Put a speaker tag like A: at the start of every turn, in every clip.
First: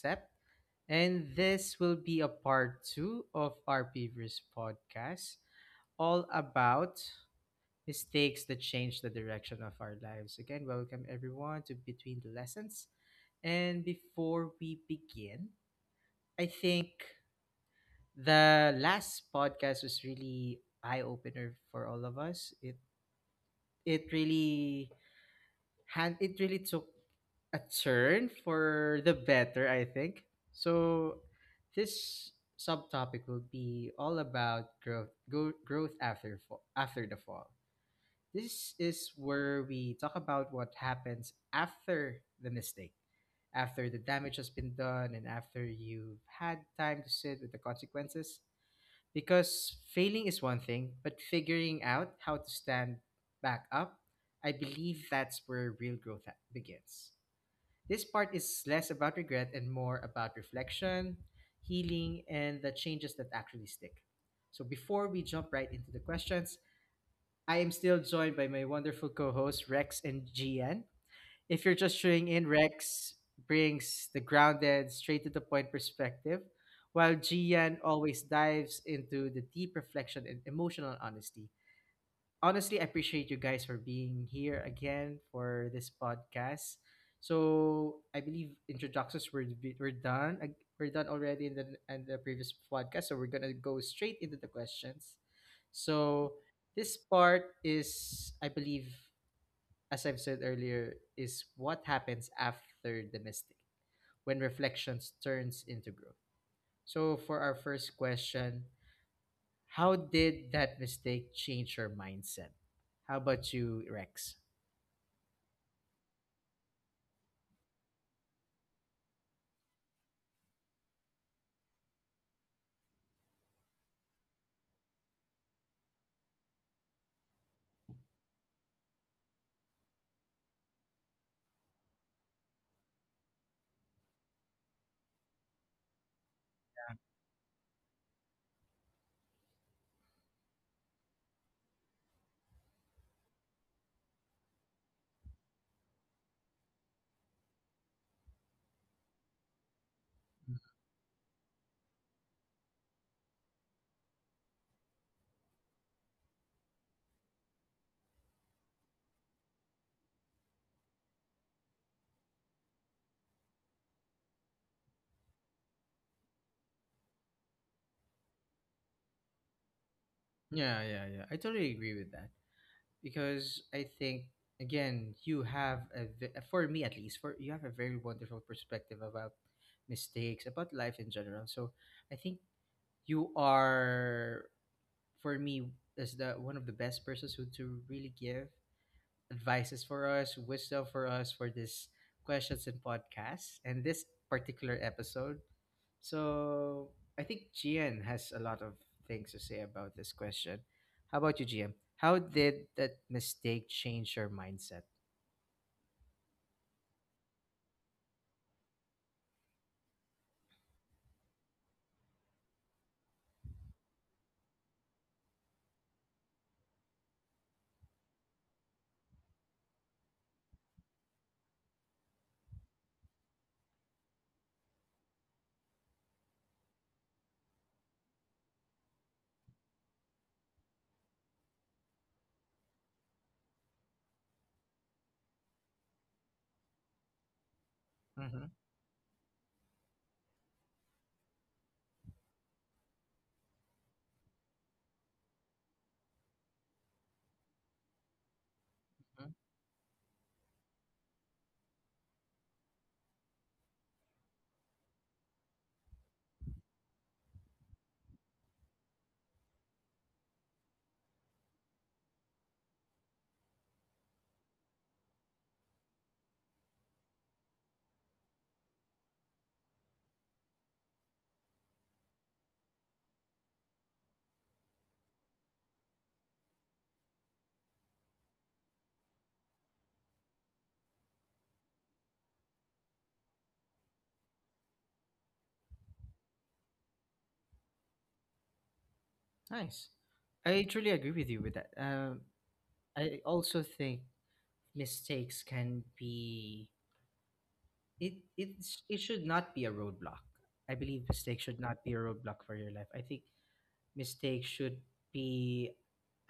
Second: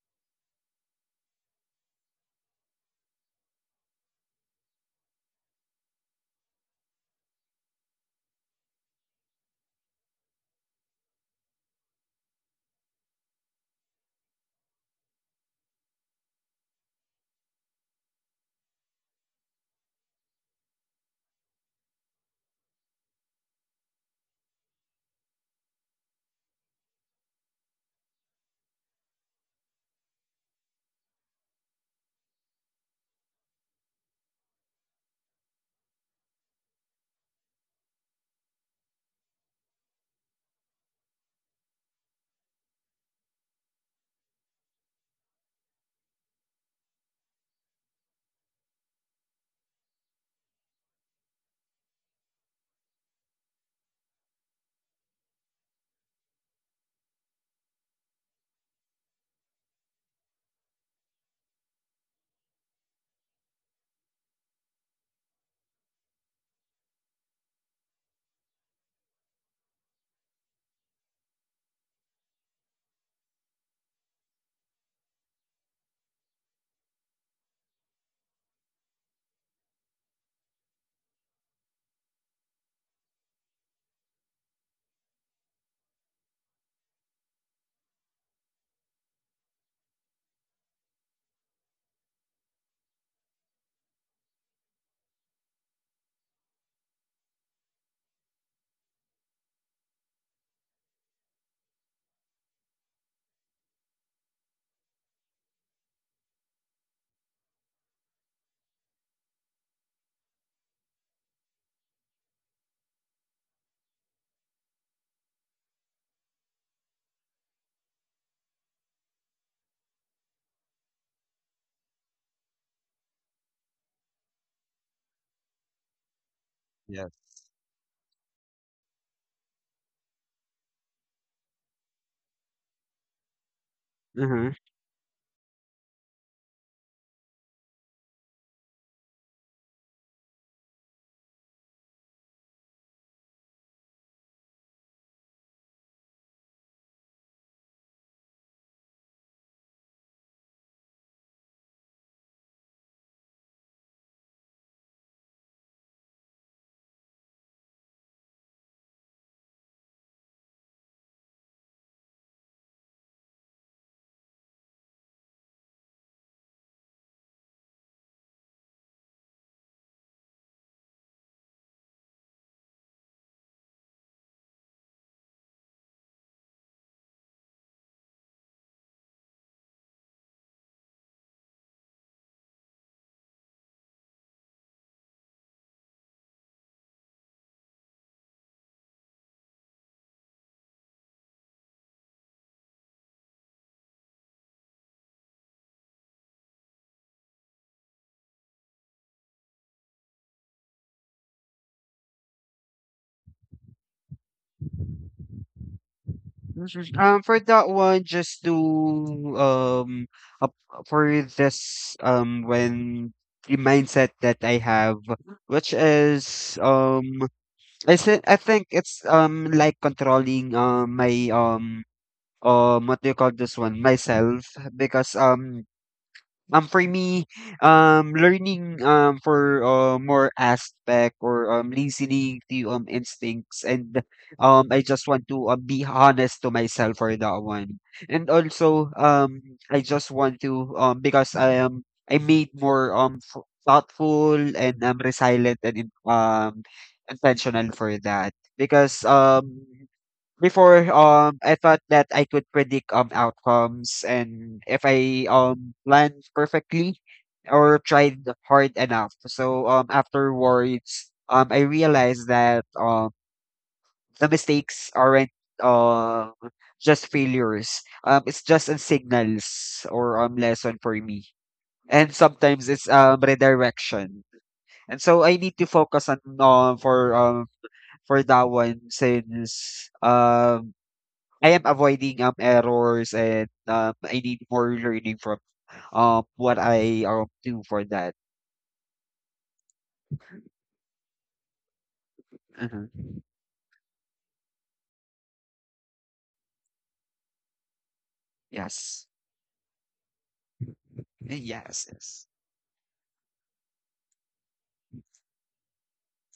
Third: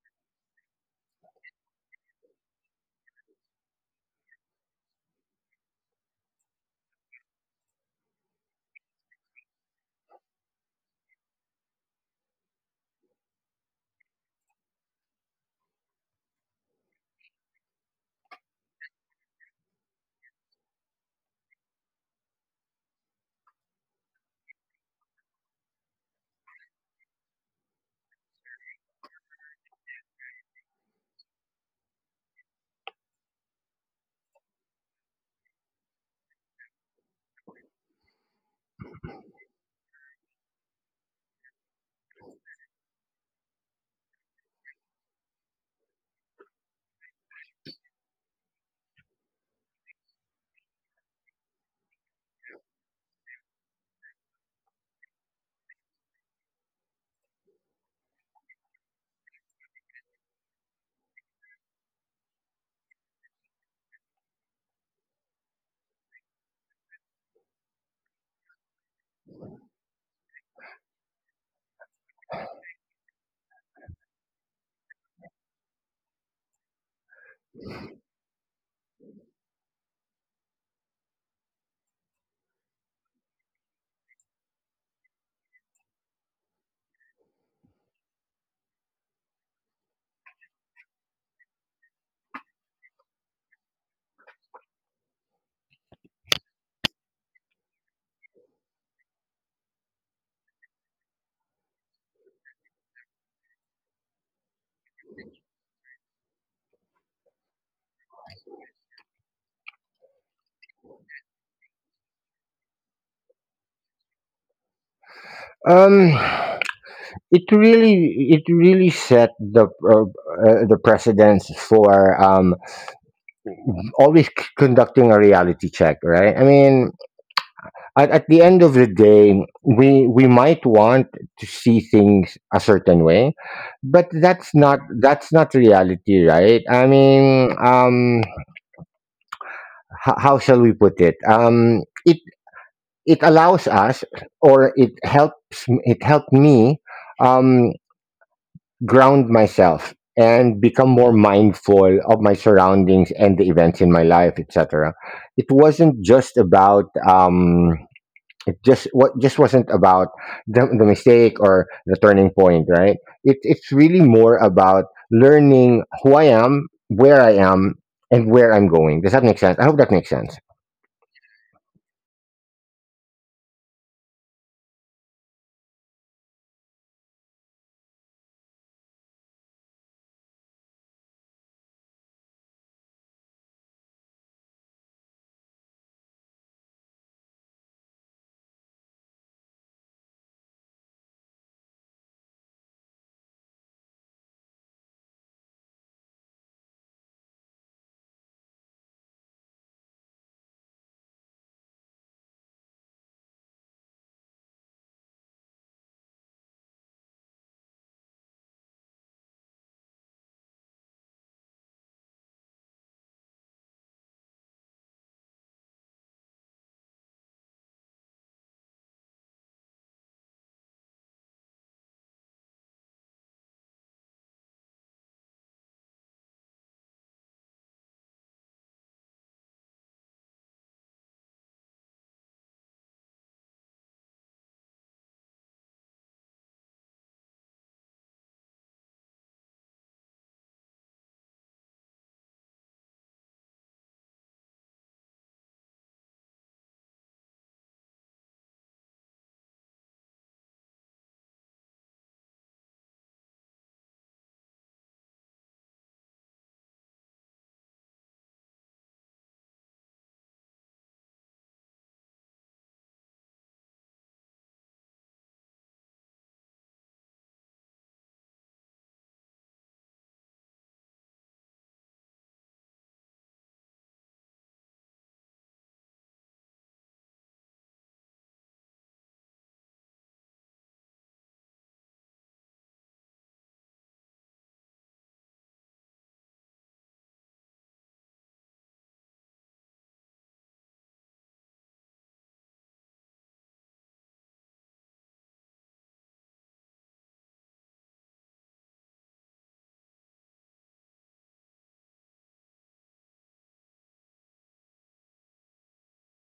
A: Sep, and this will be a part two of our previous podcast, all about mistakes that change the direction of our lives. Again, welcome everyone to Between the Lessons. And before we begin, I think the last podcast was really eye opener for all of us. It really it really took a turn for the better, I think. So, this subtopic will be all about growth after fall, after the fall. This is where we talk about what happens after the mistake, after the damage has been done, and after you've had time to sit with the consequences. Because failing is one thing, but figuring out how to stand back up, I believe that's where real growth begins. This part is less about regret and more about reflection, healing, and the changes that actually stick. So before we jump right into the questions, I am still joined by my wonderful co-hosts Rex and Gian. If you're just tuning in, Rex brings the grounded, straight to the point perspective, while Gian always dives into the deep reflection and emotional honesty. Honestly, appreciate you guys for being here again for this podcast. So I believe introductions we're done. We're done already in the previous podcast, so we're gonna go straight into the questions. So this part is, I believe, as I've said earlier, is what happens after the mistake when reflections turns into growth. So for our first question, how did that mistake change your mindset? How about you, Rex?
B: Um, it really set the precedence for always conducting a reality check, right? I mean,
C: Yes.
B: at the end of the day, we might want to see things a certain way, but
C: Mhm.
B: that's not reality, right? I mean, how shall we put it? It allows us, or it helped me. Um, Ground myself and become more mindful of my surroundings and the events in my life etc. It wasn't just about it just what just wasn't about the mistake or the turning point, right? It's really more about learning who I am, where I am, and where I'm going. Does that make sense? I hope that makes sense.
A: Yeah, yeah, yeah. I totally agree with that because I think again, you have a ve- for me at least, for you have a very wonderful perspective about mistakes, about life in general. So I think you are for me is the one of the best persons who to really give advices for us, wisdom for us for this questions and podcasts and this particular episode. So I think Gian has a lot of things to say about this question. How about you, GM? How did that mistake change your mindset?
C: Mhm. For that one, just to um, up for this when the mindset that I have, which is I said I think it's like controlling my what do you call this one myself because for me, learning for more aspect or listening to instincts. And I just want to be honest to myself for that one. And
A: Mm-hmm.
C: also I just want to because I made more thoughtful and resilient and intentional for that because before I thought that I could predict outcomes and if I planned perfectly or tried hard enough. So afterwards I realized that the mistakes aren't um just failures. It's just a signals or lesson for me. And sometimes it's redirection. And so I need to focus on for that one since I am avoiding errors and I need more learning from what I do for that.
A: Nice. I truly agree with you with that.
C: Uh-huh.
A: I also think mistakes can be it
C: Yes.
A: should not be a roadblock. I believe mistakes should
C: Yes.
A: not be a
C: Yes.
A: roadblock for your life. I think mistakes should be,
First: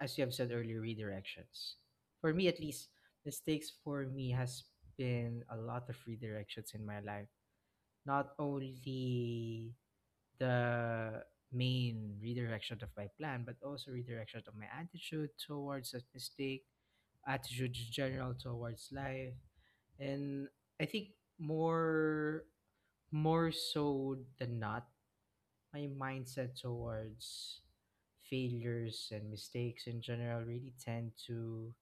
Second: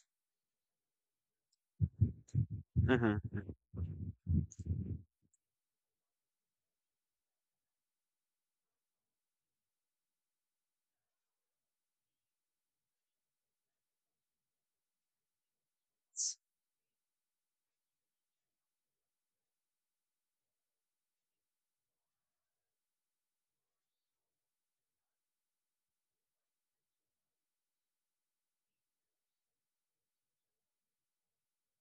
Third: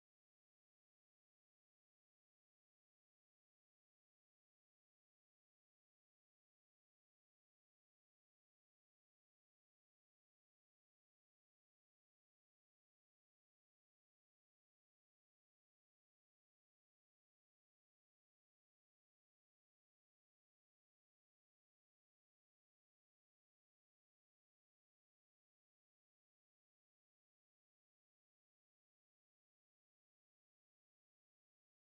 A: as you have said earlier, redirections. For me, at least,
C: Uh-huh.
A: mistakes for me has been a lot of redirections in my life. Not only the main redirection of my plan, but also redirection of my attitude towards that mistake, attitude in general towards life. And I think more more so than not, my mindset towards failures and mistakes in general really tend to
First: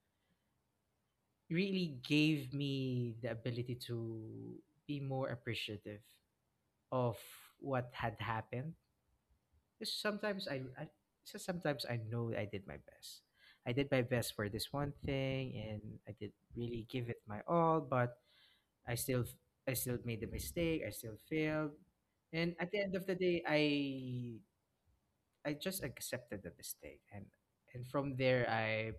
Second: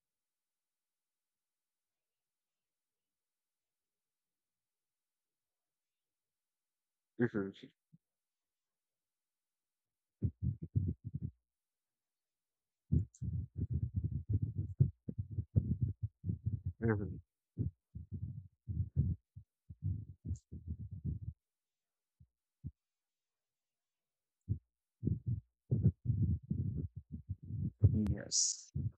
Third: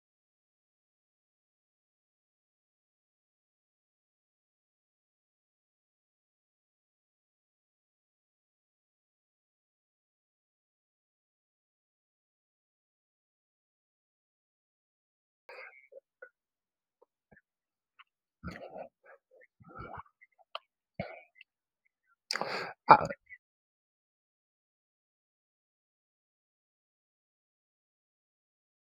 A: really gave me the ability to be more appreciative of
C: Uh-huh.
A: what had happened. 'Cause sometimes I know I did my best. I did my best for this one thing, and I did really
C: Uh-huh.
A: give it my all. But I still I still made the mistake. I still failed. And at the end of the day, I just accepted the mistake, and from there
C: Yes.
A: I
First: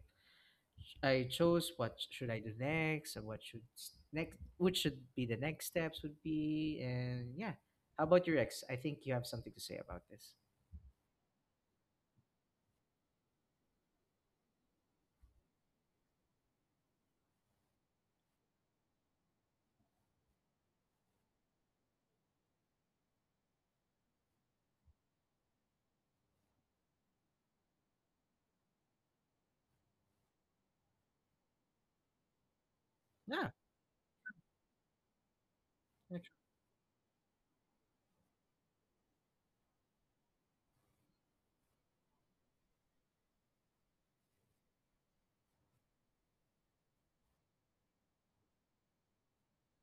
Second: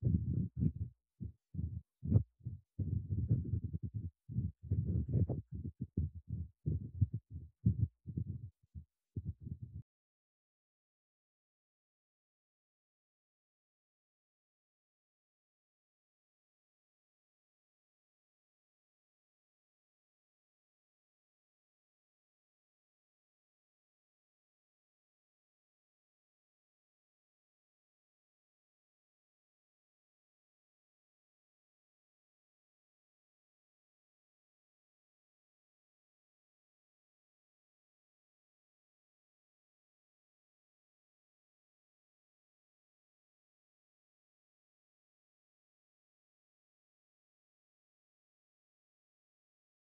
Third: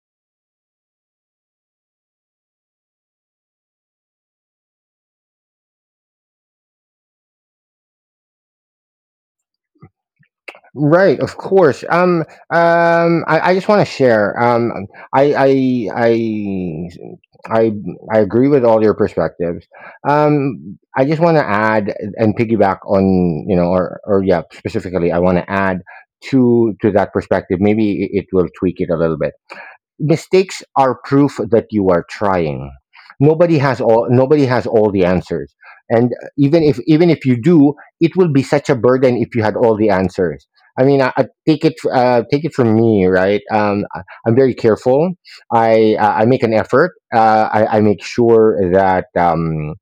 A: I chose what should I do next, and what should be the next steps would be, and yeah. How about your ex? I think you have something to say about this.
B: Right, of course. I just want to share. I, I, I, I, I agree with all your perspectives. I just want to add and piggyback on, you know, or yeah, specifically, I want to add to that perspective. Maybe it will tweak it a little bit. Mistakes are proof that you are trying.
A: Yeah.
B: Nobody has all the answers, and
A: Yeah, true.
B: even if you do, it will be such a burden if you had all the answers. I mean I take take it from me, right? I'm very careful. I make an effort. I make sure that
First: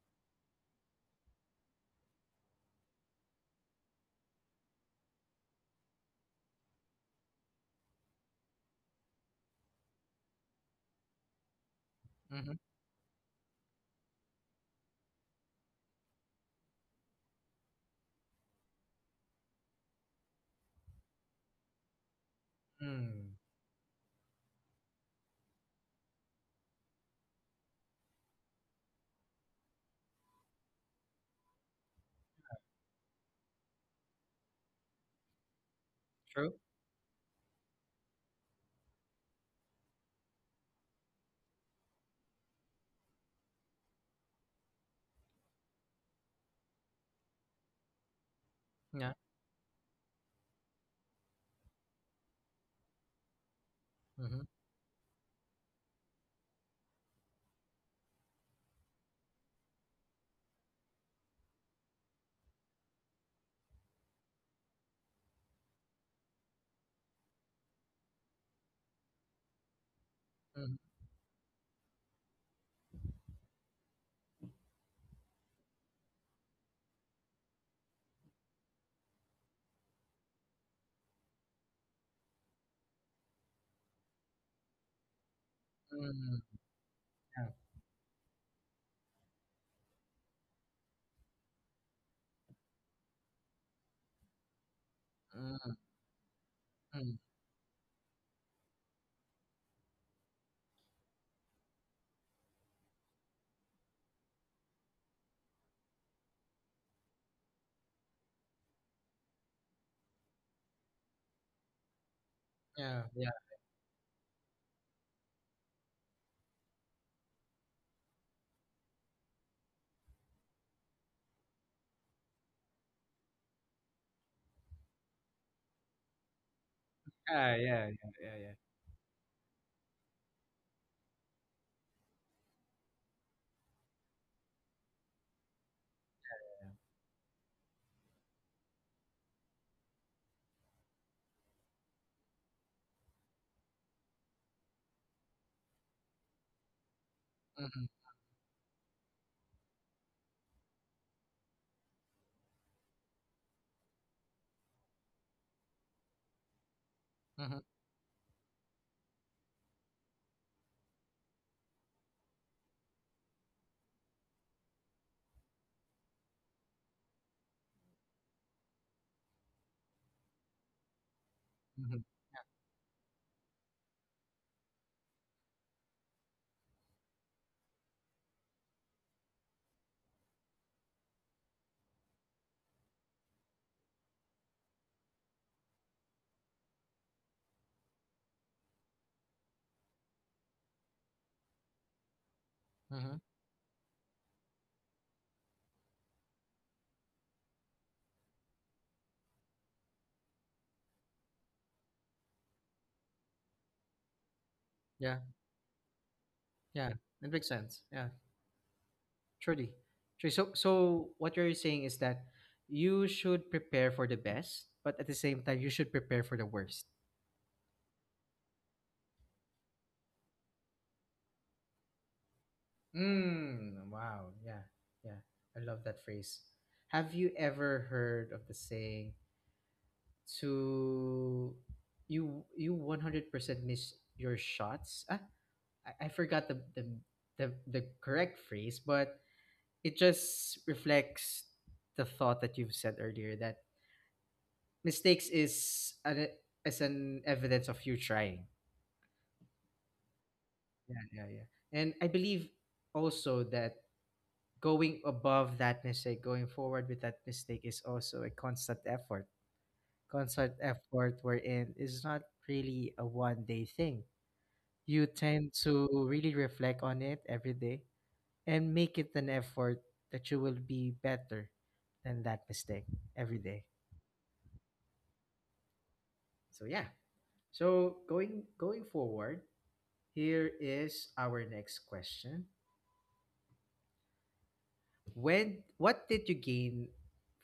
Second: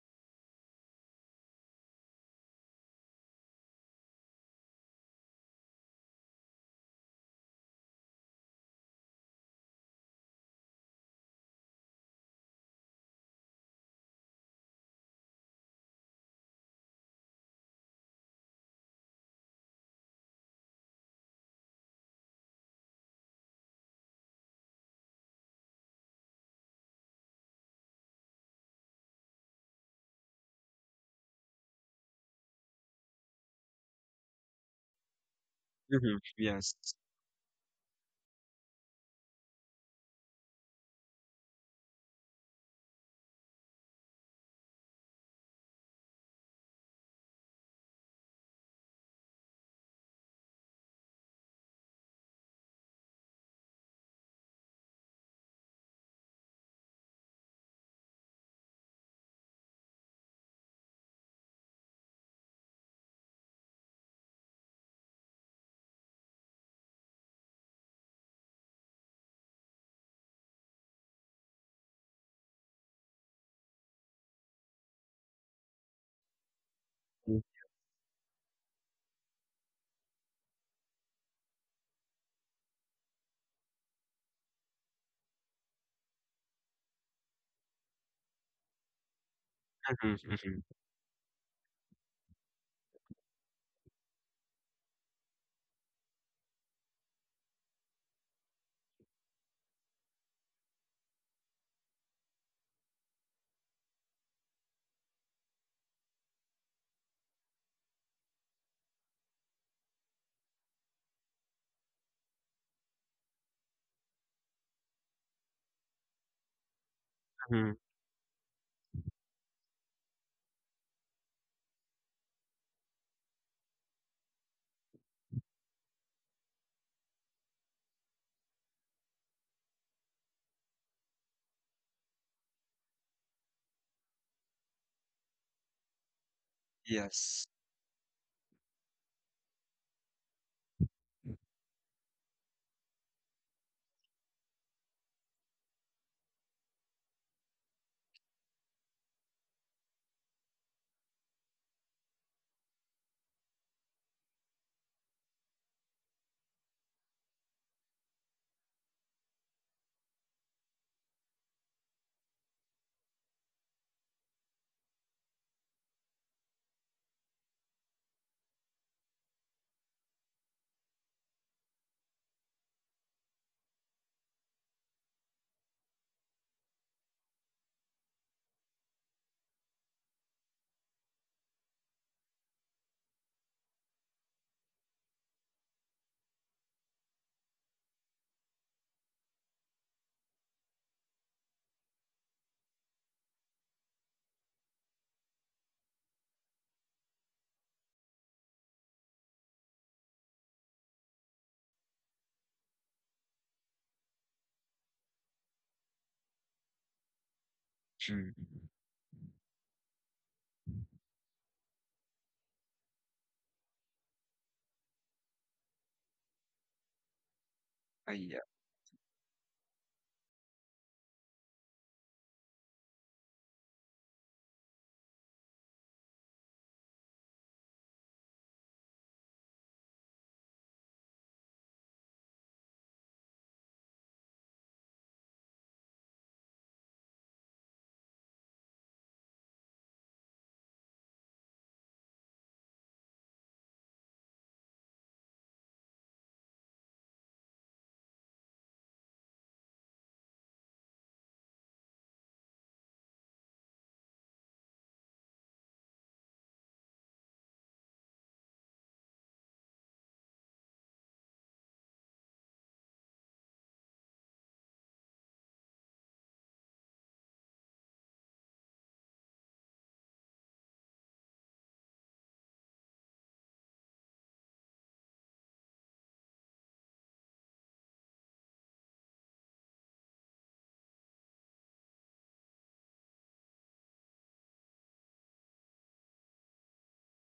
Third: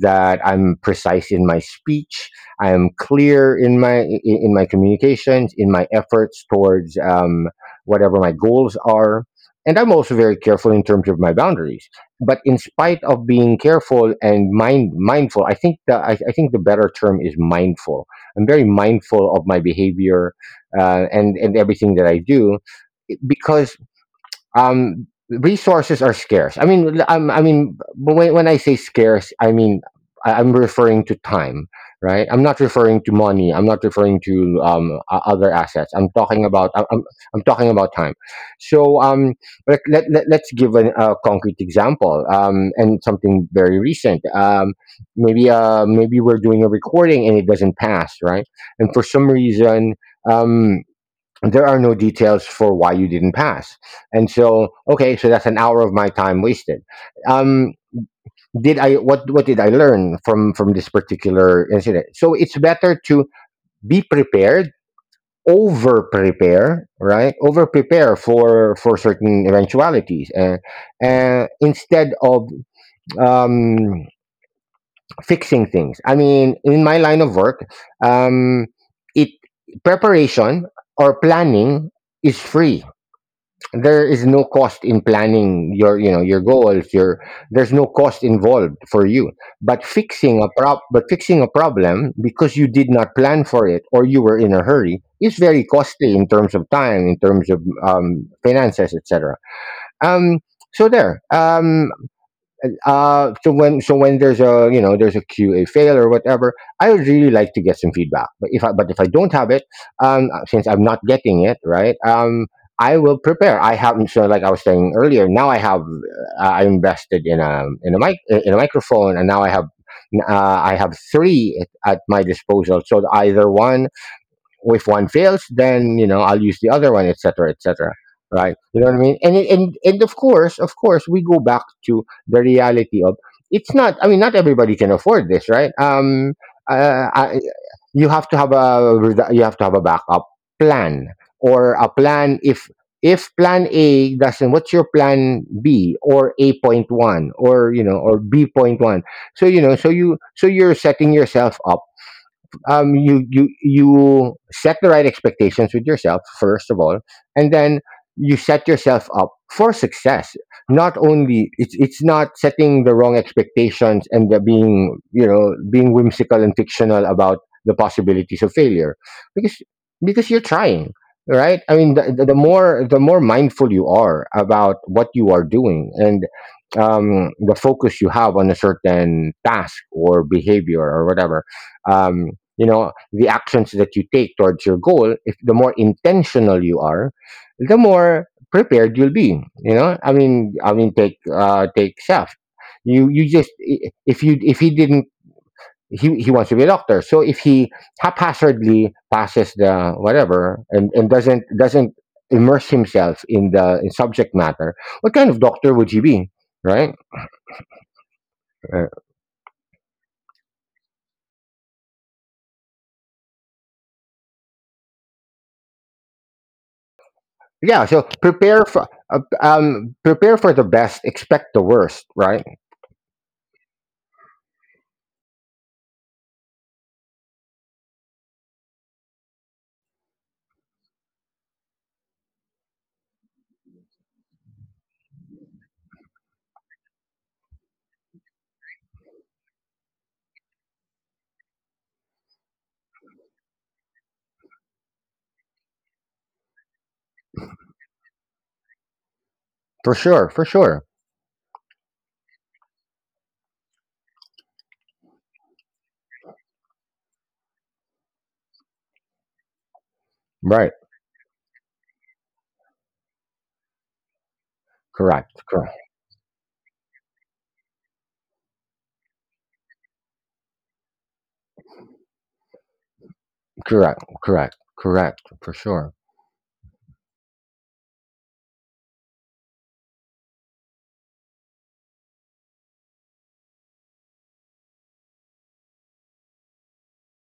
B: that I'm precise in my speech. I am clear in my in my communications, in my efforts towards whatever my goals are, and I'm also very careful in terms of my boundaries. But
A: Mm-hmm.
B: in spite of being careful and mindful, I think the better term is mindful. I'm very mindful of my behavior and everything that I do
A: Mm,
B: because resources are scarce. I mean I mean, but when I say scarce, I mean I'm referring to time, right? I'm not referring to money. I'm not referring to other assets.
C: Uh-huh.
A: true.
C: Yes.
B: I'm talking about time. So let's give a concrete example, and something very recent. Maybe we're doing a recording and it doesn't pass, right? And for
A: Yeah.
B: some reason um there are no details for why you didn't pass. And
A: Mm-hmm.
B: so okay, so that's an hour of my time wasted. um did I what did I learn from this particular incident? So it's better to be prepared, over prepare, right? Over prepare for certain eventualities,
A: Mm-hmm.
B: instead of um fixing things. I mean, in my line of
C: Uh-huh.
B: work, um it preparation or planning is free. There is no cost in planning your, you know, your
A: Mm,
B: goals, your—
A: yeah.
B: there's no cost involved for you. But
C: Uh-huh.
B: fixing a problem because you did not plan for it or you were in a hurry is very
A: Mm,
B: costly in terms of time, in
A: mm,
B: terms of finances, etc. um so there um so when, there's a, you know, there's a QA fail or whatever, I would really like to get some feedback. But if I don't have it, since I'm not getting it, right? I
A: yeah.
B: will
A: Yeah.
B: prepare. I have, so like I was saying earlier, now I have I invested in a,
C: Uh-huh.
B: in a mic in a microphone, and now uh, I have three at my disposal. So either one, if one fails, then you know, I'll use the other one, etc.
A: Ah, yeah.
B: etc.
A: Yeah. Yeah. Yeah.
B: Right, you know what I mean? And and of course, we go back to the reality of, it's not, I mean, not everybody can afford this, right? Uh, I,
C: Yes.
B: you have to have a you have to have a backup plan, or a plan. If plan A doesn't— what's your plan B, or A point one, or you
A: Mm-hmm.
B: know, or B point one? So you know, so you're setting yourself up. Um, you set the right expectations with yourself first of all, and
A: Mm-hmm.
B: then you set yourself up for success. Not only, it's not setting the wrong expectations and the being, you know, being whimsical and fictional about the possibilities of failure, because you're trying, right? I mean,
A: Mm-hmm.
B: the more mindful you are about what you are doing, and the focus you have on a certain task or behavior or whatever. Um, you know, the actions that you take towards your goal— if the more intentional you are, the more prepared you'll be. You know, I mean, take take chef.
A: Mm-hmm.
B: If you if he didn't— he wants to be a doctor, so if he haphazardly passes the whatever, and doesn't, immerse himself in the, in subject matter, what
A: Yeah.
B: kind of doctor would he be,
A: Yeah.
B: right?
A: It makes sense. Yeah.
C: Mm.
B: Uh,
A: Truly. Truly. So, so what you're saying is that you should prepare for the best, but at the same time, you should prepare for the worst.
B: yeah, so
C: Yeah.
B: prepare for prepare for the best, expect the worst, right?
A: Mm, wow. Yeah. Yeah. I love that phrase. Have you ever heard of the saying to you 100% miss your shots? Ah, I forgot the correct phrase, but it just reflects the thought that you've said earlier that mistakes is an evidence of you trying.
B: For sure, for sure.
A: Yeah, yeah, yeah. And I believe also that going above that mistake, going forward with that mistake is also a constant effort. Constant
B: Right.
A: effort wherein is not really a one day thing. You tend
B: Correct. Correct.
A: to really reflect on it every day and make it an effort that you will be better than that mistake every day.
B: Correct. Correct. Correct. For sure.
A: So yeah. So going forward. Here is our next question. When What did you gain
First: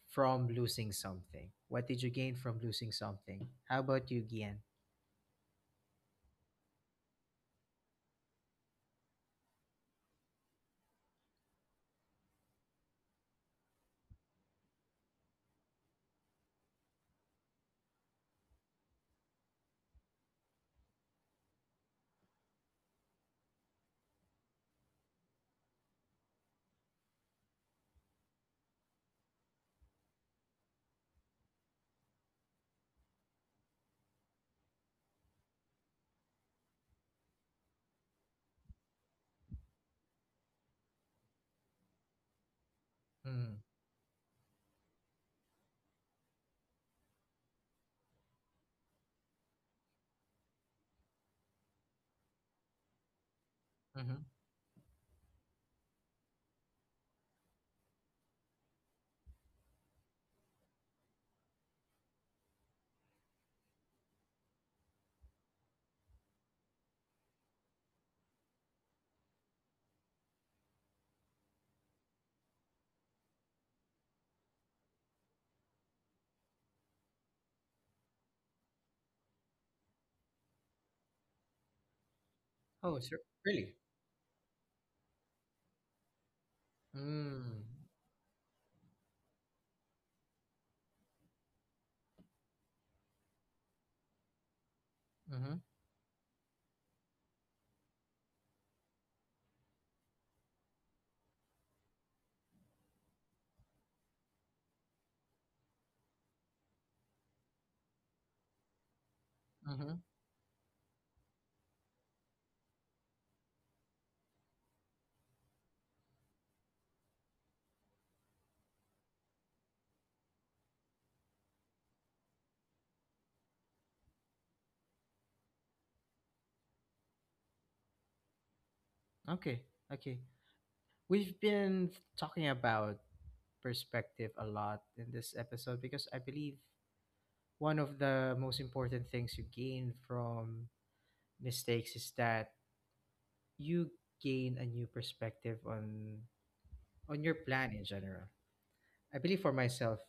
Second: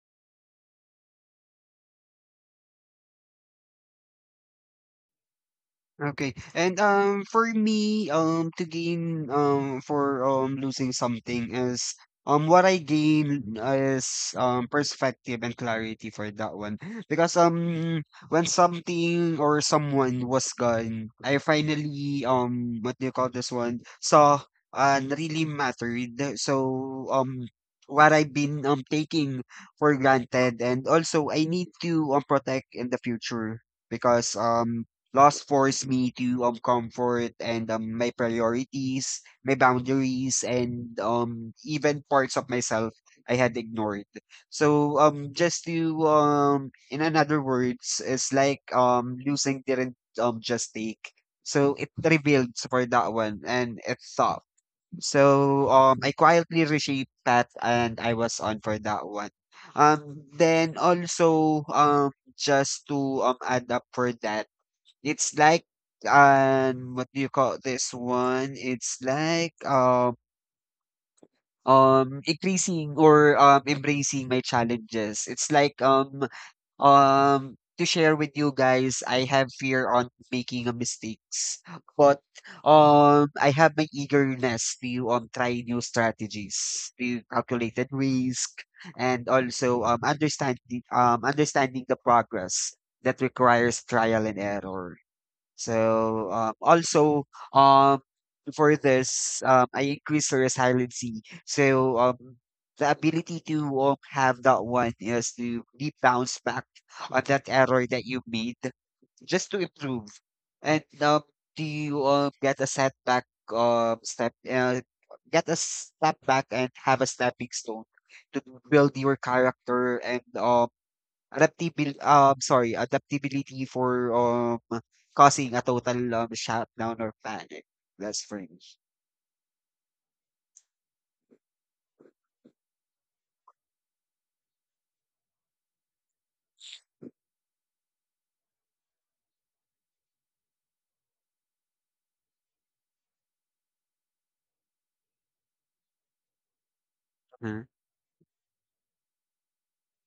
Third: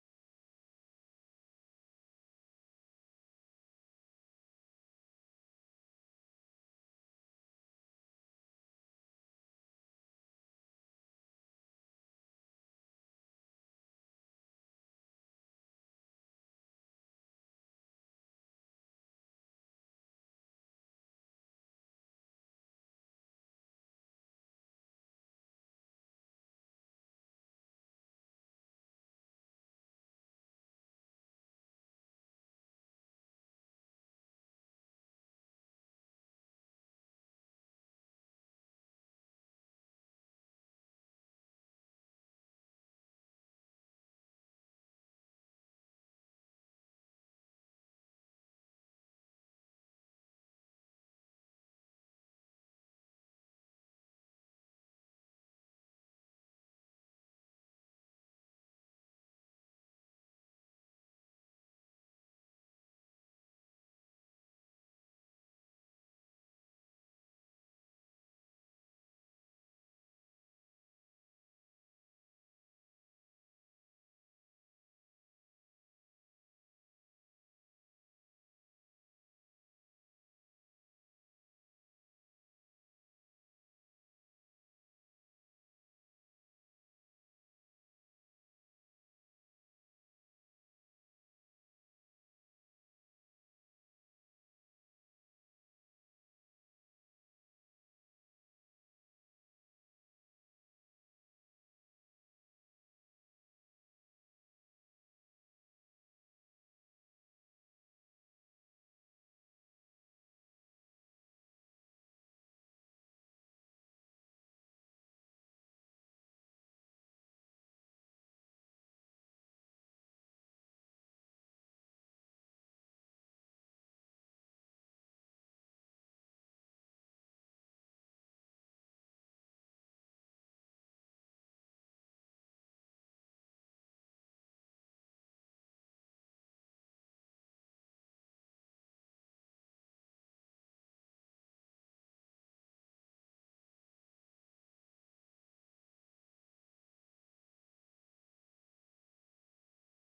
A: from losing something? What did you gain from losing something? How about you, Gian?
C: Okay. And for me, to gain for losing something is what I gain is perspective and clarity for that one. Because when something or someone was gone, I finally what do you call this one? Saw and really mattered. So what I've been taking for granted and also I need to protect in the future, because loss forced me to comfort and my priorities, my boundaries, and even parts of myself I had
A: Mm,
C: ignored. So just to in another words, it's like losing didn't just take. So it revealed for that one and it
A: mm-hmm.
C: stopped. So I quietly reshaped that and I was on for that one. Then also just to add up for that, it's like, what do you call this one? It's like, increasing or embracing my challenges. It's like, to share with you guys, I have fear on making a mistakes, but
A: Oh, sure.
C: I
A: Really?
C: have my eagerness to try new strategies, to
A: Mm,
C: calculated risk, and also understanding the progress that requires trial and error.
A: mm-hmm,
C: So also um for this I increase the resiliency. So the ability to have that one is to be bounce back on that error that you made just to
A: mm-hmm.
C: improve. And do you get a setback step get a step back and have a stepping stone to build your character and adaptability. Sorry, adaptability for, causing a total, shutdown or panic. That's for me.
A: Okay, okay. We've been talking about perspective a lot in this episode because I believe one of the most important things you gain from mistakes is that you gain a new perspective on your
C: Mhm,
A: plan in general. I believe for myself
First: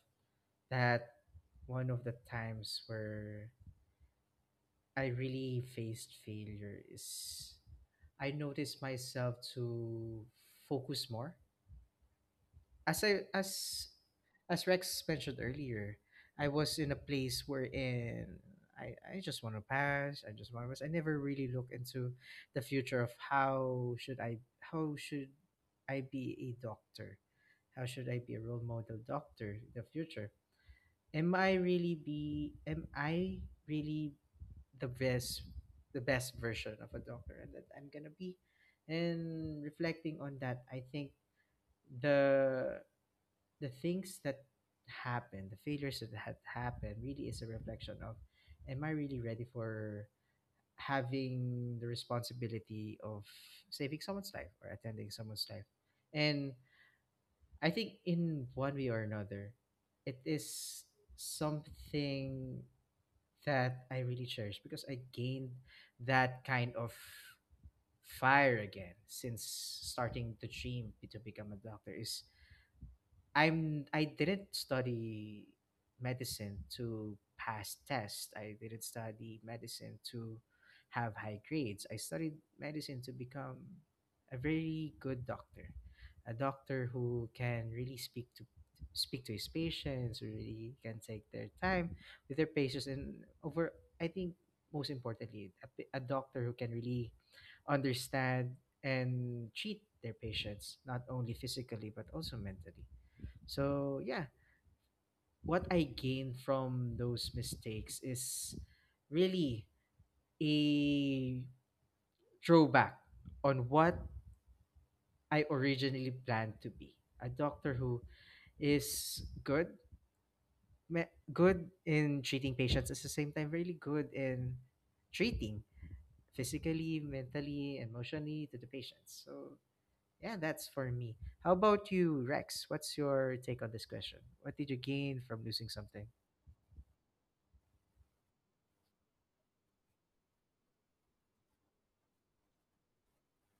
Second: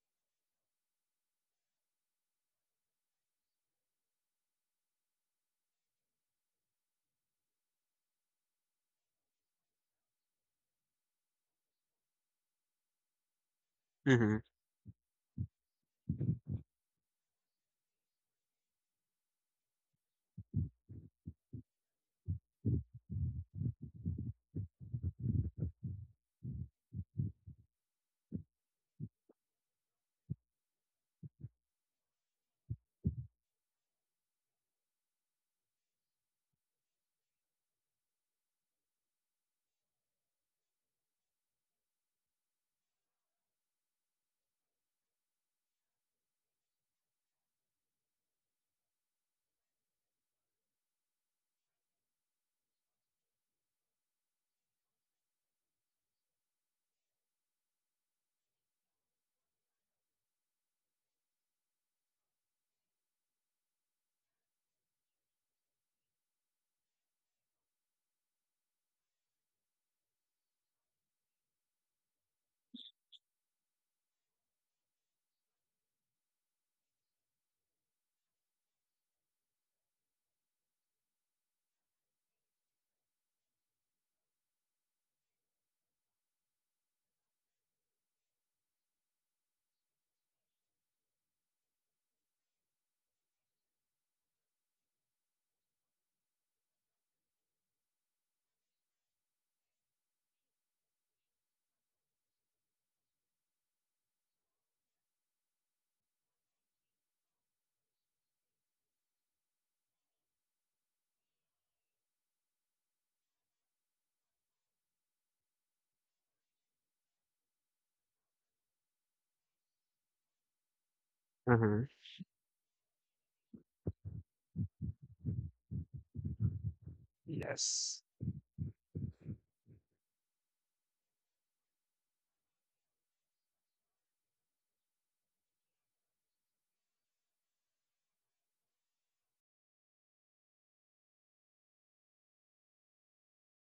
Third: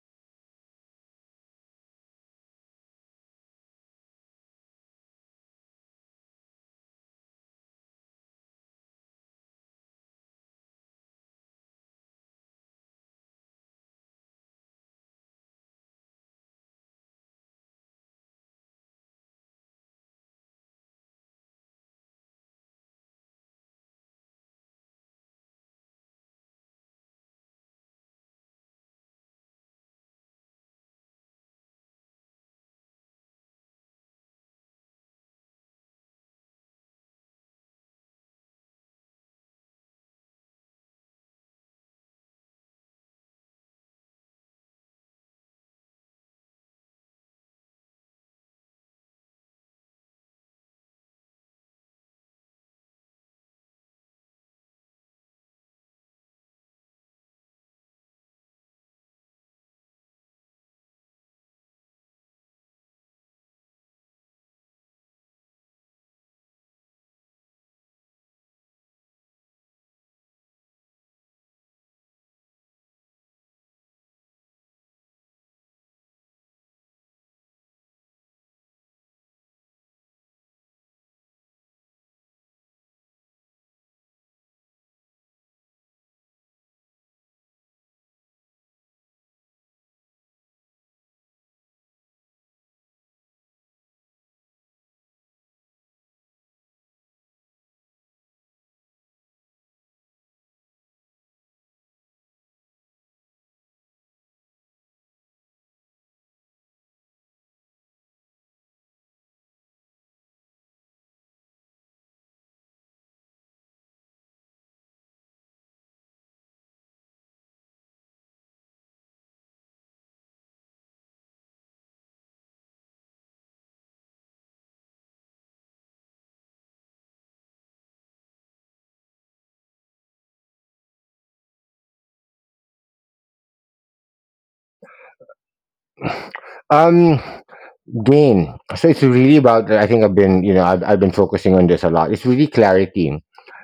A: that one of the times where I really faced failure is I noticed myself to focus more as I as
C: mhm,
A: as Rex mentioned earlier, I was in a place wherein I just want to pass. I just want to pass. I never really look into the future of how should I be a doctor? How should I be a role model doctor in the future? Am I really the best the best version of a doctor and that I'm gonna be? And reflecting on that, I think the the things that happened, the failures that had happened, really is a reflection of, am I really ready for having the responsibility of saving someone's life or attending someone's life? And I think in one way or another, it is something that I really cherish because I gained that kind of fire again since starting to dream to become a doctor is I didn't study medicine to pass tests. I didn't study medicine to have high grades. I studied medicine to become a very good doctor, a doctor who can really speak to his patients, who really can take their time with their patients, and over I think most importantly, a doctor who can really understand and treat their patients not only physically but also mentally so yeah, what I gained from those mistakes is really a throwback on what I originally planned to be. A doctor who is good
C: mhm.
A: in treating patients, at the same time really good in treating physically,
C: Yes.
A: mentally, emotionally to the patients. So yeah, that's for me. How about you, Rex? What's your take on this question? What did you gain from losing something?
B: Um, gain. So it's really about, I think I've been, you know, I've been focusing on this a lot. It's really clarity.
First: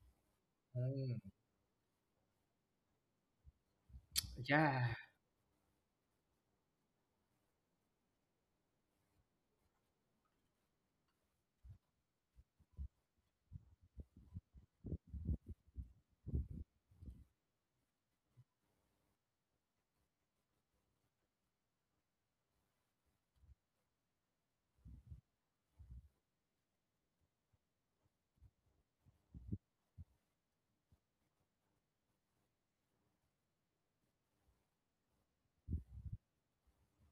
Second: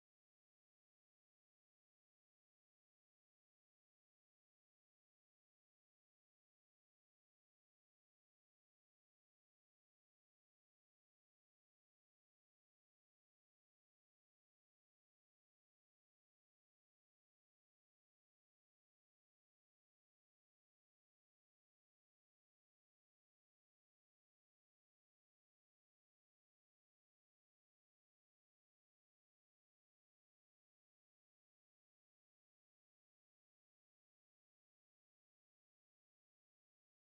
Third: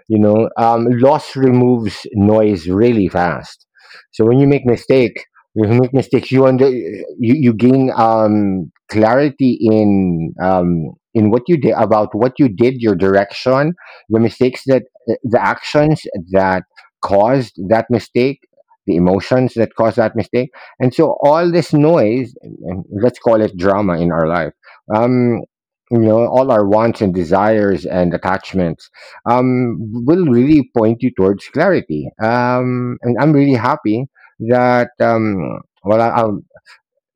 B: You know,
A: Mm.
B: loss removes noise really fast. So when you make
A: Yeah.
B: mistake, when you make mistakes, you under— you gain clarity in what you did, about what you did, your direction, the mistakes that, the actions that caused that mistake, the emotions that caused that mistake. And so all this noise, and let's call it drama in our life. Um, you know, all our wants and desires and attachments, um, will really point you towards clarity. And I'm really happy that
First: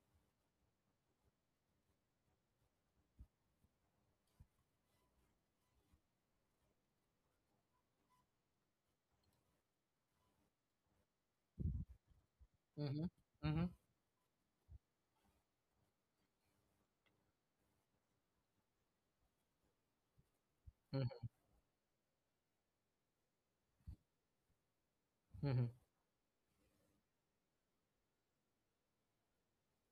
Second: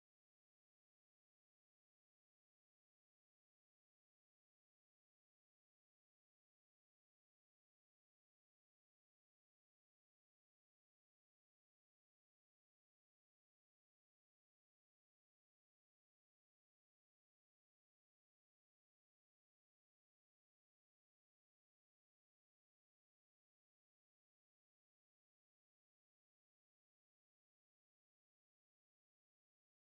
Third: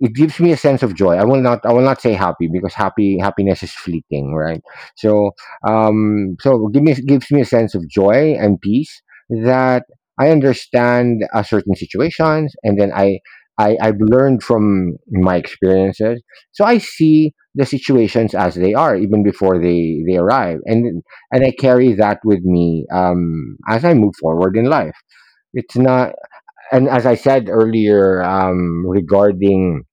B: it gives me a sense of joy. I will not say happy, because happy happiness is fleeting, right? So gives me a sense of joy and peace, that I understand certain situations, and then
A: Mhm, mhm,
B: I, I've learned from my experiences. So I see the situations as they are, even before they arrive,
A: mhm,
B: and I carry that with me as I move forward in life.
A: mhm.
B: It's not— and as I said earlier, um, regarding,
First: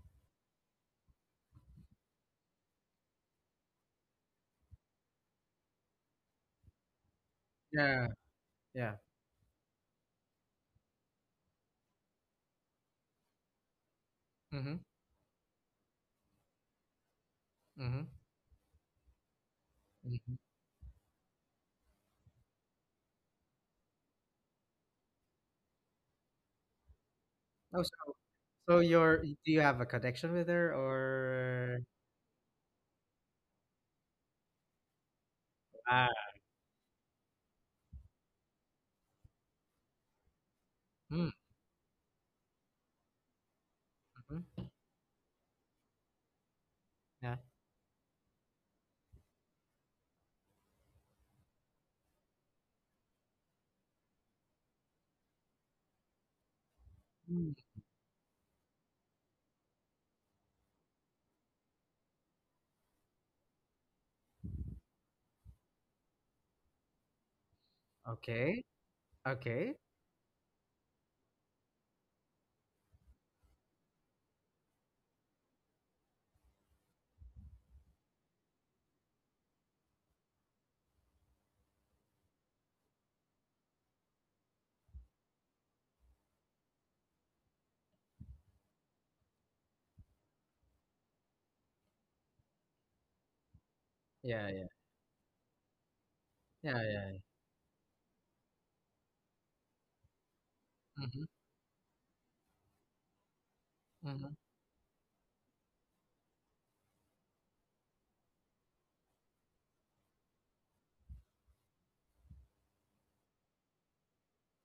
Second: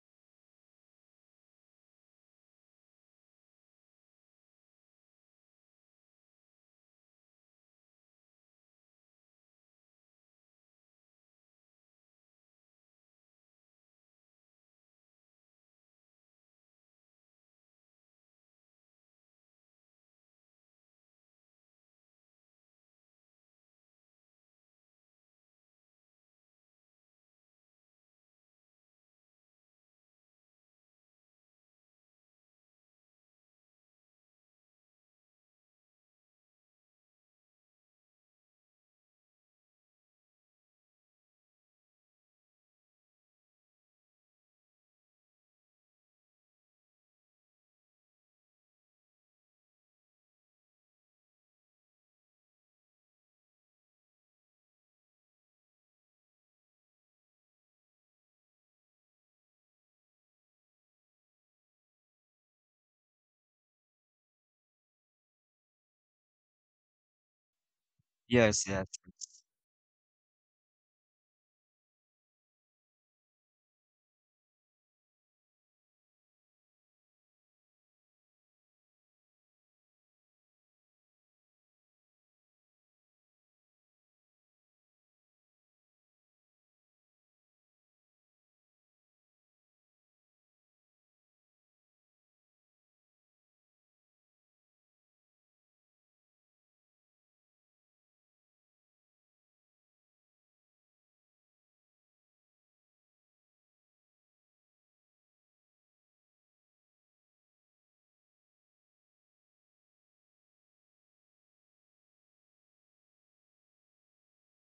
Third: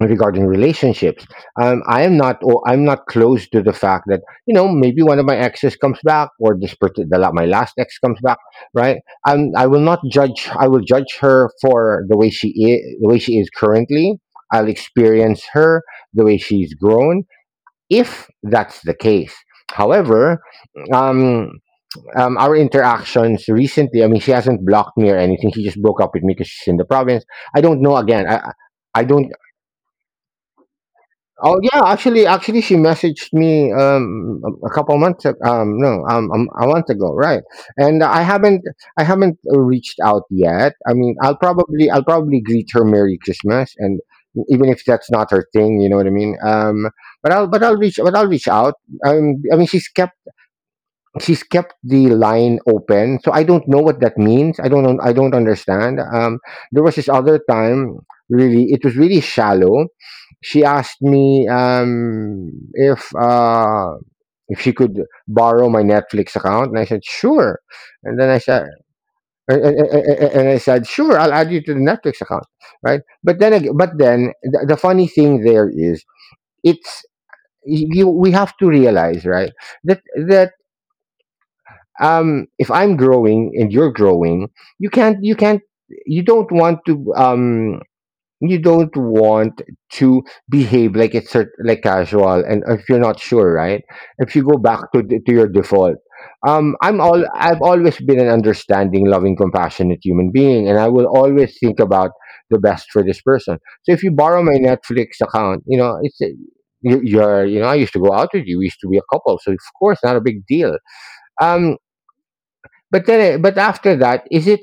B: relationships, I am not— oh, I'm not close to the fact that, you know, maybe one of my exes comes back, or this parti- the la my last ex
A: Yeah,
B: comes back,
A: yeah.
B: right? Um, I will not judge— I will judge her for the way she is, the way she is currently. I'll
A: Mhm,
B: experience her the way she's grown,
A: mhm,
B: if that's the case.
A: mhm.
B: However, um, our interactions recently, I mean, she hasn't blocked me or anything. She just broke up with me because she's in the province. I don't
A: Oh,
B: know.
A: so
B: Again,
A: so
B: I
A: you're
B: don't—
A: do you have a connection with her
B: oh,
A: or
B: yeah, actually she messaged me, a couple months ag no,
A: ah,
B: a month ago, right, and I haven't— I haven't reached out yet. I mean,
A: mm,
B: I'll probably greet her "Merry Christmas," and
A: mhm,
B: even if that's not her thing, you know what I mean? But
A: yeah.
B: I'll reach out. I mean, she's kept the line open. So I don't know what that means. I don't know. I don't understand. Um, there was this other
A: Mm,
B: time, really, it was really shallow. She asked me um, if uh, if she could borrow my Netflix account, and I said sure. And then I
A: okay.
C: Yes,
B: said—
C: yes, yes.
A: Okay.
B: and I said, sure, I'll add you to the Netflix account, right? But then the funny thing there is, it's— you, we have to realize, right, that um, if I'm growing and you're growing, you can't— you don't want to um, you don't want to behave like it's like casual, and if you're not sure, right, if you
A: Yeah,
B: go
A: yeah.
B: back to to your default,
A: Yeah,
B: um, I'm
A: yeah, yeah.
B: all— I've always been an understanding, loving, compassionate human being, and I will
A: Mhm,
B: always think about the best for this person. So if you
A: mhm.
B: borrow my Netflix account, you know, it's— you— you're, you know, I used to go out with you, we used to be a couple, so of course, not a big deal. Um, but then, eh, but after that, is it?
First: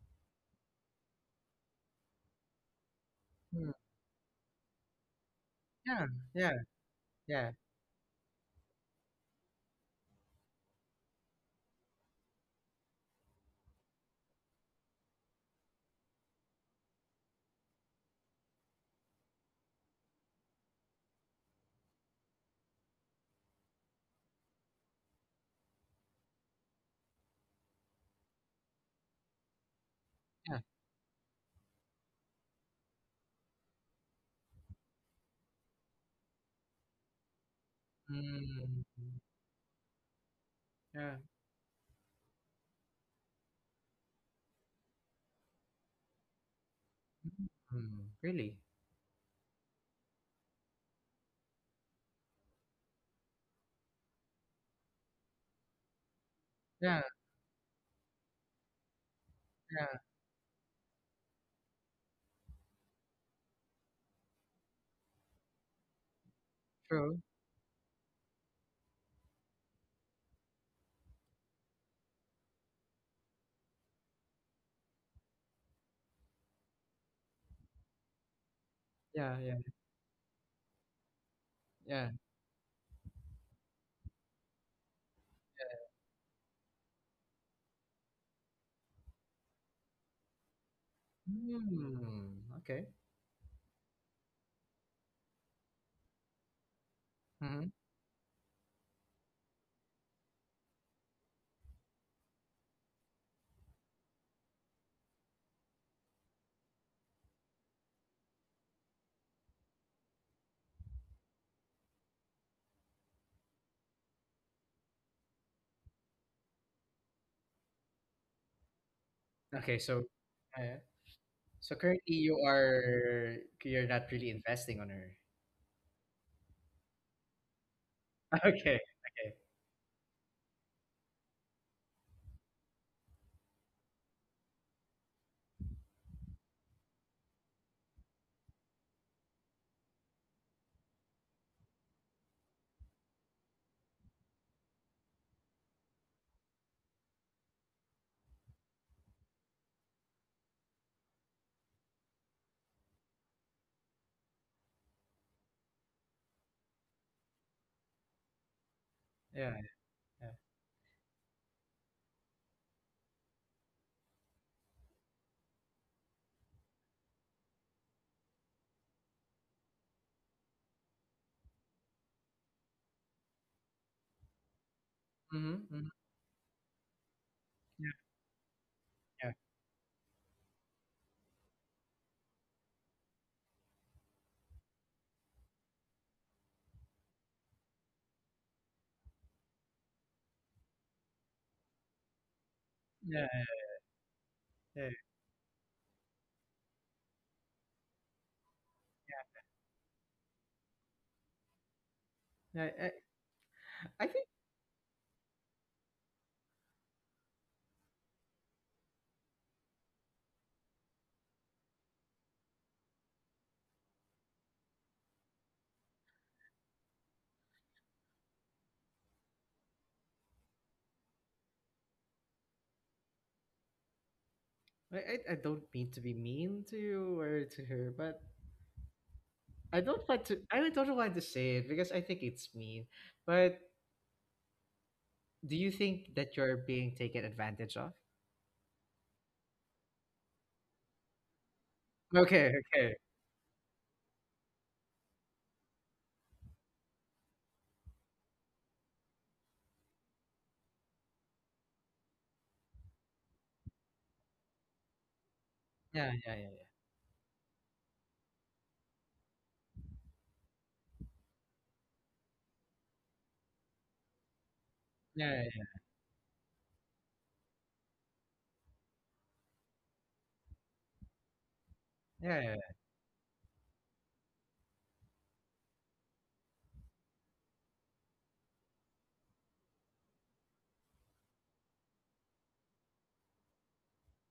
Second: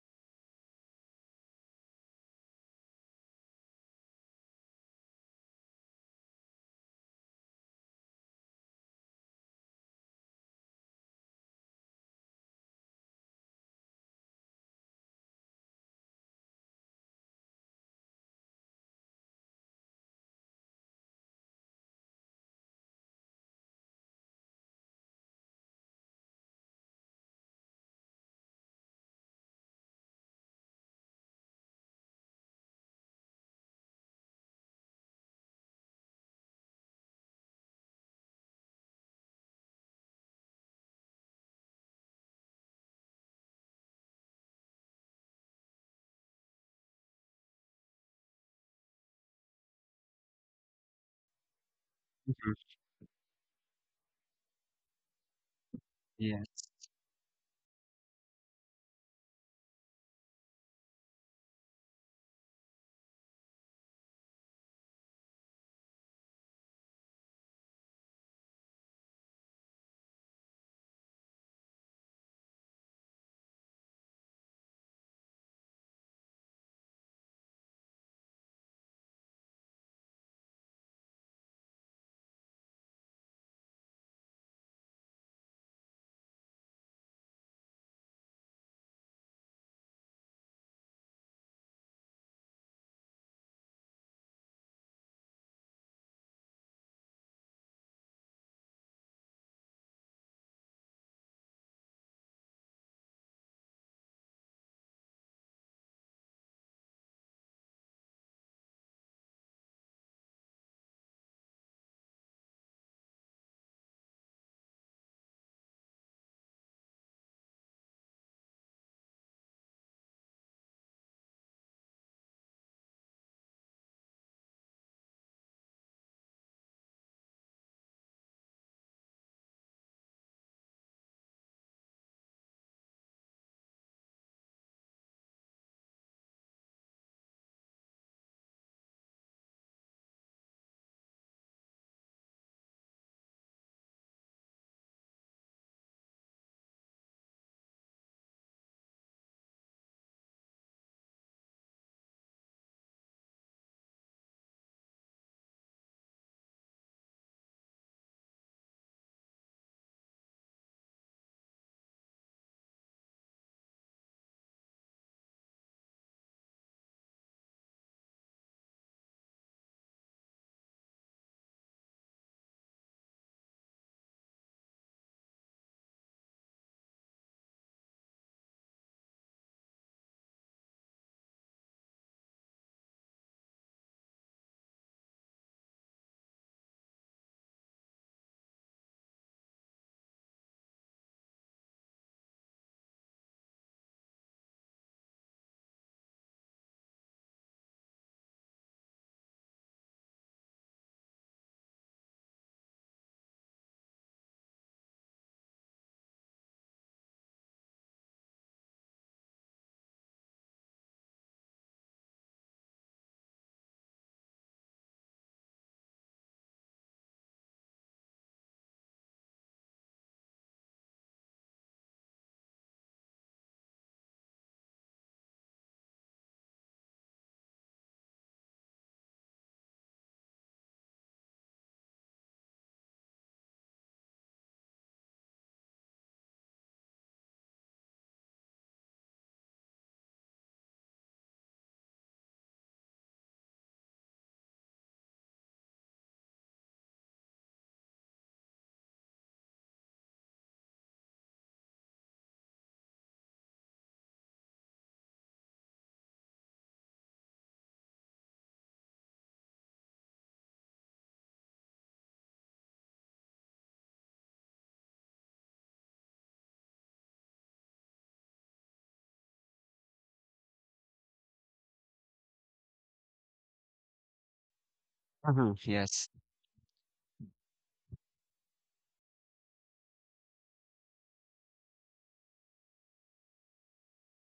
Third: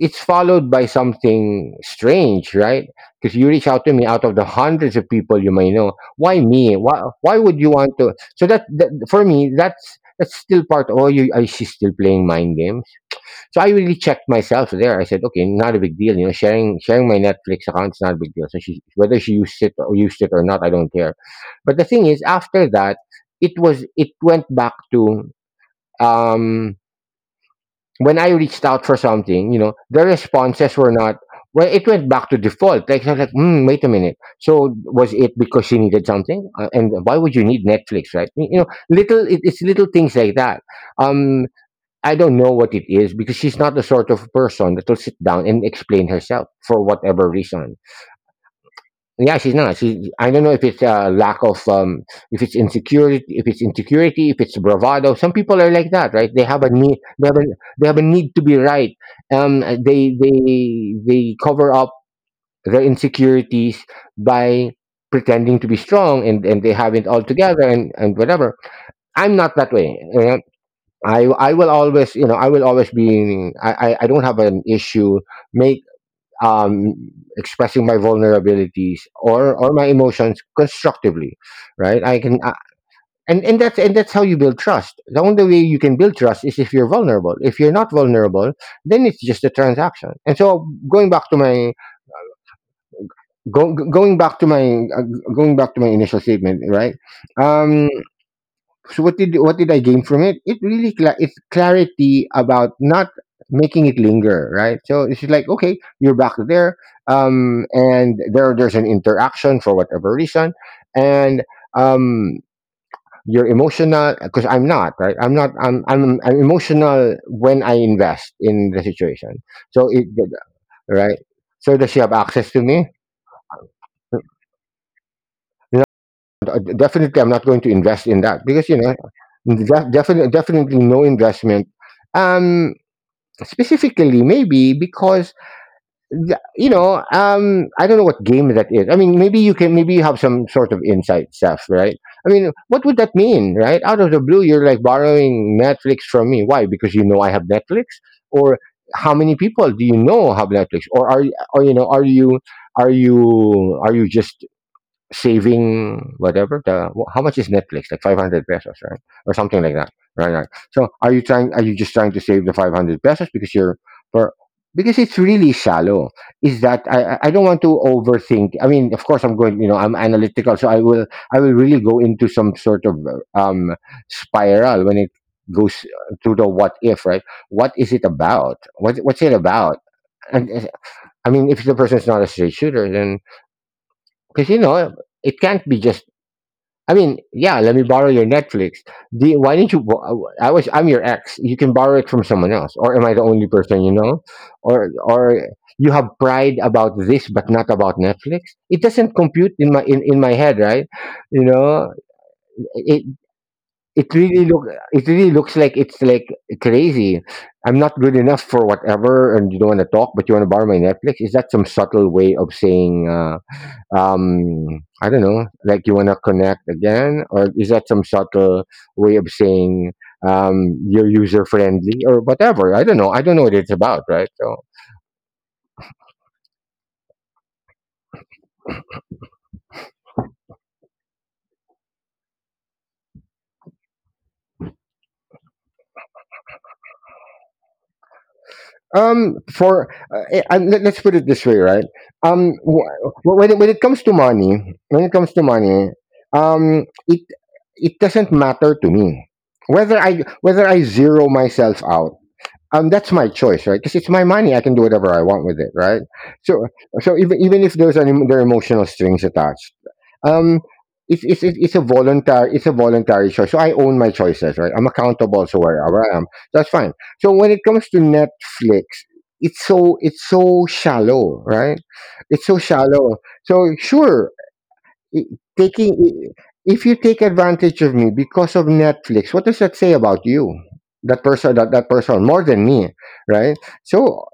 B: It's followed by something strange, right? Because you reach
A: Mm.
B: out to me out of the hundreds of people you may know.
A: Yeah,
B: Why
A: yeah,
B: me? Why? Why
A: yeah,
B: would you want to? So that, that for me, that's— that's still part. Oh, you, I— she's still playing mind games. So I really checked myself there. I said, okay, not a big deal. You know, sharing my Netflix account is not a big deal. So she, whether she used it or not, I don't care. But the thing is, after that, it went back to um when I reached out for something, you know, the
A: yeah.
B: responses were not. Well, it went back to default. Like I was like, "Hmm, wait a minute. So was it because she needed something? And why would you need Netflix, right? You know,
A: Mm,
B: it's little things like that.
A: yeah.
B: Um, I don't know what it is because she's not the sort of person that will sit down and explain herself for whatever reason.
A: Mm, really?
B: Yeah, she's not. I don't know if it's a lack of, if it's
C: Mhm,
B: insecurity, if it's insecurity, if it's bravado. Some people are like that, right?
C: yes.
A: Yeah,
B: They have a need to be right.
A: yeah,
B: They cover up their insecurities by pretending to be strong and they have it
A: true.
B: all together and whatever. I'm not that way. You know? I will always, you know, I will always be, I don't have an issue um, expressing my vulnerabilities
A: Yeah,
B: or
A: yeah,
B: my emotions constructively, right?
A: yeah.
B: I can, and that's how you build trust. The only way you can build trust is if you're vulnerable. If you're not vulnerable, then it's just a transaction. And so
A: Mm, okay.
B: going back to my going back to my initial statement, right?
A: Mm-hmm.
B: Um, so what did I gain from it? It really cla it's clarity about not making it linger, right? So it's just like okay, you're back there, and there's an interaction for whatever reason, and um, you're emotional because I'm not, right. I'm not. I'm emotional when I invest in the situation.
A: Okay,
B: So it
A: so yeah, yeah.
B: right. So
A: So
B: does she have
A: currently you
B: access to me?
A: are you're not really investing on her.
B: Definitely, I'm not going to invest in that
A: Okay.
B: because you know,
A: Okay.
B: definitely no investment. Um, specifically, maybe because you know, I don't know what game that is. I mean, maybe you can, maybe you have some sort of insight stuff, right? I mean, what would that mean, right? Out of the blue, you're like borrowing Netflix from me. Why? Because you know I have Netflix, or how many people do you know have Netflix, or are you, or you know, are you just saving whatever the how much is Netflix, like 500 pesos, right, or
A: Yeah.
B: something like that, right,
A: Yeah.
B: right. So are you just trying to save the 500 pesos because you're for because it's really shallow, is that I don't want to overthink. I mean of course I'm going, you know, I'm analytical so I will really go into some sort of spiral when it
A: Mm-hmm.
B: goes
A: Hmm.
B: to the what if, right?
A: Yeah.
B: What what's it
A: Yeah.
B: about? And I mean if the person's not a straight shooter, then because you know it can't be just, I mean, yeah, let me borrow your Netflix. Why didn't you? I'm your ex. You can borrow it from someone else, or am I the only person you know?
A: Yeah. Yeah.
B: Or you have pride about this, but not about Netflix. It doesn't compute in my in my head, right? You know,
A: Yeah.
B: it it
A: I think
B: really look it really looks like it's like crazy. I'm not good enough for whatever, and you don't want to talk, but you want to borrow my Netflix. Is that some subtle way of saying? I don't know, like you want to connect again, or is that some subtle way of saying you're user friendly or whatever. I don't know, I don't know what it's about, right? So
A: I don't mean to be mean to you or to her, but I really don't want to say it because I think it's mean. But do you think that you're being taken advantage of?
B: for and let's put it this way, right. um
A: Okay, okay.
B: wh- when it comes to money when it comes to money it it doesn't matter to me whether I zero myself out. That's my choice, right? Because it's my money, I can do whatever I want with it, right?
A: Yeah, yeah, yeah,
B: So even if there are emotional strings attached, um it's a voluntary choice, so I own my choices, right? I'm accountable
A: yeah,
B: to wherever I am. That's fine. So when it comes to Netflix, it's so shallow, right?
A: yeah,
B: It's
A: yeah,
B: so
A: yeah.
B: shallow. So sure, i-
C: Mhm,
B: taking
C: yes.
B: i- if you take advantage of me because of Netflix, what does that say about you? That person, that person more than me, right? So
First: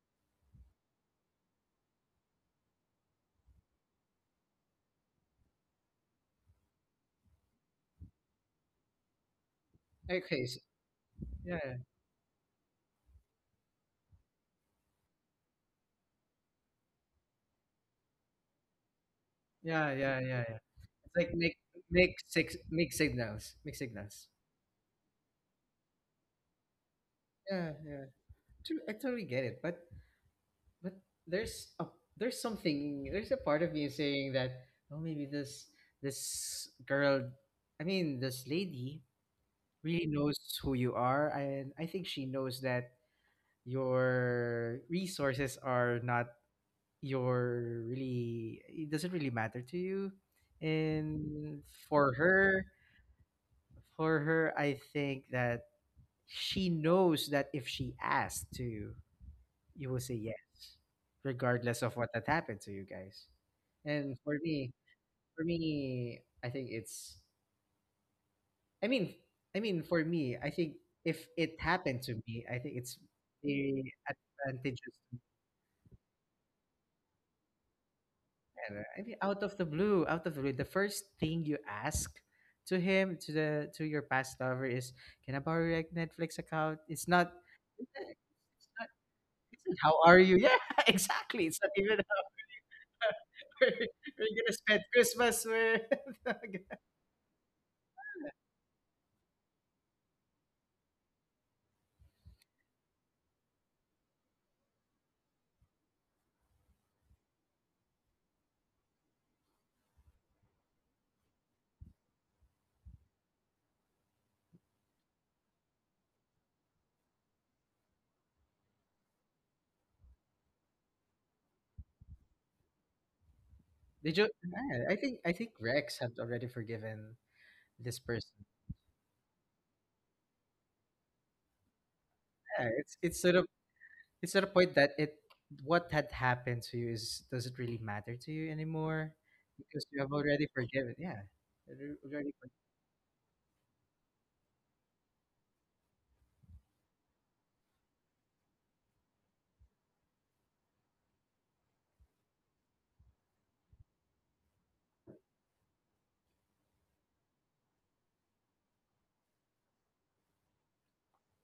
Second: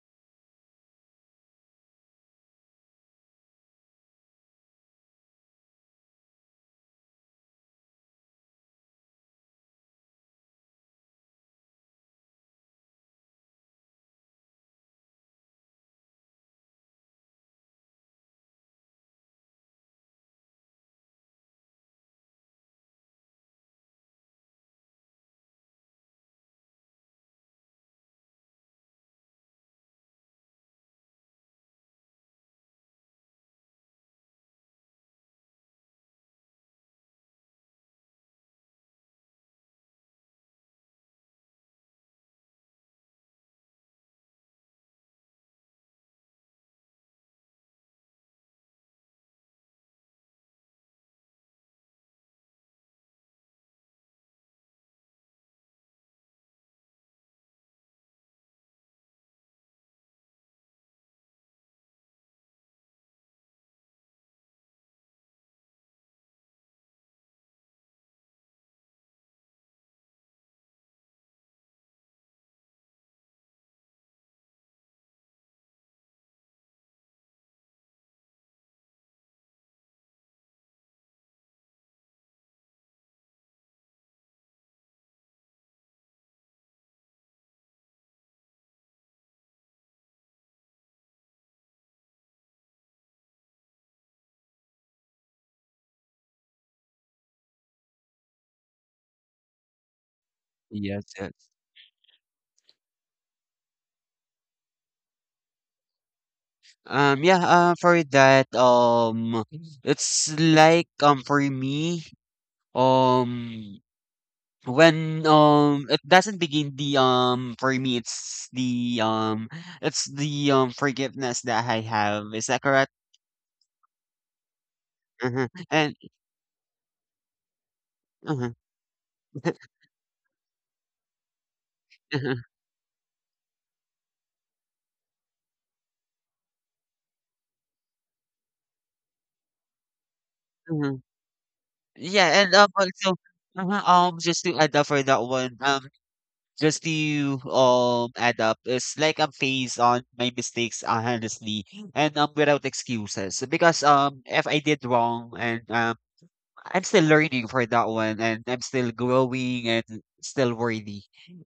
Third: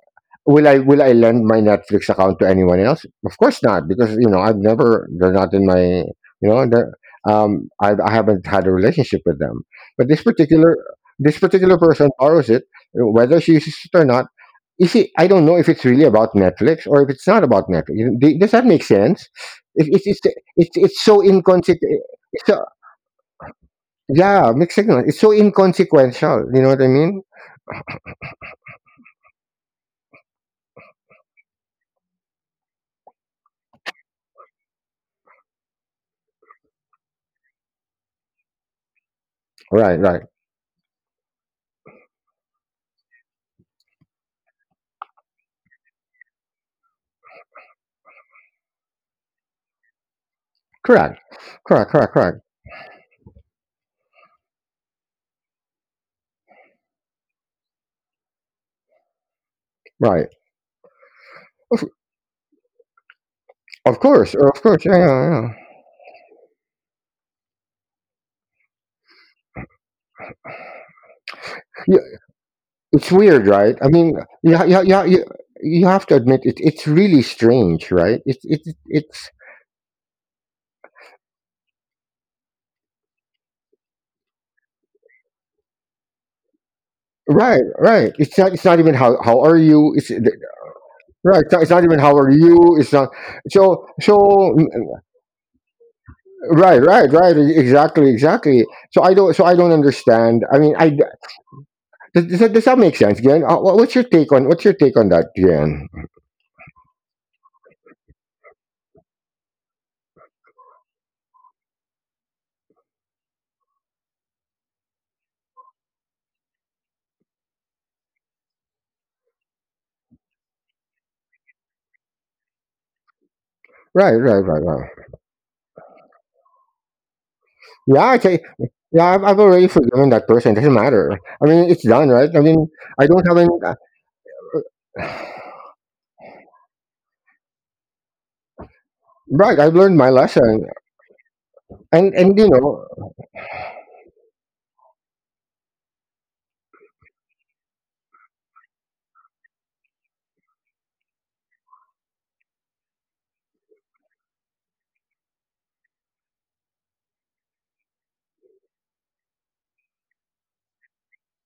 B: will I will I lend my Netflix account to anyone else? Of course not, because you know I've never, they're not in my, you know, I haven't had a relationship with them. But this
A: Okay, so,
B: particular, this
A: yeah,
B: particular person borrows it, whether she uses it or not. You see, I don't know if it's really about Netflix or if it's not about Netflix. Does that make sense? It,
A: yeah, yeah, yeah, yeah.
B: it's
A: It's
B: so
A: like make
B: inconsequential.
A: make six
B: So,
A: make signals.
B: yeah, mixed signal. It's so inconsequential. You know what I mean?
A: Yeah, yeah. True, I totally get it. But there's a there's a part of you saying that oh maybe this girl, I mean this lady
B: Right,
A: really
B: right.
A: knows who you are, and I think she knows that your resources are not your really it doesn't really matter to you,
B: Correct.
A: and for
B: Correct.
A: her for her I think that she knows that if she asked to. You will say
B: Right.
A: yes, regardless of what that happened to you guys. And
B: Of course,
A: for
B: yeah.
A: me, I think it's. I mean, I mean, for me, I think if it
B: Yeah,
A: happened to me, I think it's
B: it's weird, right? I
A: very
B: mean,
A: advantageous
B: yeah.
A: to
B: You have to admit it. It's really strange, right?
A: them. I mean,
B: It's
A: out of the blue, out of the blue, the first thing you ask to him, to the to your past lover is, "Can I borrow your Netflix account?" It's not.
B: right, right. It's
A: It's
B: not. It's not
A: not.
B: even, how are
A: It's not
B: you?
A: how
B: It's
A: are you? Yeah,
B: right.
A: exactly. It's
B: It's
A: not
B: not
A: even
B: even how are you. It's not.
A: we're,
B: So so
A: we're gonna
B: mm,
A: spend Christmas with.
B: right. Exactly, exactly. So I don't understand. I mean,
C: Yes, yes.
B: does that make sense, Jen? What's your take on that, Jen?
C: Yeah, for that, it's like, for me, um, when, it doesn't begin the, for me, it's the, forgiveness that I have. Is that correct?
A: Did you? Yeah,
B: Right.
A: I think I
C: Uh-huh,
A: think
C: and
A: Rex had already forgiven this
B: Yeah, I can,
A: person.
C: uh-huh,
B: yeah, I've already forgiven that person. Doesn't matter. I mean, it's done, right? I
C: uh-huh,
B: mean,
A: Yeah, it's
B: I
A: it's
B: don't have
A: sort of
B: any.
A: it's at a point that it what had happened to you is does it really matter to you anymore
B: Right, I've
A: because
B: learned
A: you
B: my
A: have already
B: lesson,
A: forgiven.
C: uh-huh.
A: Yeah, you
B: and
A: already.
C: Yeah,
B: you
C: and,
B: know,
C: also uh-huh, just to add up for that one, just to, add up, it's like I'm phased on my mistakes, honestly, and, without excuses. Because, if I did wrong and, I'm still learning for that one, and I'm still growing and still worthy.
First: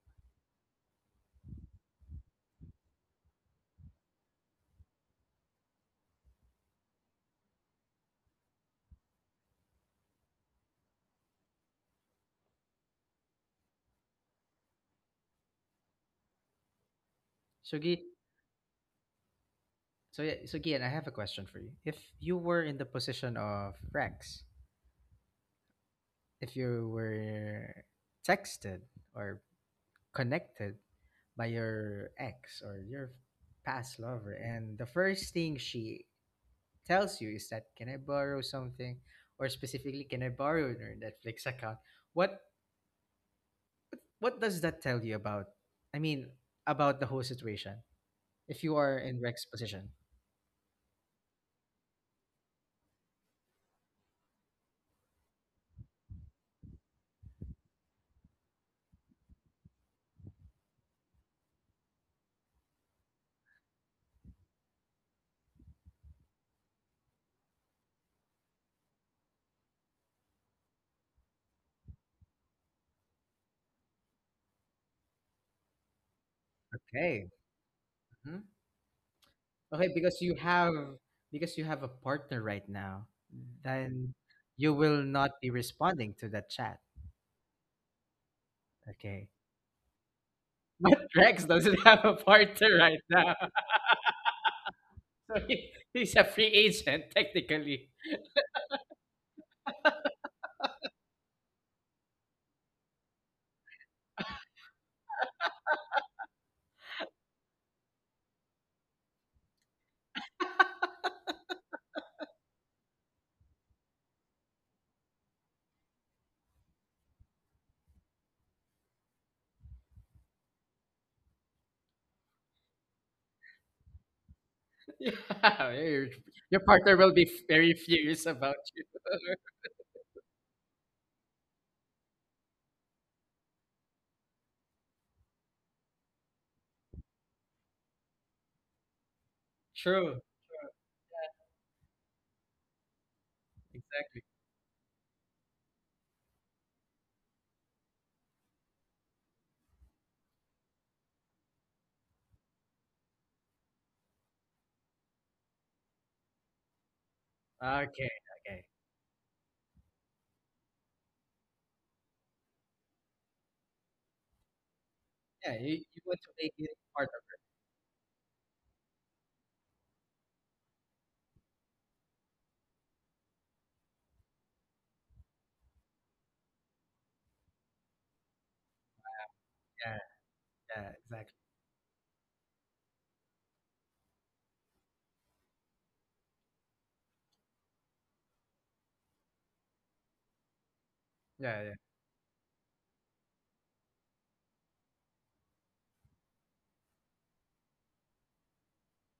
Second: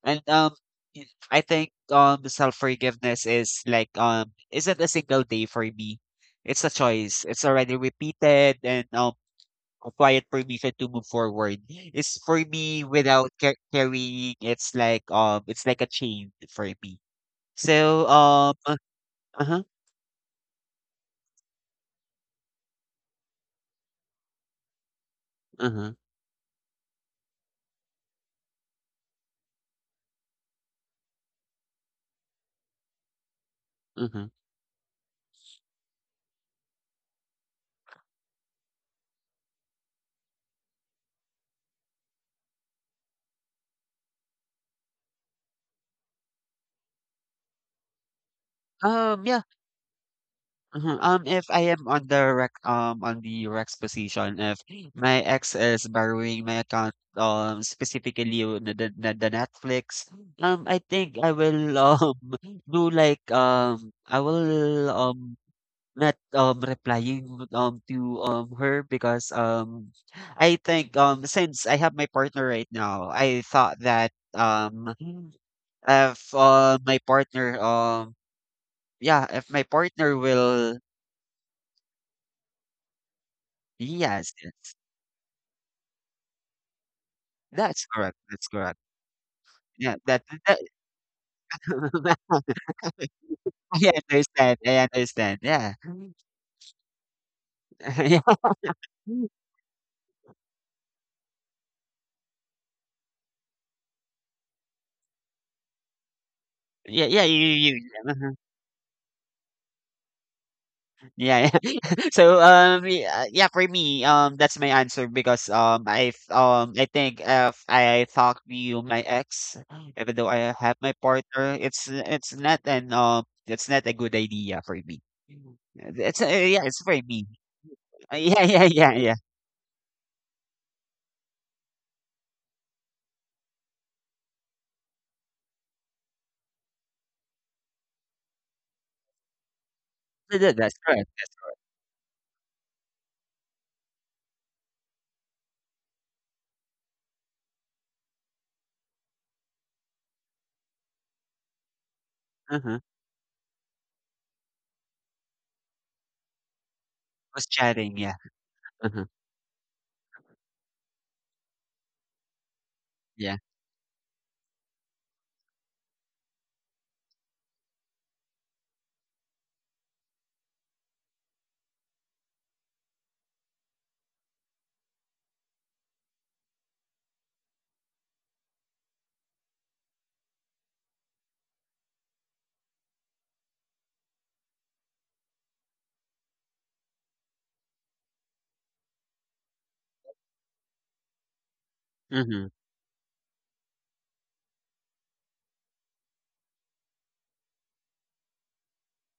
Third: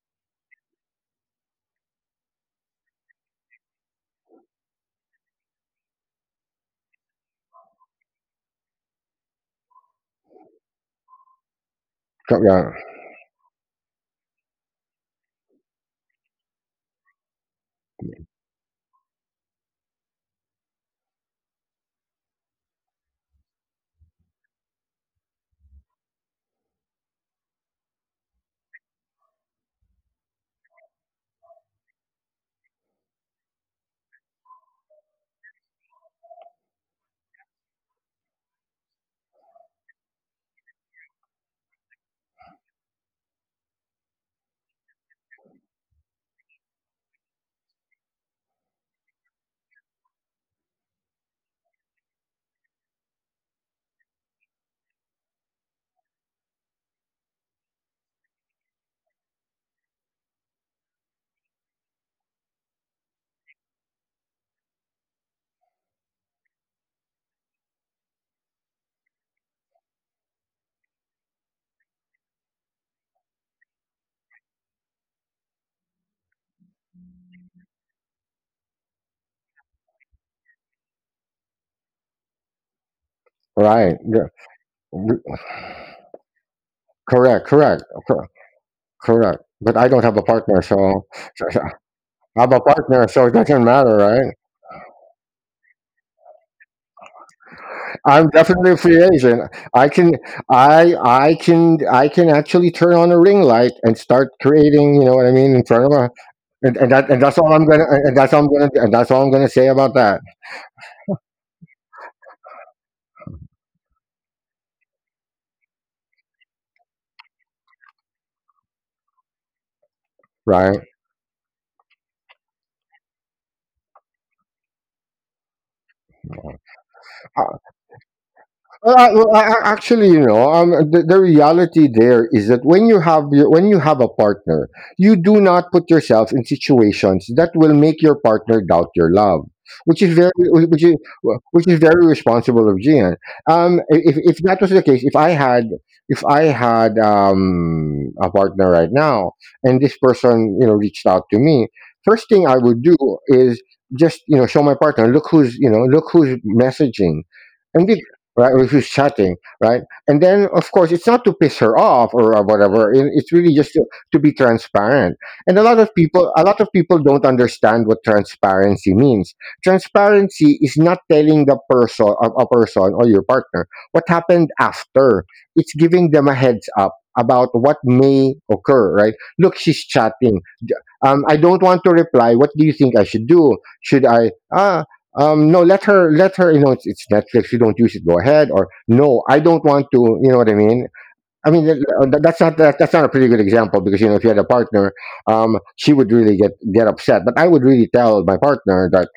C: And I think self forgiveness is like isn't a single day for me. It's a choice. It's already repeated and, a quiet permission to move forward. It's for
B: yeah,
C: me without carrying. It's like a chain for me.
A: So Gi,
C: So uh huh,
A: so Gian, I have a question for you. If you were in the position of Rex,
C: uh huh,
A: if you were texted or connected by your ex or your past
C: uh huh.
A: lover and the first thing she tells you is that can I borrow something, or specifically can I borrow your Netflix account? what what does that tell you about, i mean about the whole situation if you are in
C: Yeah.
A: Rex's position?
C: Mhm. If I am on the Rex position, if my ex is borrowing my account, specifically on the Netflix, I think I will, do like, I will, not, replying, to, her because, I think, since I have my partner right now, I thought that, if, my
A: Okay.
C: partner,
A: Mhm.
C: yeah, if my
A: Okay,
C: partner
A: because you have,
C: will.
A: because you have a partner right now,
B: right,
A: then
C: Yes,
A: you
C: yes.
A: will not
B: r-
A: be responding to that chat.
B: correct, correct,
C: That's correct,
B: cor-
C: that's correct.
A: Okay.
B: correct. But I
C: Yeah,
B: don't have
C: that
B: a partner,
A: But
B: so,
A: Rex
C: that
B: so
A: doesn't have a
B: I have a
A: partner right
B: partner, so
A: now.
B: it doesn't matter, right?
C: I
A: So
C: understand,
A: he,
C: yeah.
A: he's a free agent technically.
C: Yeah.
B: I'm definitely a free agent. I can, I can, I can actually turn on a ring light and start creating. You know what I mean, in front of a, and
C: Yeah,
B: that,
C: yeah,
B: and
C: you
B: that's all I'm
C: you
B: gonna,
C: you
B: and
C: uh-huh.
B: that's all I'm gonna, and that's all I'm gonna say about that.
C: Yeah, yeah. So, yeah, yeah, for me, that's my answer because, I've, I think if I talk to you, my ex, even though I have
B: Right.
C: my partner, it's not an, it's not a good idea for me.
A: Yeah,
C: It's,
A: your
C: yeah, it's
A: partner
C: for
A: will
C: me.
A: be
B: I
A: very furious
C: Yeah,
A: about
C: yeah,
A: you.
C: yeah,
B: Well,
C: yeah.
B: actually, you know, the reality there is that when you have your, when you have a partner, you do not put yourself in situations that will make your partner doubt your love, which
A: True.
B: is
A: True.
C: That's correct.
B: which is very responsible of Gian. If
A: Exactly.
B: that was the case, if I had, if I had a partner right now, and this person you know reached out to me, first thing I
C: That's, uh-huh.
B: would do is just, you know, show my partner, look who's, you know, look who's messaging.
C: Was
B: And
C: chatting,
B: be-
A: Okay.
C: yeah.
B: right?
A: Okay.
B: Or who's
C: uh
B: chatting, right? And then, of course, it's not to piss her off or whatever. It's
C: yeah.
B: really just to be transparent.
A: Yeah,
B: And a lot
A: you,
B: of
A: you want to
B: people, a
A: make
B: lot of
A: it
B: people
A: part of.
B: don't understand what transparency means. Transparency is not telling the person, a person or your partner, what happened after. It's giving them a heads up about what may occur, right? Look, she's
A: Yeah,
B: chatting.
A: yeah, exactly.
B: I don't want to reply. What do you think I should do? Should I? Ah, no, let her, let her, you know. It's Netflix, you don't use it, go ahead. Or no, I don't want to, you know what I mean. I
A: Yeah,
B: mean
A: yeah,
B: that, that's
C: Mhm.
B: not, that, that's not a pretty good example because you know if you had a partner, she would really get upset. But I would really tell my partner that,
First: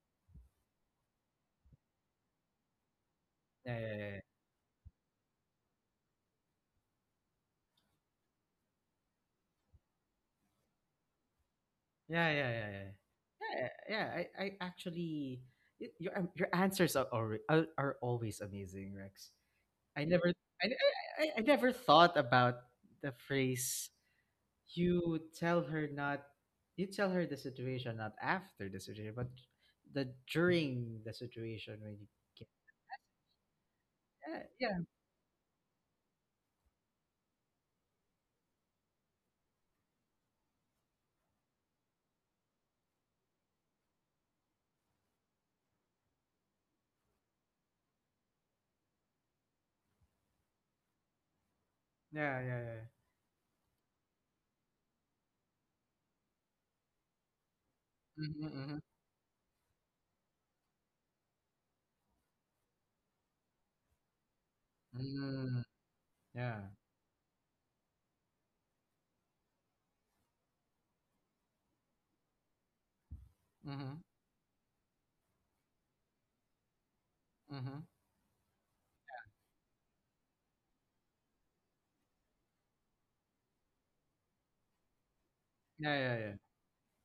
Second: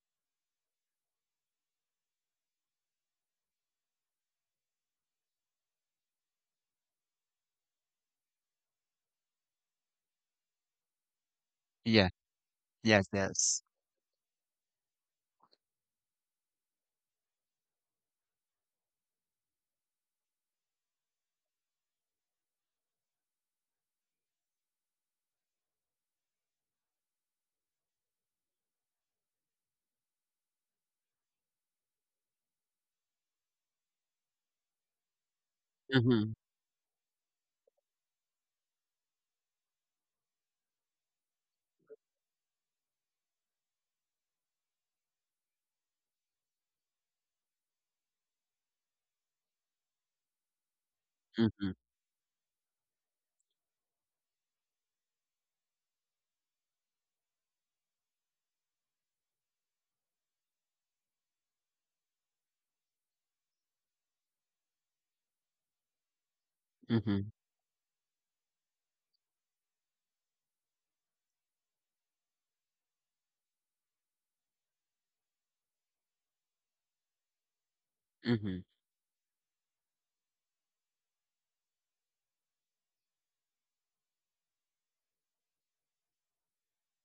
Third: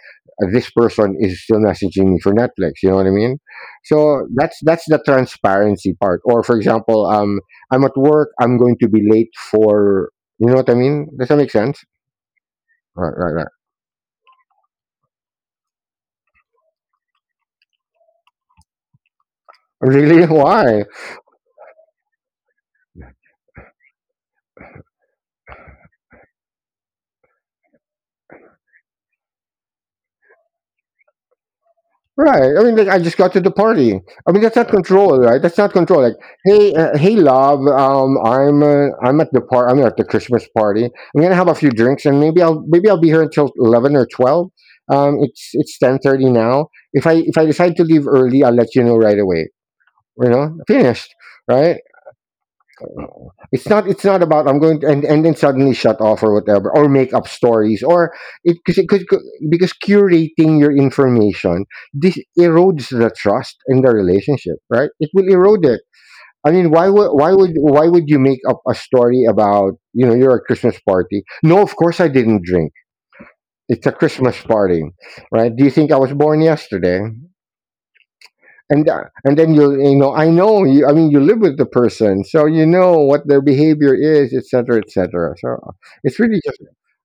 B: this person is still messaging me for Netflix, you know what I mean.
A: yeah, yeah,
B: So that's the transparency part. Or for example, I'm at work, I'm going to be late for, you know what I mean, does that make sense?
C: Yeah.
A: yeah, yeah, yeah, yeah, yeah.
C: Yes,
B: Right.
A: Yeah,
C: yes.
A: yeah, yeah, I y- your answers are already, are always amazing, Rex. I
B: Really?
A: never,
B: Why?
A: I never thought about the phrase, you tell her not, you tell her the situation not after the situation but the during the situation when you get.
B: Right. I mean, like, I just got to the party. I mean, that's not, yeah,
A: Yeah,
B: control, right? That's not control. Like,
C: Mhm,
B: hey, hey, love, I'm at the I'm at the Christmas party. I'm gonna have a few drinks, and maybe I'll be here until 11 or 12. It's 10:30 now. If I decide to leave early, I'll let you know right away. You know, finished,
C: mhm,
B: right?
A: yeah, yeah, yeah, yeah.
B: Uh, it's not. It's not about I'm going to and then suddenly shut off or whatever or make up stories or
A: Mm-hmm,
B: it because
A: mm-hmm.
B: it could because curating your information, this erodes the trust in the relationship, right? It will erode it. I
A: Yeah.
B: mean, why would why
C: mhm,
B: would why would you make up a story about you're a Christmas party? No, of course I didn't drink. It's a
A: Mm-hmm,
B: Christmas party, right? Do you think I was born yesterday?
A: mm-hmm.
C: mhm.
B: And and then I know you, I mean, you live with the person, so you know what their behavior is, etc, etc. So
A: Yeah, yeah,
B: it's
A: yeah.
B: really just,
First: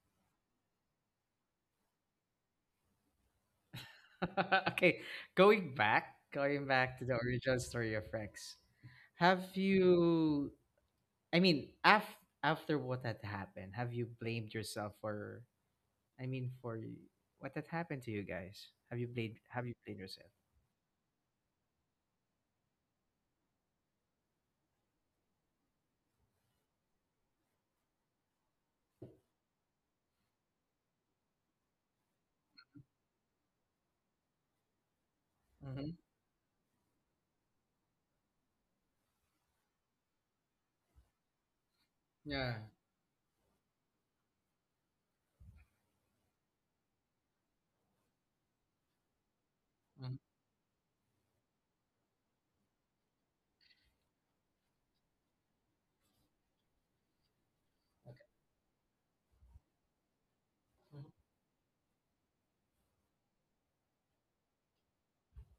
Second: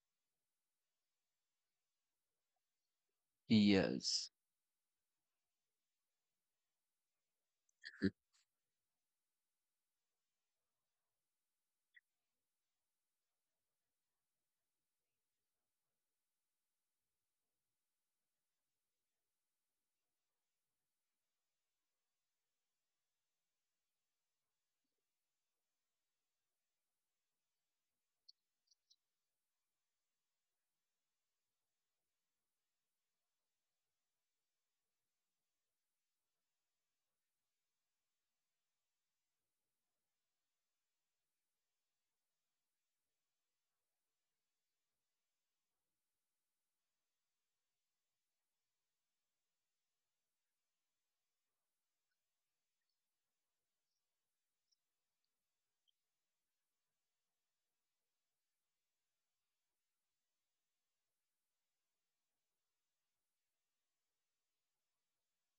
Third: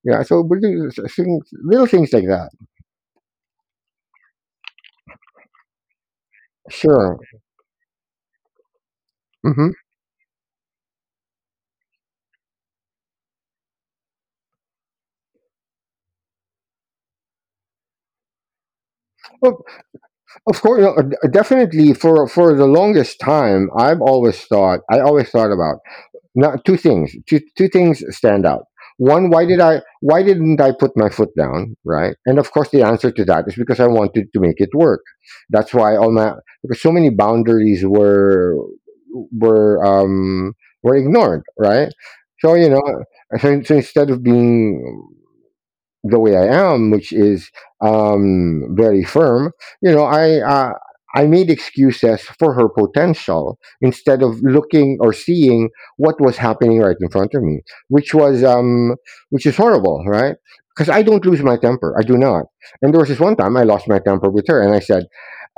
B: yeah, so we do things, little things like that.
C: Yes.
A: Okay. Going back, going back to the
B: Sure.
A: original story of Rex, have
B: Hmm.
A: you, af- after what had happened, have you blamed yourself for, for y- what had happened to you guys, have you blamed,
B: of,
A: have you blamed yourself?
B: of course, you know, definitely, for the longest time, I've always thought I always thought about, not two things. Two things stand out. One, why didn't I put my foot down, right? And of course, the answer to that is because I wanted to make it work. That's
A: Mhm.
B: why all my, because so many boundaries were, were were ignored, right? So
A: Yeah.
B: you know, so instead of being the way I am, which is very firm, you know,
A: Mhm.
B: I made excuses for her potential instead of looking or seeing what was happening right in front of me, which
A: Okay.
B: was which is horrible, right? Because I
A: Mhm.
B: don't lose my temper, I do not. And there was this one time I lost my temper with her, and I said,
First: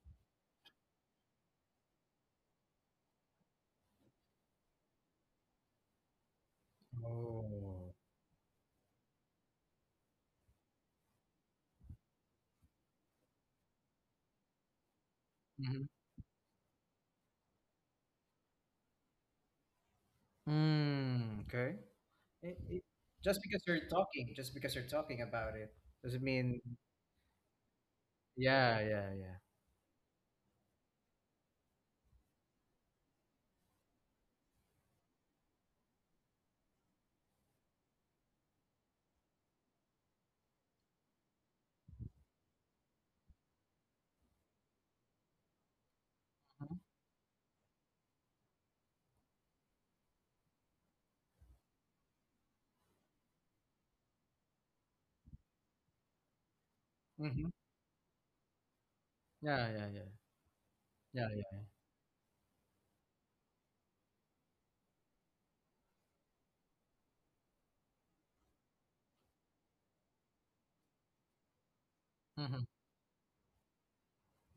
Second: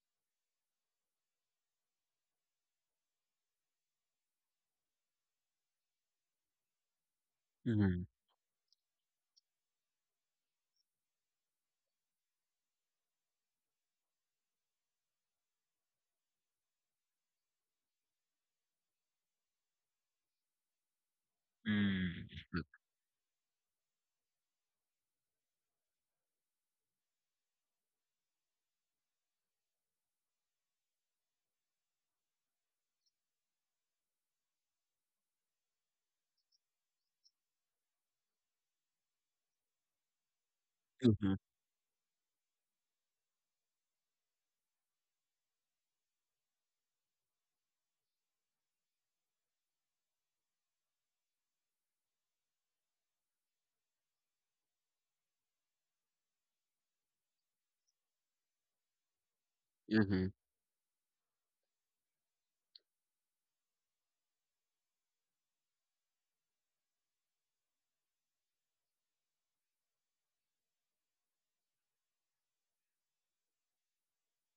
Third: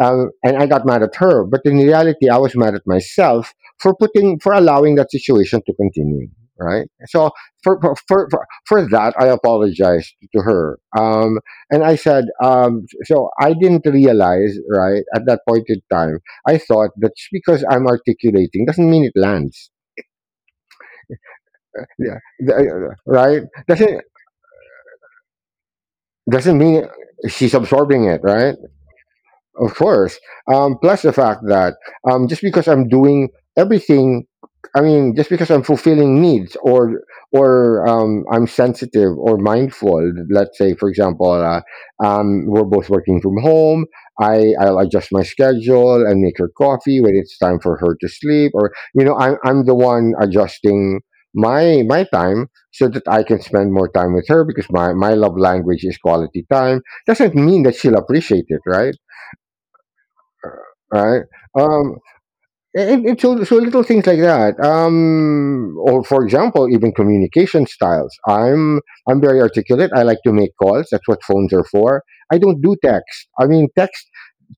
B: and I got mad at her, but in reality, I was mad at myself for putting for allowing that situation to continue, right? So for
A: Oh.
C: Mhm.
B: for, for for that, I apologized to her. And I said, so I didn't realize, right, at that point in
A: Mhm.
B: time, I thought that just because I'm articulating doesn't mean it lands.
A: Mm, okay.
B: Yeah.
C: Mm.
A: It, it, just
B: Right?
A: because you're
B: Doesn't,
A: talking, just because you're talking about it, does it mean.
B: mean she's absorbing it, right?
A: Yeah, yeah, yeah.
B: Of course. Plus the fact that just because I'm doing everything, I mean, just because I'm fulfilling needs or I'm sensitive or mindful. Let's say, for example,
C: Mhm,
B: we're both working from home. I'll adjust my schedule and make her
A: Mm-hmm.
B: coffee when it's time for her to sleep, or you know, I'm the one adjusting my time so that I can spend more time with her because my love language is quality time. Doesn't
A: Hmm.
B: mean that she'll appreciate it, right?
A: Yeah, yeah, yeah,
C: mhm.
B: Right.
A: yeah, yeah.
B: Um, and so, so little things like that. Or for example, even communication styles. I'm very articulate. I like to make calls. That's what phones are for. I don't
A: Mm-hmm.
B: do text. I mean, text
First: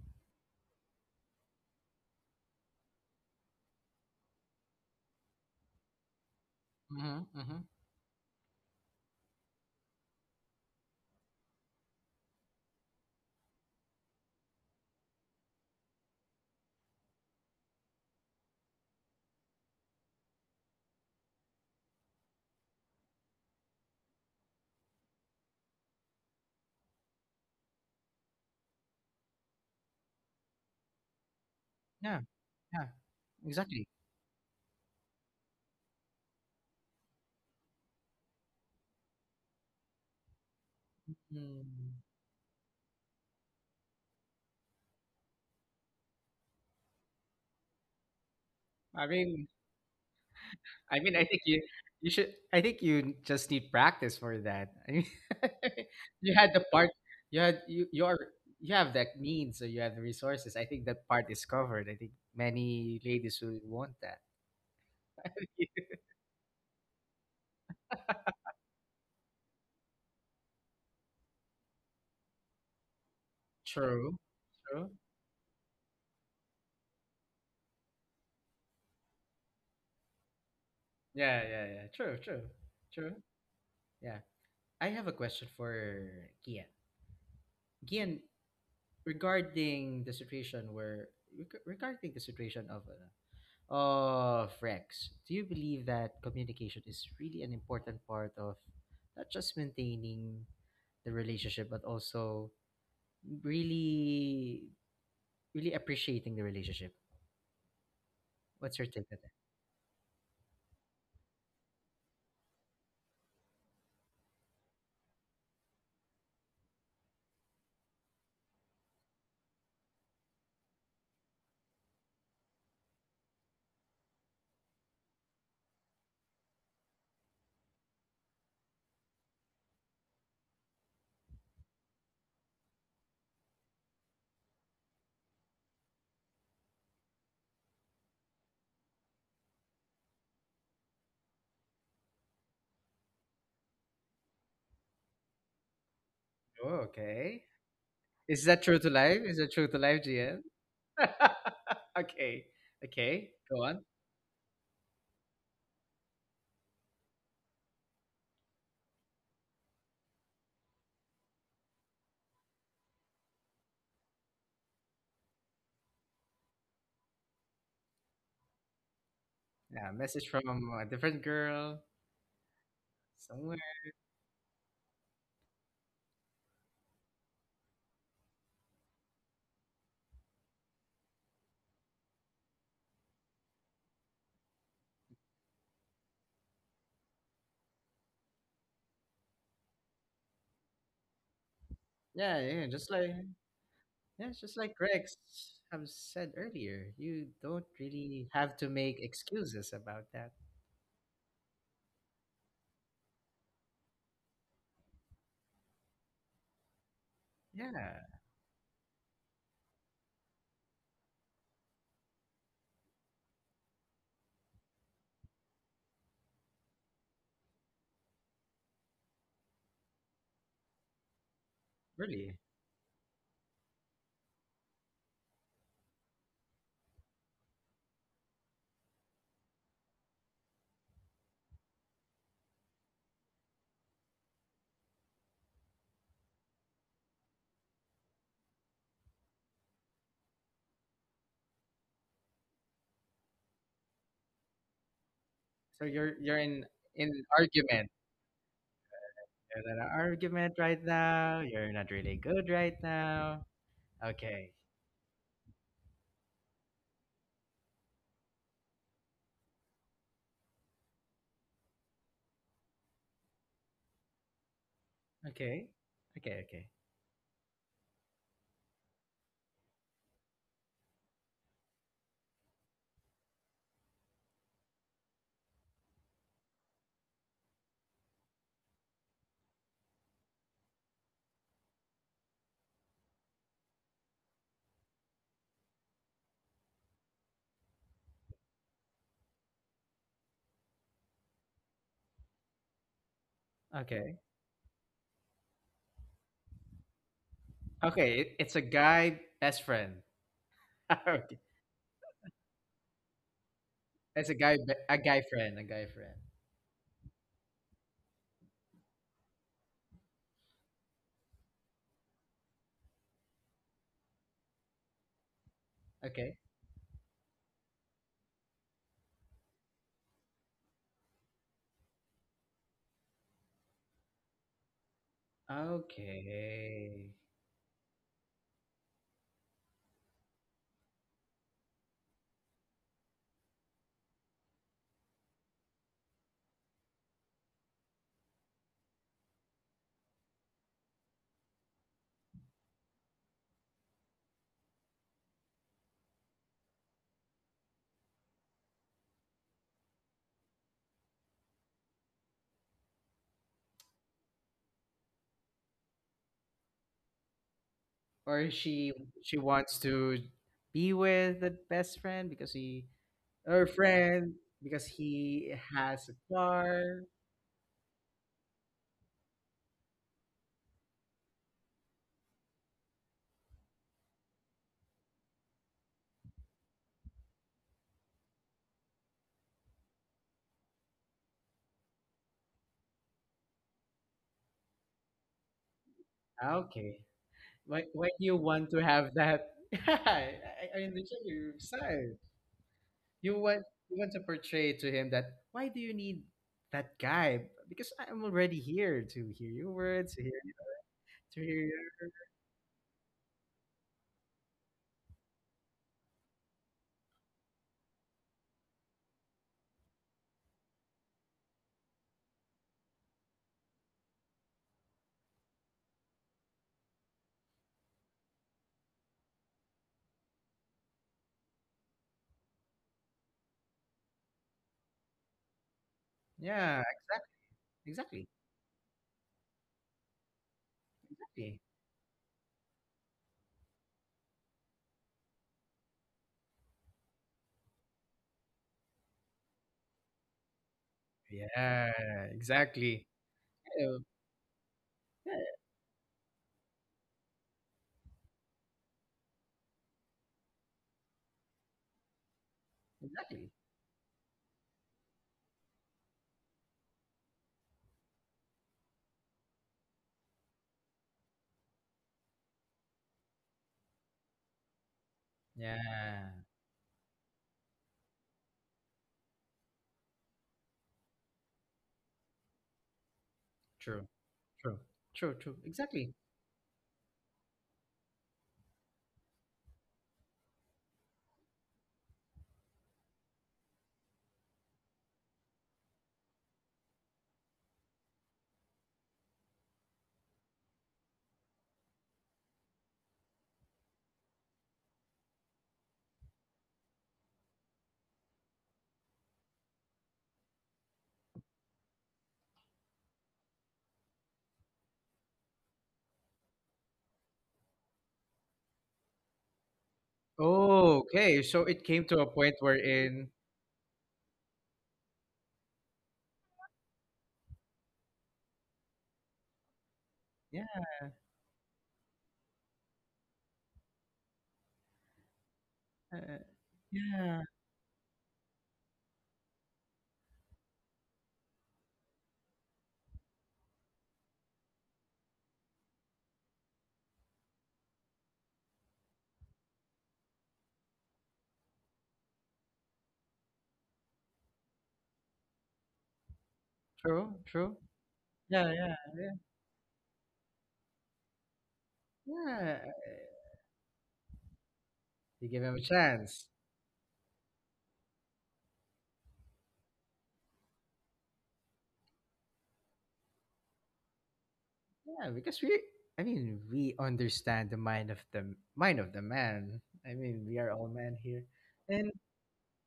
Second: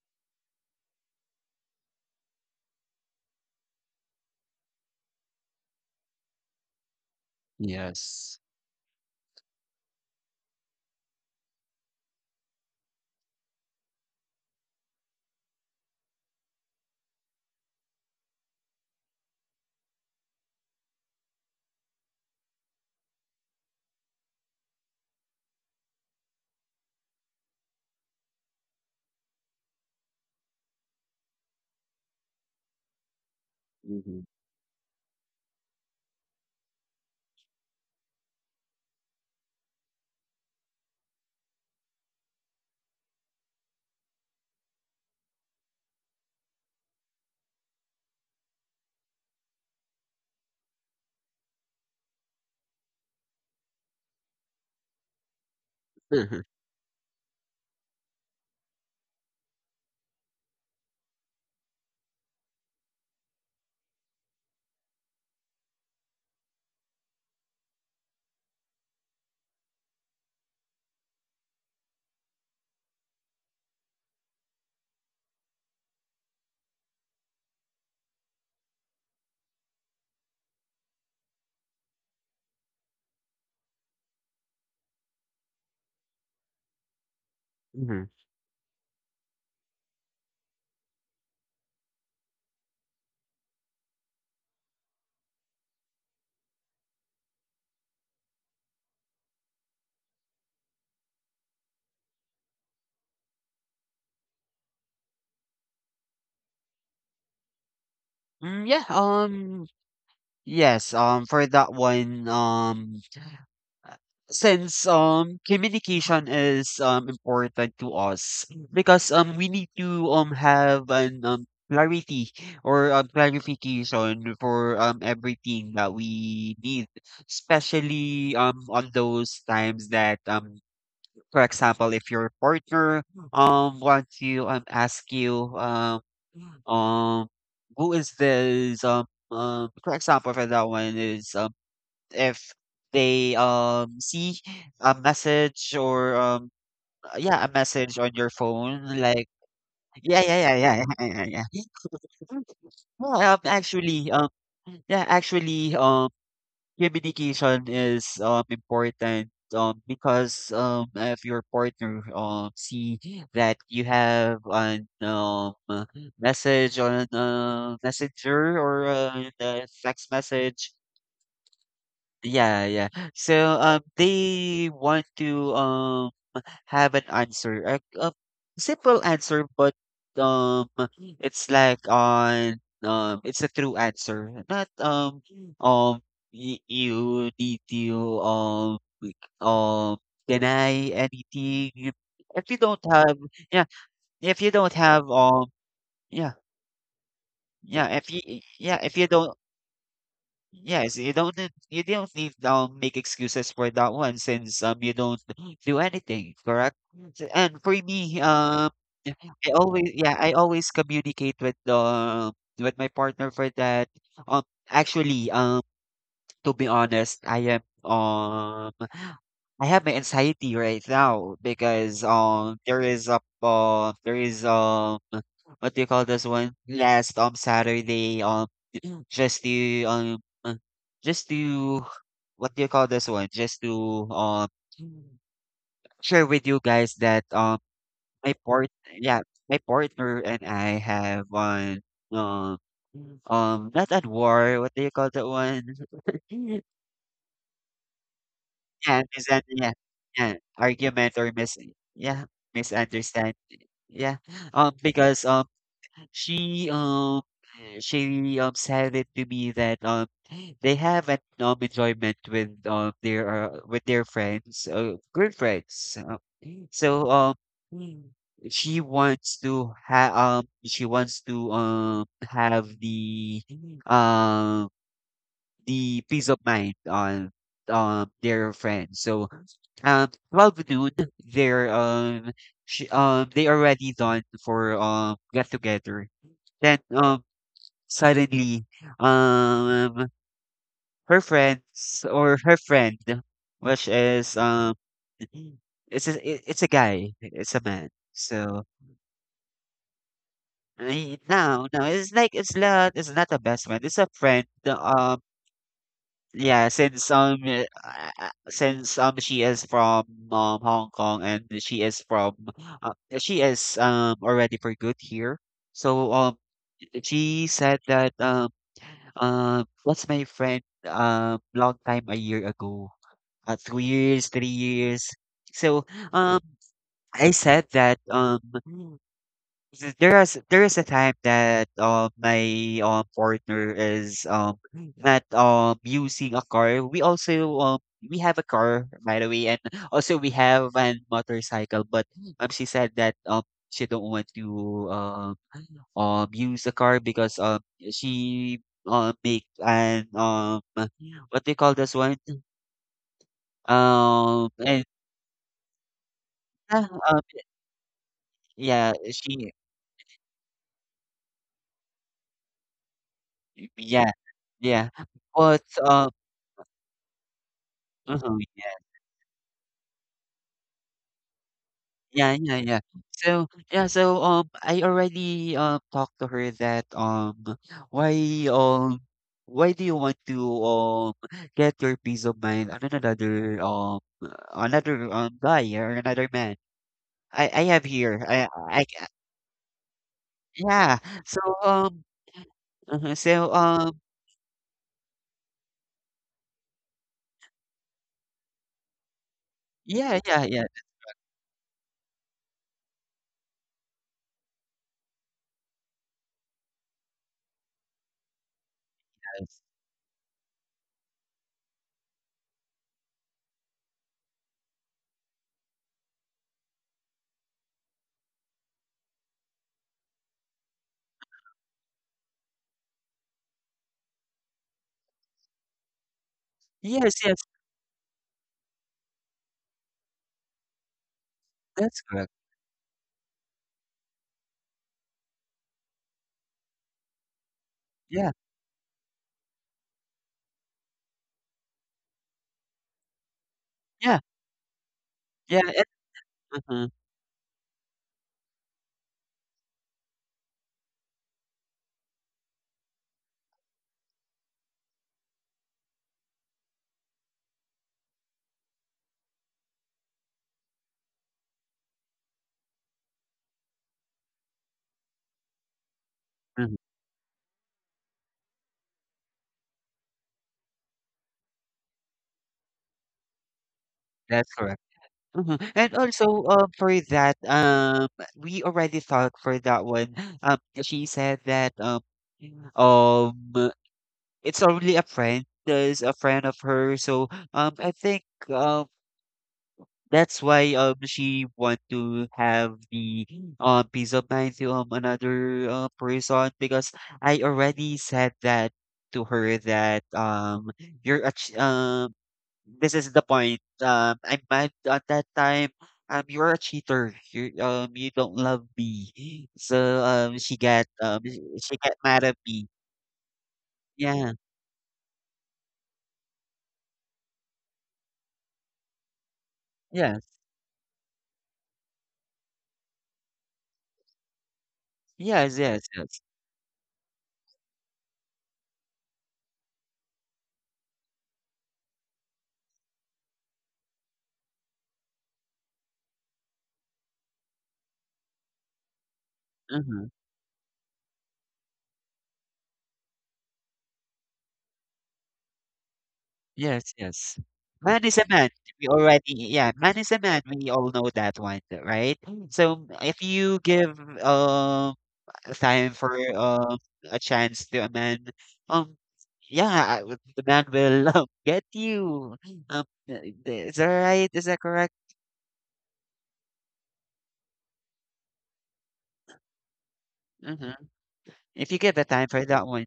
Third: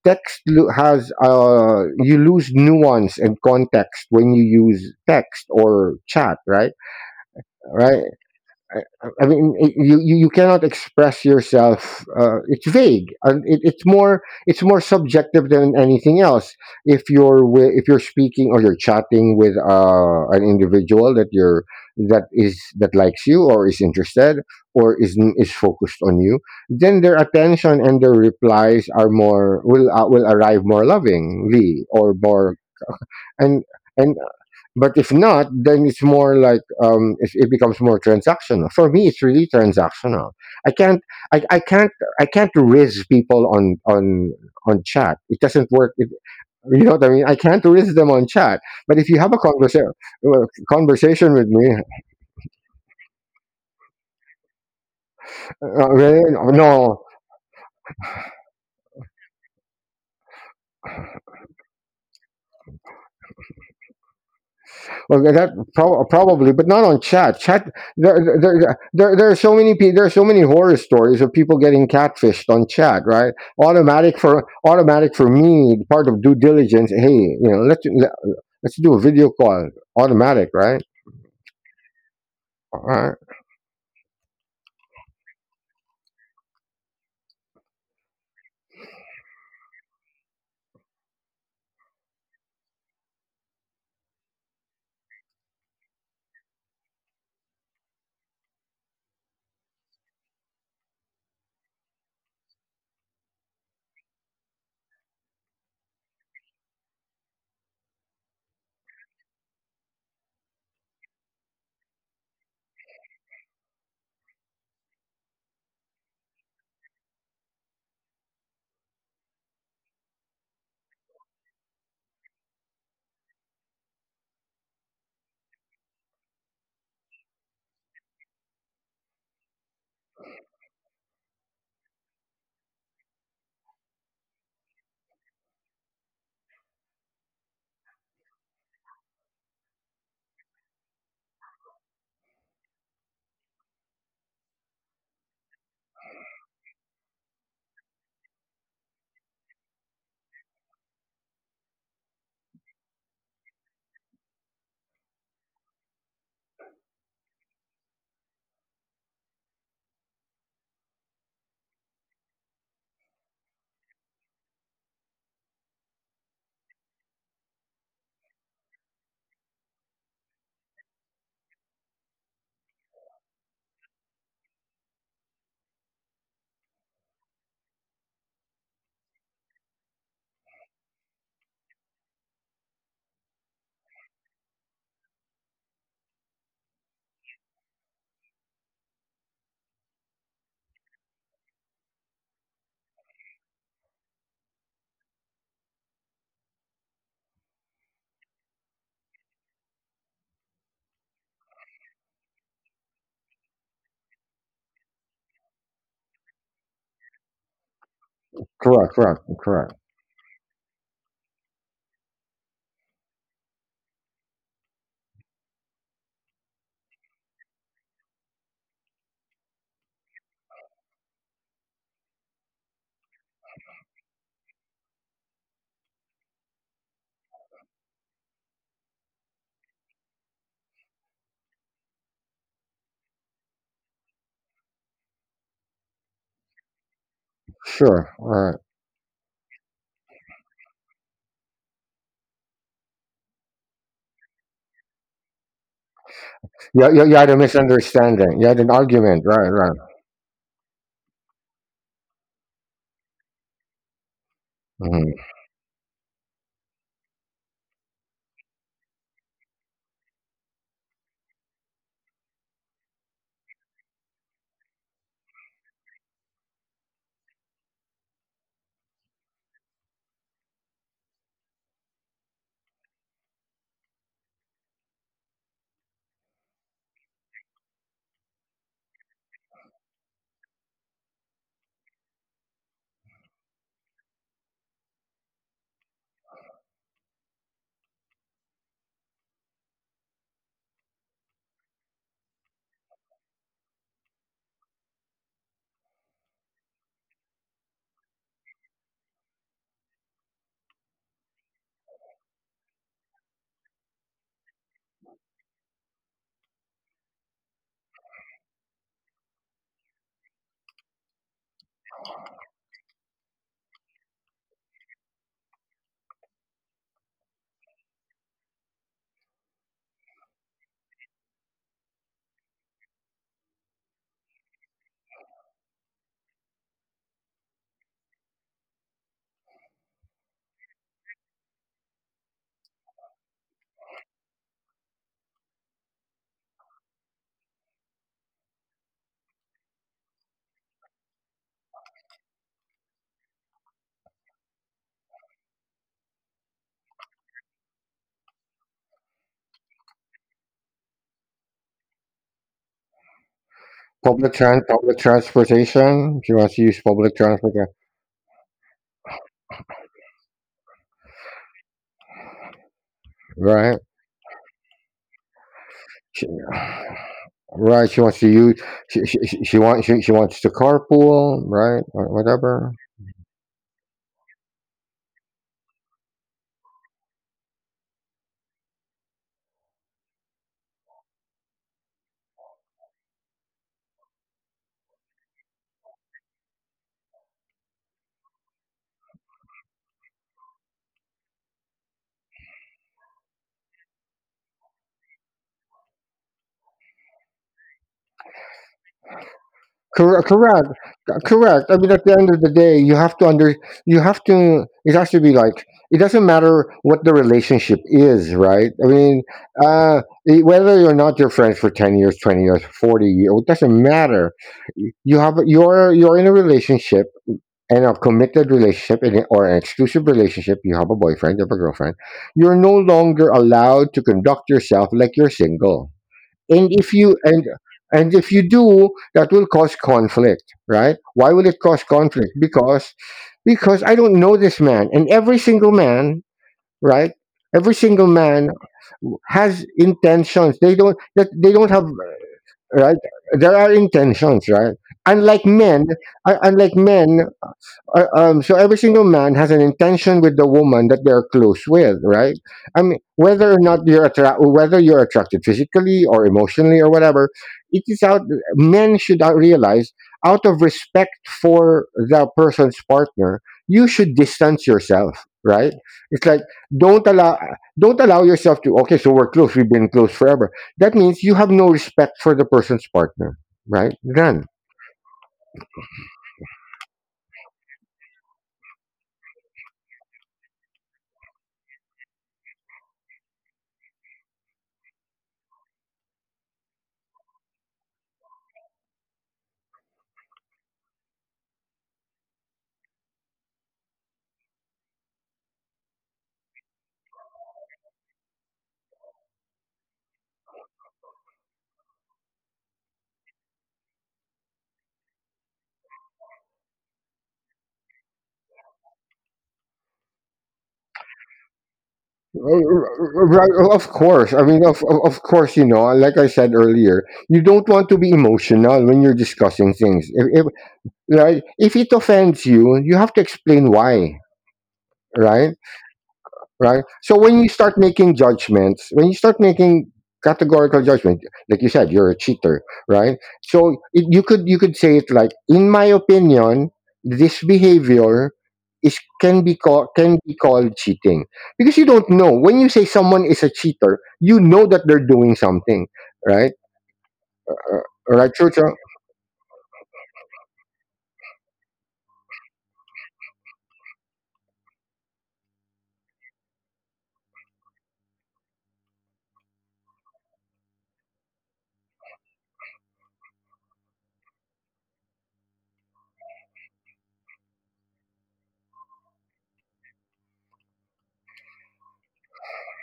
B: text lo- has you lose nuance and context when you use text or chat. Right.
A: Mm-hmm. Mm-hmm.
B: Right.
C: Yes.
B: I mean, you cannot express yourself. It's vague, and it's more subjective than anything else. If if you're speaking or you're chatting with an individual that you're that is that likes you or is interested or is focused on you, then their attention and their replies are more, will arrive more lovingly or
A: Yeah,
B: more,
A: yeah.
B: and.
A: Exactly.
B: And
C: Mhm,
B: but if not, then it's more like it becomes more transactional. For me, it's really transactional. I can't, I, I can't,
A: Mm.
B: I can't riz people on on chat. It doesn't work. It, you know what I mean? I can't riz them on chat. But
A: I
B: if you have a
A: mean, I mean, I
B: conversation
A: think
B: with
A: you
B: me.
A: you should. I think you just need practice for that. I mean, you
C: mhm,
B: Well,
A: had the part.
B: no,
A: You had, you are, you have that means, so you have the resources. I think that part is covered. I think many ladies will want that.
B: Well, that probably, but not on chat. Chat, there are so many people. There are so many horror stories of people getting catfished on chat. Right?
A: True. True.
B: Automatic for me. Part of due diligence. Hey, you know, let's do a video call. Automatic, right?
A: Yeah, yeah, yeah. True, true.
B: All
A: True.
B: right.
A: Yeah. I have a question for Gian.
C: mhm.
A: Gian, regarding the situation where, reg- regarding the situation of Oh, Rex, do you believe that communication is really an important part of not just maintaining the relationship, but also really, really appreciating the relationship?
C: Mm,
A: What's
C: yeah,
A: your take on that?
C: yes, for that one, Uh, since communication is important to us, because we need to have an clarity or clarification for everything that we need, especially on those times that for example if your partner wants you ask you um who is this for example for that one is if they see a message or
A: Oh, okay.
C: yeah a message on your
A: Is that true
C: phone
A: to life?
C: like.
A: Is that true to life,
C: Yeah yeah
A: GM?
C: yeah yeah yeah yeah yeah
A: Okay.
C: well,
A: Okay. Go on.
C: actually, yeah, actually, communication is important. Because if your partner see that you have an message on messenger or the
A: Yeah,
C: text
A: message from
C: message,
A: a different girl
C: yeah, yeah. So,
A: somewhere.
C: they want to have an answer, a simple answer, but um, it's like on it's a true answer, not um, y you need to like, deny anything. You-
A: Yeah,
C: If you
A: yeah,
C: don't
A: just like,
C: have, yeah,
A: yeah, it's
C: if you
A: just like
C: don't have
A: Rex have said
C: yeah,
A: earlier, you don't
C: yeah, if you
A: really have to
C: yeah, if
A: make
C: you don't.
A: excuses about that.
C: Yes, you don't need make excuses for that one since you don't do anything, correct? So- And
A: Yeah,
C: for me,
B: Correct. Correct.
C: I
B: Correct.
C: always, yeah, I always communicate with the with my partner for that. Um Actually, to be honest, I am, I have my anxiety right now because
A: really.
C: there is a there is what do you call this one, last Saturday just to um uh, just to what do you call this one, just to share with you guys that
B: Sure. All
C: my
B: right.
C: part yeah my partner and I have one um not at war, what do you call that one?
A: So you're in in
B: You
A: an
B: had a
A: argument.
B: misunderstanding. You had an
C: Yeah,
B: argument.
C: present
B: Right.
A: You're
C: yeah,
B: Right.
A: in an
C: yeah,
A: argument right
C: argument or
A: now.
C: mis
A: You're not really
C: yeah,
A: good right now.
C: misunderstanding. Yeah,
A: Okay,
B: Mhm.
C: because, she, um, she, said it to me that, they have an, enjoyment with, their, with their friends,
A: okay,
C: girlfriends.
A: okay, okay,
C: So, Mm. She wants to ha she wants to, have um the peace of mind on their friends. So 12 noon they're they already done for get together. Then suddenly um her friends or her friend which
A: okay,
C: is it's a, it- it's a guy, it's a man.
A: okay. It, it's a
C: So
A: guy best friend.
C: I-
A: Okay,
C: no, no, it's like it's not a best friend. It's a
A: it's a
C: friend
A: guy be- a guy friend, a guy friend.
C: yeah, since she is from Hong Kong and she is from she is already for good here. So
A: Okay,
C: she said that what's my friend long time a year ago 2 years, 3 years. So um,
A: okay.
C: I said that there is there is a time that my partner is not using a car. We also we have a car, by the way, and also we have an motorcycle. But she said that she don't want to um use a car because she make an what they call this one and
B: Public transportation. She wants to
C: uh,
B: use
C: um
B: public transportation.
A: Or she
C: yeah
A: she
C: she,
A: wants to be with the best friend because he, her
B: Right.
C: yeah
A: friend, because
C: yeah,
A: he
C: but
A: has a car.
B: Right, she wants to
C: Mhm,
B: use. She wants to carpool, right, or
C: yeah, yeah,
B: whatever.
C: yeah. So, yeah, so, I already, talked to her that, why, um, why do you want to, get your peace of mind on another, another, guy or another man?
A: Okay,
C: I have
A: why do
C: here.
A: you want to
C: I, ca-
A: have that? I, I
C: yeah.
A: understand
C: So,
A: your side.
C: uh
A: You
C: so,
A: want, you
C: um,
A: want to portray to him that, why do you need that guy? Because I'm already here to hear your words,
C: yeah,
B: Correct,
C: yeah, yeah.
B: correct,
A: to hear
B: Correct. I mean,
A: your,
B: at the end of the day, you have to. It has to be like, it doesn't matter what the relationship is, right? I mean,
C: That's-
B: whether you're not your friends for 10 years, 20 years, 40 years, it doesn't matter. You're in a relationship, in a committed relationship, in or an exclusive relationship, you have a boyfriend, you have a girlfriend, you're no longer allowed to conduct yourself like you're single. And
A: yeah,
B: if you
C: Yes,
A: exactly,
C: yes,
B: and and if
A: exactly,
B: you do, that will cause conflict, right? Why will it
A: exactly.
B: cause
C: that's
B: conflict?
C: correct.
B: Because I don't know this man. And every single man, right? Every single
C: Yeah,
B: man has intentions. They don't have,
A: Yeah,
B: right.
A: exactly.
B: There are
A: Yeah,
C: yeah,
B: intentions, right? Unlike
C: yeah.
B: men,
C: It,
B: unlike
C: uh-huh,
B: men, so every single man has an intention with the woman that they're close with, right? I mean,
A: exactly.
B: whether or not whether you're attracted physically or emotionally or whatever, it is out. Men should realize, out of respect for the person's partner, you should distance yourself, right? It's
A: Yeah.
B: like,
C: uh-huh,
B: don't allow don't allow yourself to. Okay, so we're close. We've been close forever. That means you have no respect for the person's partner, right?
A: True,
B: None.
C: that's
A: true,
C: correct.
A: true, true.
C: Mhm, and
A: Exactly.
C: also, for that, we already thought for that one. She said that, um, it's only a friend, is a friend of her. So, I think, um, that's why, she want to have the, peace of mind to, another, person because I already said that to her that, you're a, this is the point. I'm mad at that time. You're a cheater. You you don't love me. So she got
A: Oh, okay. So
C: she
A: it
C: got
A: came to a
C: mad at
A: point
B: Right,
C: me.
A: wherein,
B: right, of course.
C: Yeah.
B: I mean, of course, you know, like I said earlier, you don't want to be emotional when you're discussing things.
C: Yes.
B: If,
A: yeah,
B: right, if it offends you, you have to explain why, right?
C: Yes. Yes. Yes.
A: uh,
B: Right? So when
A: yeah,
B: you start making judgments, when you start making categorical judgment, like you said, you're a cheater, right? So it, you could say it like, in my opinion, this behavior is,
C: Uh-huh.
B: can be called cheating, because you don't know, when you say someone is a cheater, you know that they're doing something, right?
C: Yes.
A: true,
C: Yes.
A: true.
B: Uh,
C: Man is a
B: right,
C: man.
A: Yeah,
B: true.
C: We
A: yeah, yeah,
C: already yeah. Man is a man. We all know that one, right?
A: yeah.
C: So if you give um
A: You give him a
C: time for
A: chance.
C: a chance to amend. Um, yeah, I the man will get you. I- is that right? Is that correct?
A: Yeah, because we, I mean, we understand the mind of the mind of the man. I mean, we are
C: Mm-hmm.
A: all men here,
C: If you give the
A: and
C: time for that one,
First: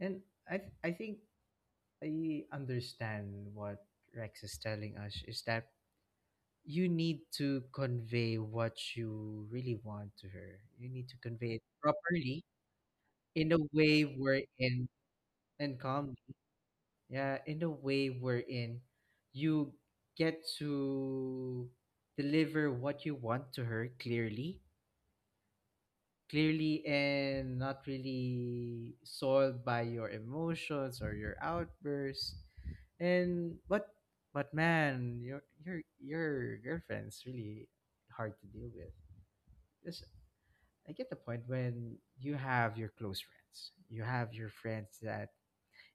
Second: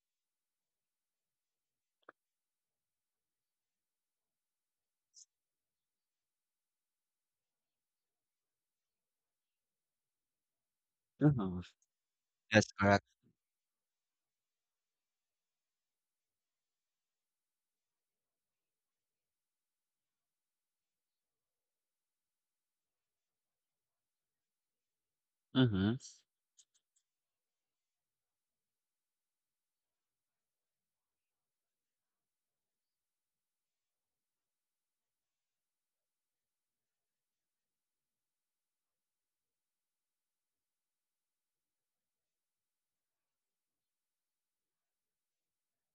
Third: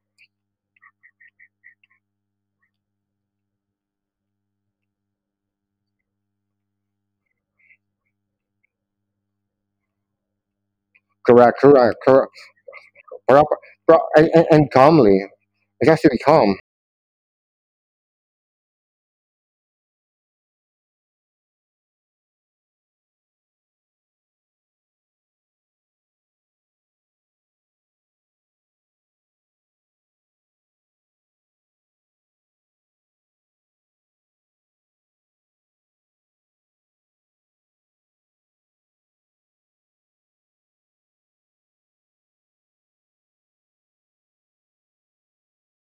A: and I think I understand what Rex is telling us is that you need to convey what you really want to her. You need to
C: hmm,
A: convey
B: correct,
A: it
B: correct, correct,
A: properly
C: that's correct.
A: in
B: proper,
A: a way
B: and
A: wherein,
B: calmly.
A: and
B: It has to
A: calmly,
B: be calm.
A: yeah, in a way wherein you get to deliver what you want to her clearly,
C: Mm-hmm.
A: clearly, and not really soiled by your emotions or your outbursts. And but man, your girlfriend's really hard to deal with. Yes, I get the point when you have your close friends. You have your friends that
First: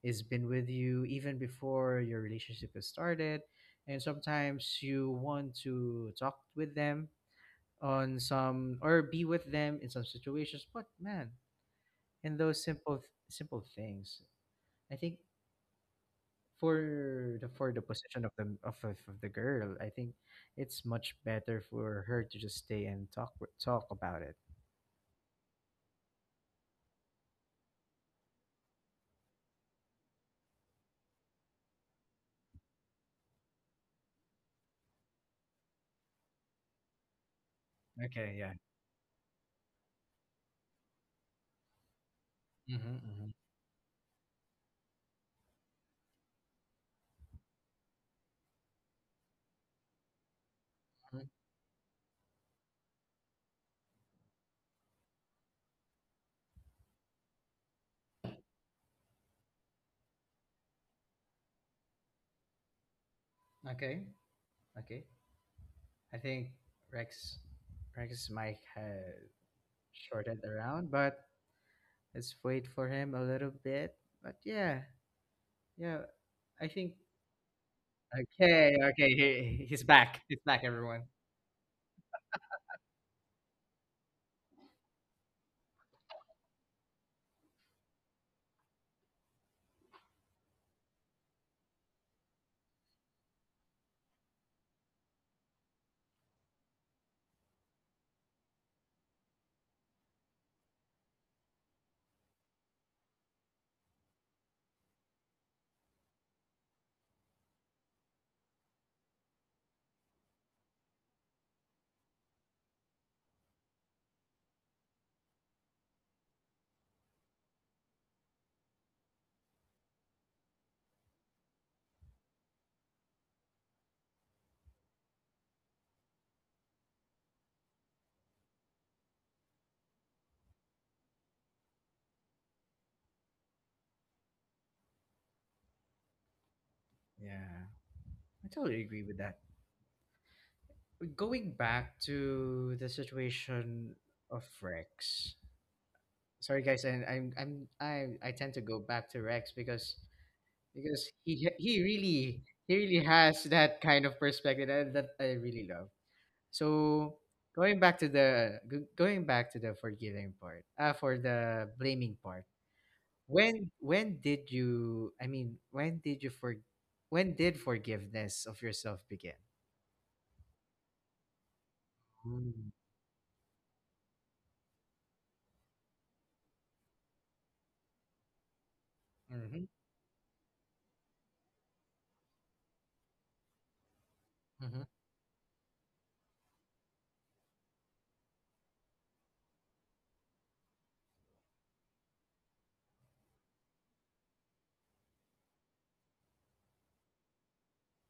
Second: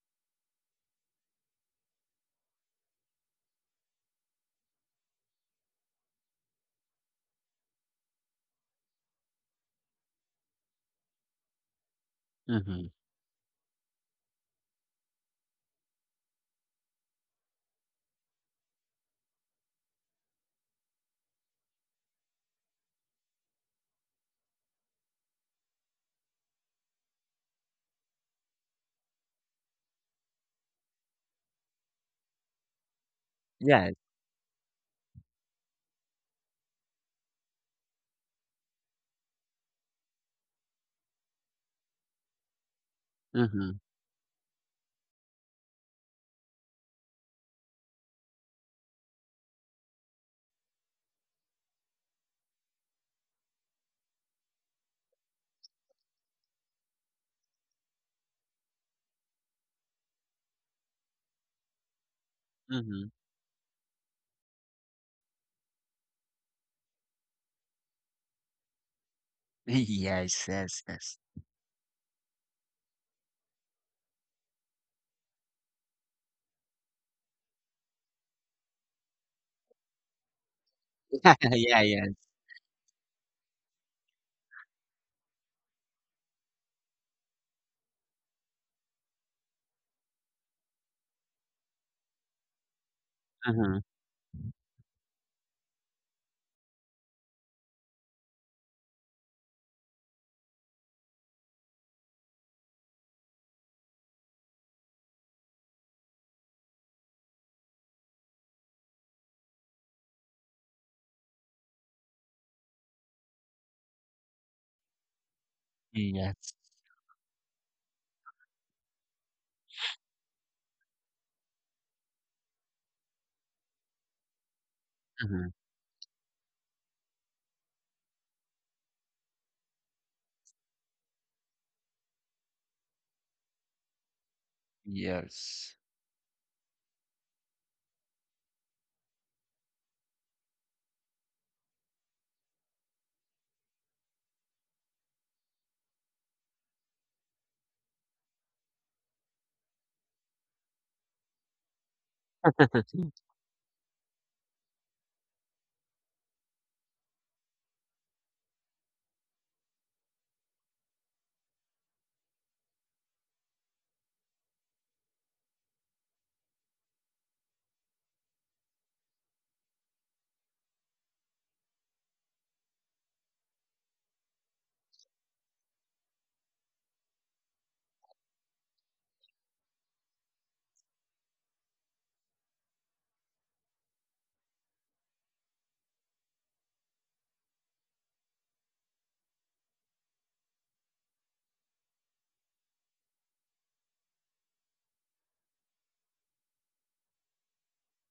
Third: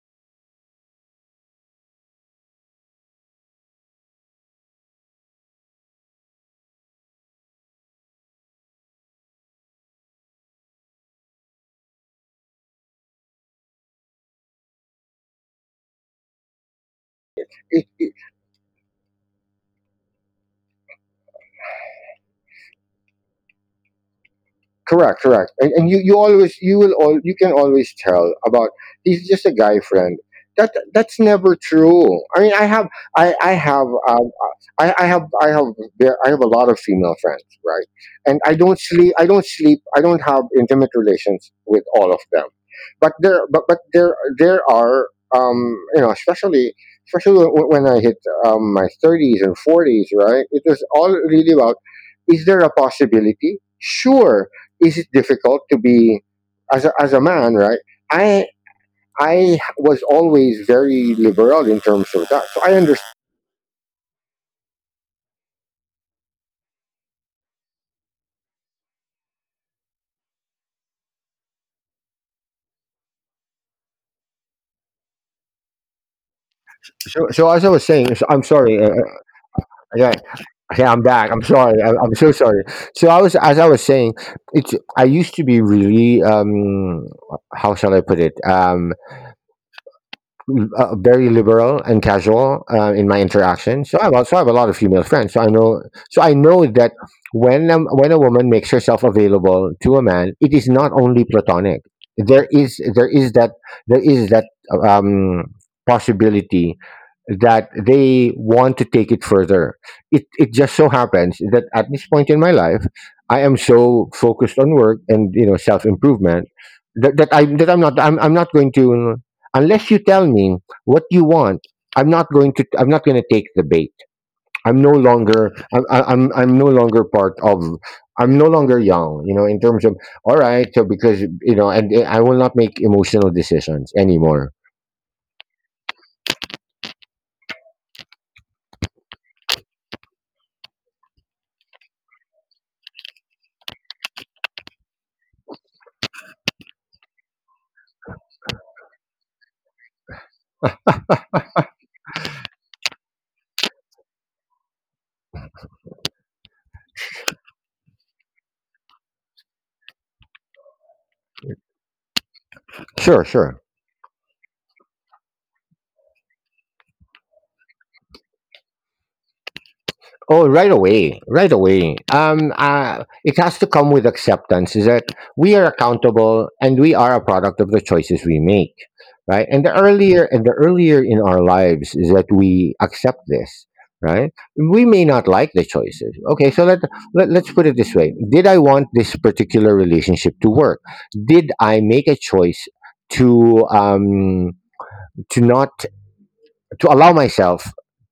A: has been with you even before your relationship has started, and sometimes you want to talk with them on some or be with them in some situations. But man, in those
C: Mm-hmm.
A: simple simple things, I think for the position of the girl, I think it's much better for her to just stay and talk with- talk about it.
B: Correct, correct. And you always, you will all you can always tell about, he's just a guy friend. That, that's never true. I mean, I have I have
C: Yes.
B: I have there- I have a lot of female friends, right?
A: Okay.
B: And I
A: Yeah.
B: don't sleep. I don't sleep. I don't have intimate relations with all of them,
A: Mm-hmm.
C: Mm-hmm.
B: but there are um you know, especially, especially when I hit my thirties and forties, right? It was all really about, is there a possibility? Sure. Is it difficult to be as a man, right? I I was always very liberal in terms of that, so I
C: Mm-hmm.
B: understand.
A: Okay, okay. I think Rex, Rex might have shorted
C: Yes. Yes.
A: around,
C: Yes.
A: but let's wait for him a little bit. But yeah, yeah. I think
B: So, so as I was saying, so I'm
A: okay,
B: sorry.
A: okay. He, he's
B: Yeah,
A: back. He's back,
B: yeah,
A: everyone.
B: I'm back. I'm
C: yeah.
B: sorry.
C: Yes.
B: I'm so sorry. So I was, as I was saying, it's, I used to be really, how shall I put it? Very liberal and casual in my
C: Mm-hmm.
B: interaction. So I have, also have a lot of female friends. So I know that when a woman makes herself available to a man, it is not only platonic. There is there is that there is that um, Possibility that they want to take it further. It just so happens that at this point in my life, I am so focused on work and you know self improvement,
C: Yes.
B: that I'm not, I'm not going to, unless you tell me what you want, I'm not going to take the bait. I'm no longer,
C: Mm-hmm.
B: I'm, I- I'm no longer part of, I'm no longer young, you know, in terms of, all right, so because you know, and I will not make emotional decisions anymore.
C: Yes.
A: Yeah, I totally agree with that. But going back to the situation of Rex. Sorry, guys, and I'm I tend to go back to Rex because he really, he really has that kind of perspective that, that I really love. So going back to the g- going back to the forgiving part, for the blaming part.
B: Sure.
A: When did you? I mean, when did you for? When did forgiveness of yourself begin?
B: Oh, right away, right away.
A: Mm.
B: It has to come with acceptance. Is that we are accountable and we are a product of the choices we make, right? And
A: Mm-hmm.
B: the earlier and the earlier in our lives is that we accept this, right?
A: Mm-hmm.
B: We may not like the choices. Okay, so let let's put it this way: did I want this particular relationship to work? Did I make a choice to um to not, to allow myself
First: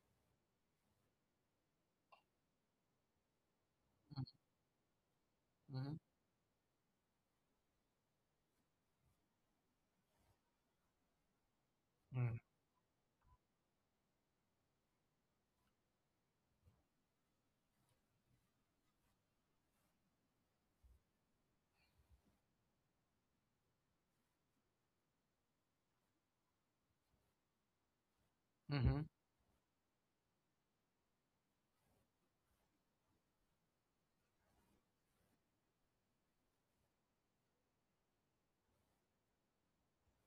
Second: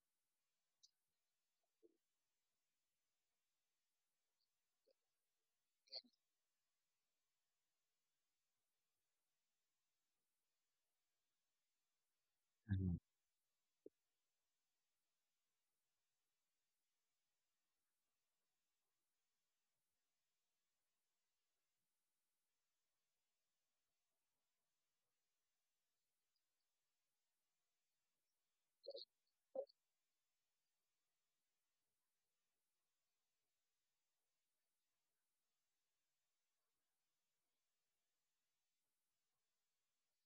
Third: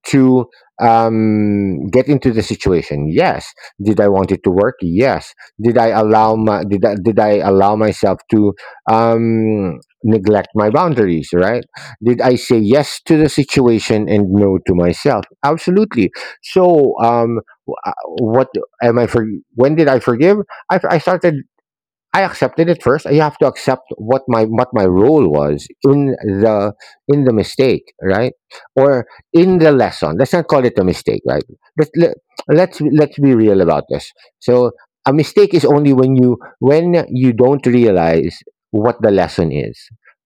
B: to get into the situation. Yes, did I want it to work? Yes. Did I
A: Mm-hmm.
B: allow my, did I allow myself to neglect my boundaries? Right? Did
A: Mm-hmm.
B: I say
C: Mm-hmm.
B: yes to the situation and no to myself? Absolutely. So wh- uh, what am I for? When did I forgive? I started, I accepted it first. I have to accept what my role was in the, in the mistake, right?
A: Mm-hmm.
B: Or in the lesson. Let's not call it a mistake, right? Let, let, let's be real about this. So a mistake is only when you don't realize what the lesson is,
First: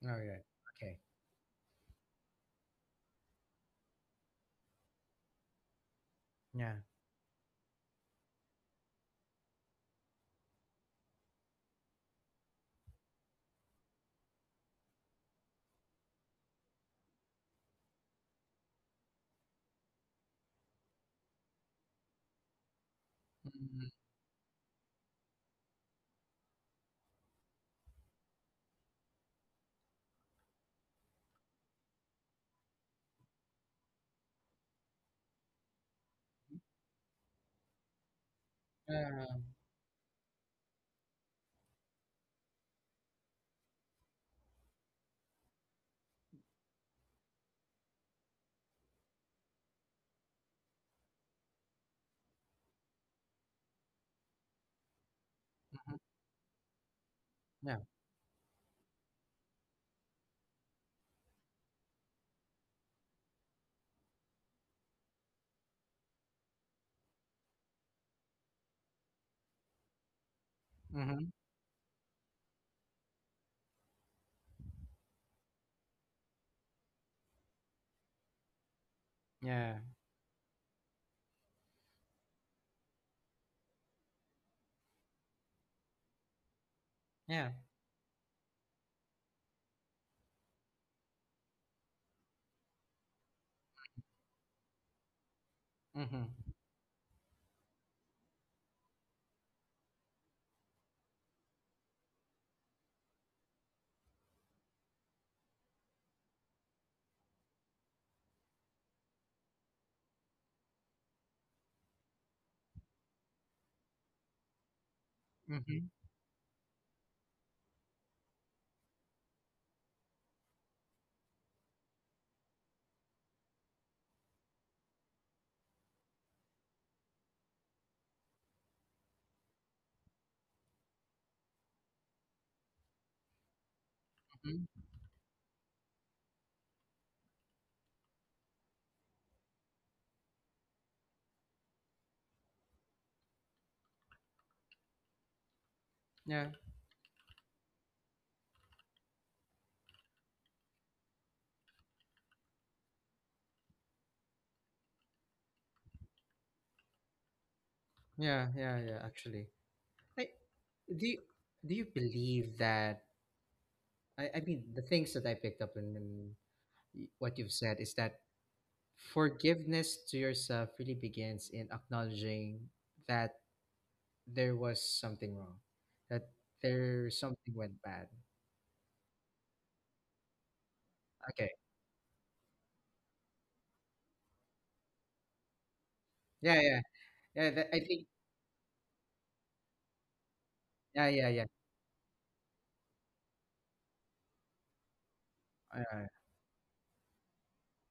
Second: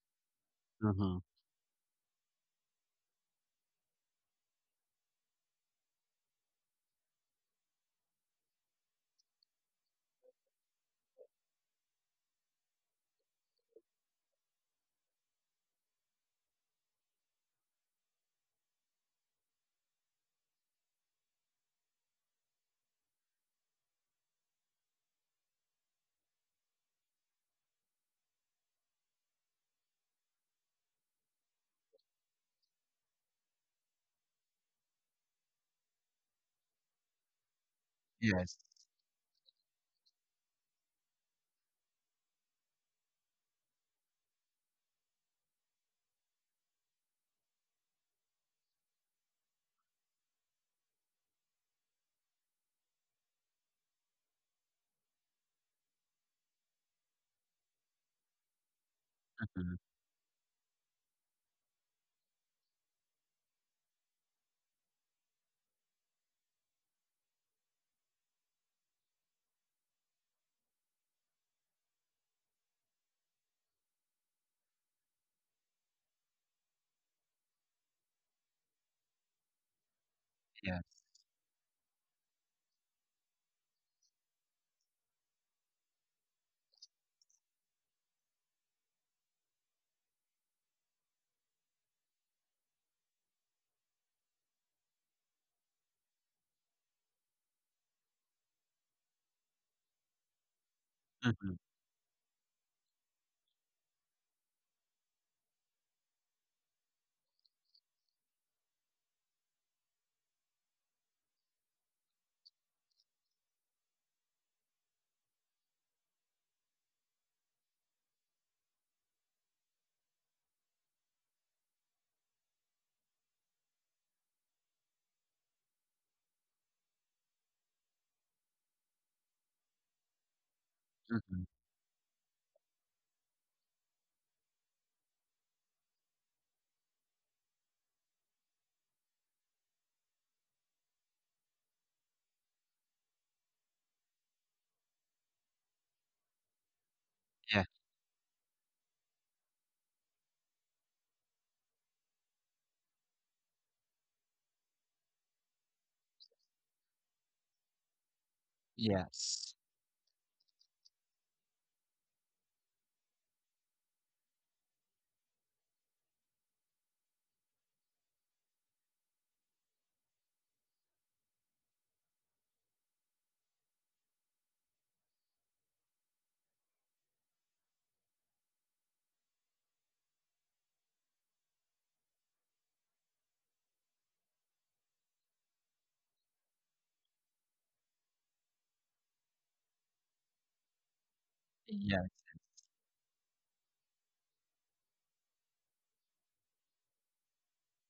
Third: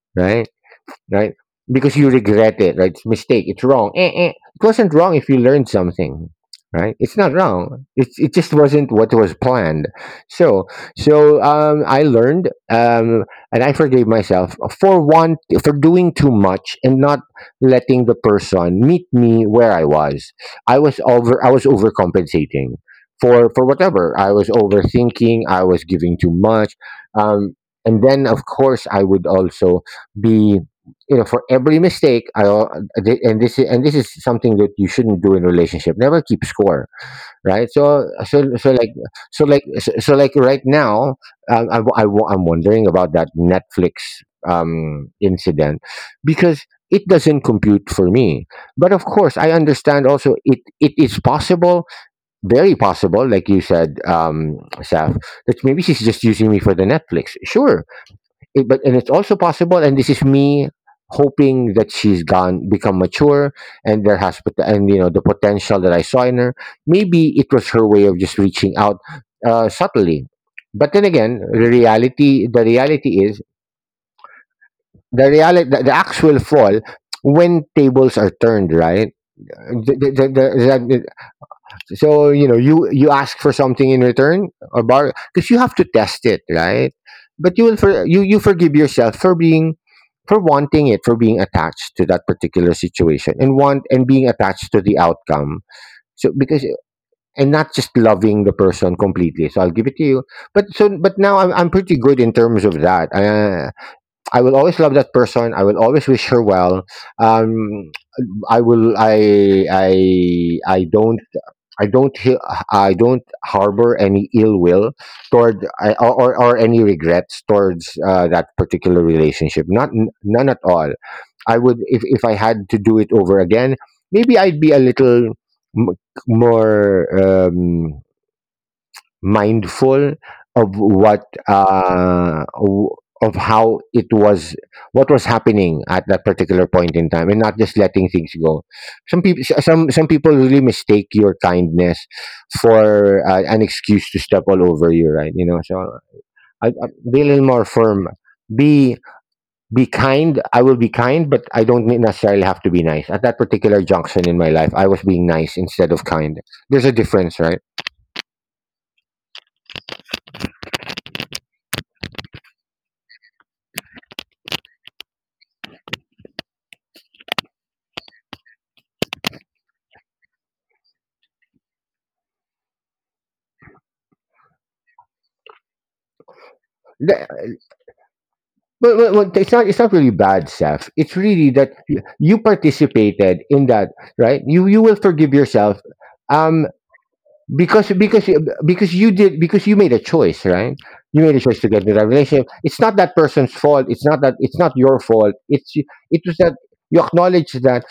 A: All right.
B: right?
A: Okay.
C: Mm-hmm.
B: Right? Because you regret it, right? It's mistake. It's wrong. Eh. It wasn't wrong if you learned something,
A: Yeah.
B: right? It's not wrong. It just wasn't what was planned. So so I learned and I forgave myself for one, for doing too much and not letting the person meet me where I was. I was over. I was overcompensating. For
A: Mm-hmm.
B: whatever, I was overthinking, I was giving too much, um, and then of course I would also be, for every mistake, and this is, and this is something that you shouldn't do in a relationship: never keep score, right? So so
C: Yes.
B: so like so
A: Yeah.
B: like so, so like right now, I'm wondering about that Netflix incident, because it doesn't compute for me. But of course I understand also it is possible, very possible, like you said, Saf, that maybe
A: Mm-hmm.
B: she's just using me for the Netflix,
A: Yeah.
B: sure. But and it's also
C: Mm-hmm.
B: possible, and this is me hoping that she's gone become mature, and you know, the potential that I saw in her, maybe it was her way of just reaching out subtly. But then
A: Mm-hmm.
B: again, the reality is the reality the, actual fall, when tables are turned, right?
A: Yeah.
C: Yeah.
B: The, so you know, you ask for something in return or bar because you have to test it, right?
A: Yeah.
B: But you you forgive yourself for being, for wanting it, for being attached to that particular situation, and being attached to the outcome.
A: Mm-hmm.
B: So because, and not just loving the person completely. So I'll give it to you. But so, but now
C: Mm-hmm.
B: I'm pretty good in terms of that. I will always love that person. I will always wish her well. um i will i i i don't I don't I don't harbor any ill will toward,
A: Mm-hmm.
B: I, or any regrets towards that particular relationship. Not n- None at all. I would, if I had to do it over again, maybe I'd be a little m- more. Um, Mindful of what
C: Mm-hmm.
B: of how it was,
A: Mm-hmm.
B: what was happening at that particular point in time, and not just letting things go. Some some people really mistake your kindness for an excuse to step all over you, right? You know, so
A: Yeah,
B: I be a little
C: Yeah.
B: more firm, be be kind. I will be kind, but I don't necessarily have to be nice. At that particular junction in my life, I was being nice instead of kind. There's a difference, right?
A: yeah, yeah, yeah. Actually,
C: Yes.
A: I do. You, do you believe that? I mean, the things that I picked up in y- what you've said is that forgiveness to yourself really begins in acknowledging that there was something wrong, that there, something went bad.
B: Well, it's not. It's not really bad, Seth. It's really
A: Okay.
B: that you participated in that, right? You will forgive yourself.
A: Yeah,
B: Um,
A: yeah, yeah. That, I
B: because
A: think.
B: because you did, because you made a choice, right?
A: Yeah,
B: You
A: yeah,
B: made a
A: yeah.
B: choice to get into
C: Yeah.
B: that relationship. It's not that person's fault, it's not, that it's not your fault,
A: Uh,
B: it was that you acknowledge that.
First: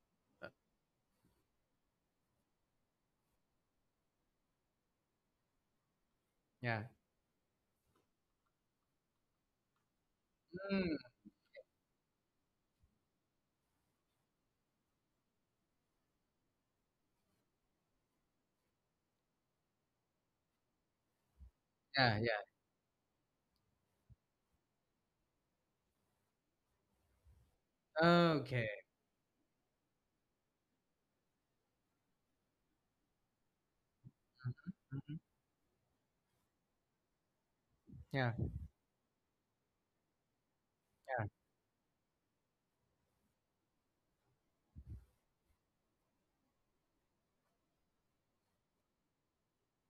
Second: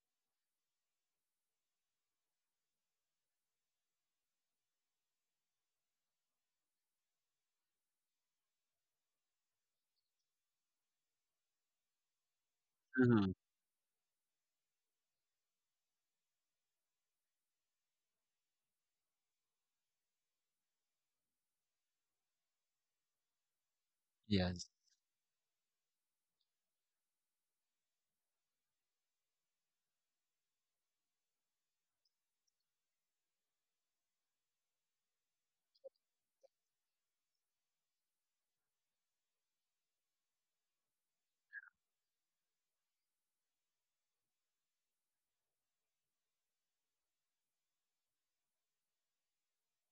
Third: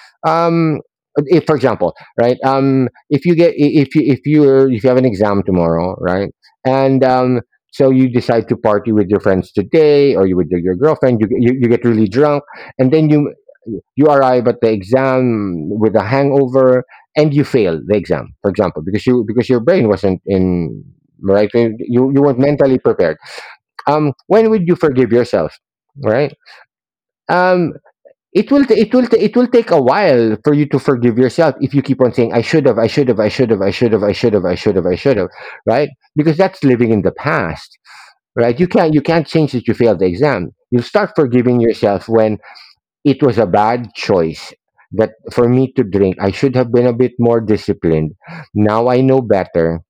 A: uh,
B: Um, if for example, right, um, if you get I- if you if you if you have an exam tomorrow, right?
A: yeah.
B: And um, so you decide to party with your friends today, or you with your
A: Mm,
B: girlfriend, you get really drunk, and then you
C: Mm-hmm.
B: you arrive at the exam with a hangover, and you fail the exam, for example, because your brain wasn't in, right?
A: yeah,
B: You weren't
A: yeah.
B: mentally prepared. Um, when
C: Yes.
B: would you forgive yourself? Right? Um,
A: Okay.
B: it will take a while for you to forgive yourself if you keep on saying I should have, I should have, I should have, I should have, I should have, I should have, I should
A: Mhm.
B: have, right? Because that's living in the past,
A: Yeah,
B: right? You can't you can't change that you failed the exam. You start
A: yeah.
B: forgiving yourself when, it was a bad choice, that for me to drink, I should have been a bit more disciplined. Now I know better.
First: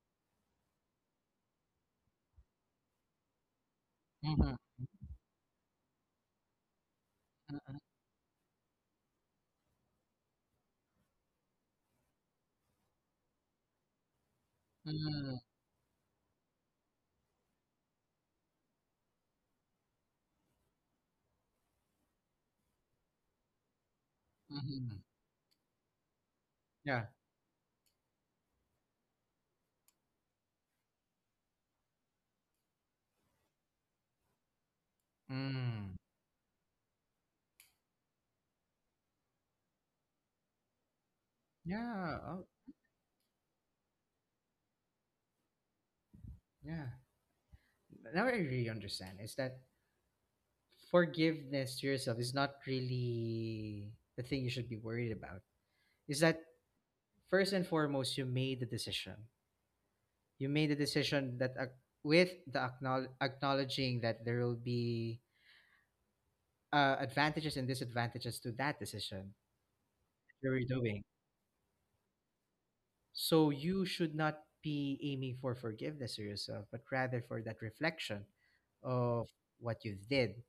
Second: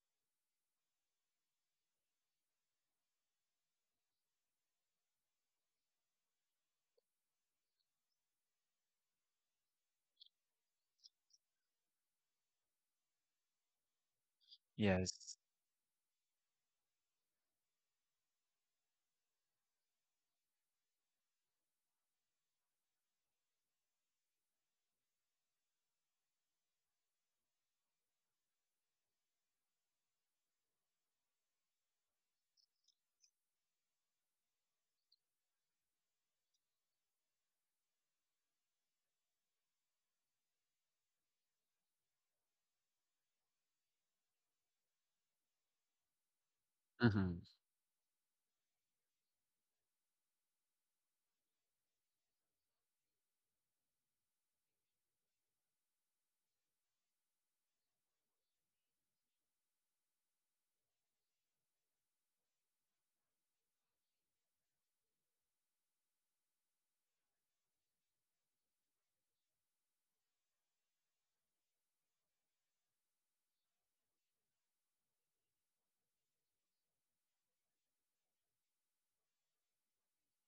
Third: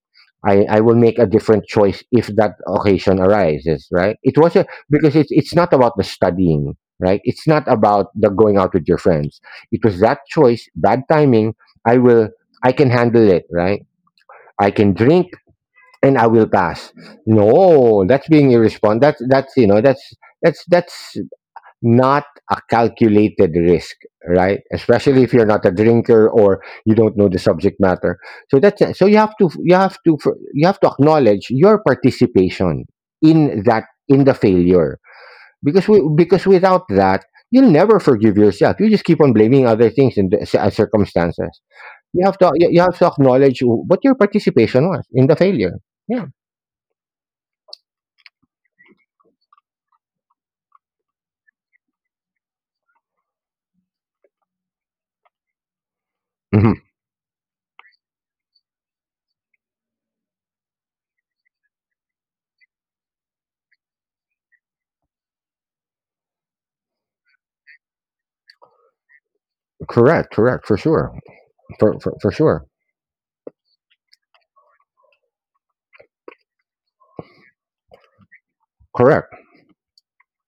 B: I will make a different choice if that occasion arises, right? It
A: Mm-hmm.
B: was a, because it's not about the studying, right? It's not
A: Mm-hmm.
B: about the going out with your friends. It was that choice, bad timing. i will I can handle it, right? I can drink
A: Mm-hmm.
C: Yes.
B: and I will pass. No, that's being irresponsible. That's, that's not a calculated risk, right?
A: Mm-hmm.
B: Especially if you're not a drinker or you
A: Yeah.
B: don't know the subject matter. So that's, you have to acknowledge your participation in that, in the failure. Because
A: Mm.
B: because without that, you'll never forgive yourself. You just keep on blaming other things and the circumstances.
A: Yeah.
B: You have
A: Oh,
B: to, you have to acknowledge what your participation was in the failure. Yeah.
A: yeah.
C: Mhm,
A: Now I really understand. Is that forgiveness to yourself is not really the thing you should be worried about. Is that
B: Mhm.
A: first and foremost you made the decision. You made the decision that ac- with the acknowl- acknowledging that there will be advantages and disadvantages to that decision
B: Correct.
A: you're
B: Correct. For
A: doing.
B: sure. For sure.
A: So you should not be aiming for forgiveness to yourself, but rather for that reflection of
B: Correct.
A: what you did.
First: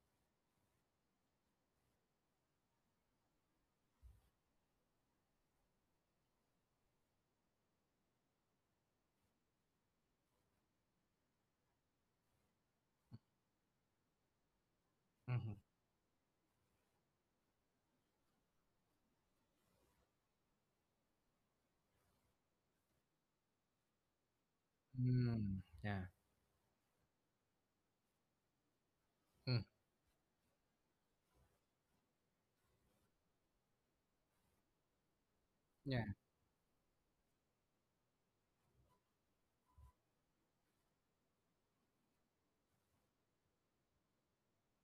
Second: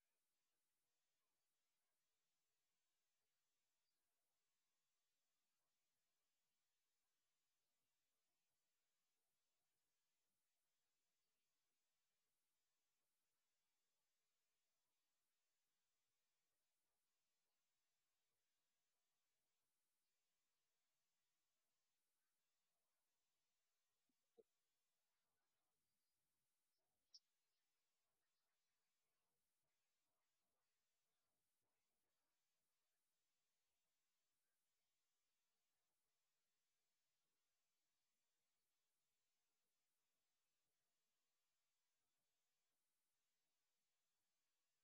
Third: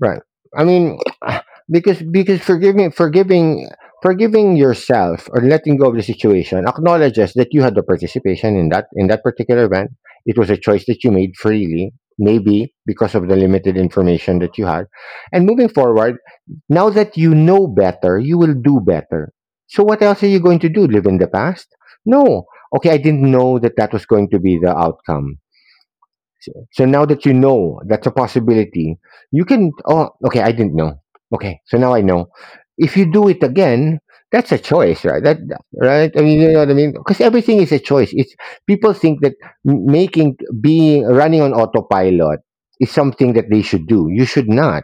B: Right. I mean, because, because forgiving yourself or letting go of the situation acknowledges that you had the participation in that, in that particular event. It was a choice that you made freely, maybe because of the limited information that you had. And moving forward, now that you know better, you will do better. So what else are you going to do? Live in the past? No. Okay, I didn't know that that was going to be the outcome.
A: Mm, yeah,
B: So, so now that you know that's a possibility, you
A: mm,
B: can. Oh, okay, I didn't know. Okay, so now I know. If you do it again, that's a choice, right? That, right?
A: yeah,
B: I mean, you know what I mean? Because everything is a choice. It's, people think that m- making being running on autopilot is something that they should do. You should not.